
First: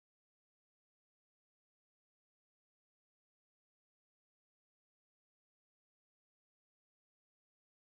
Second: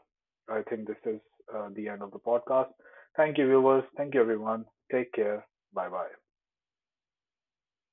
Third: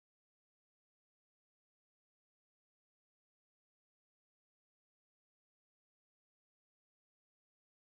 I think this is uh, the end of the podcast. Thank you, viewers. Thank you, everyone. Take care. Bye bye.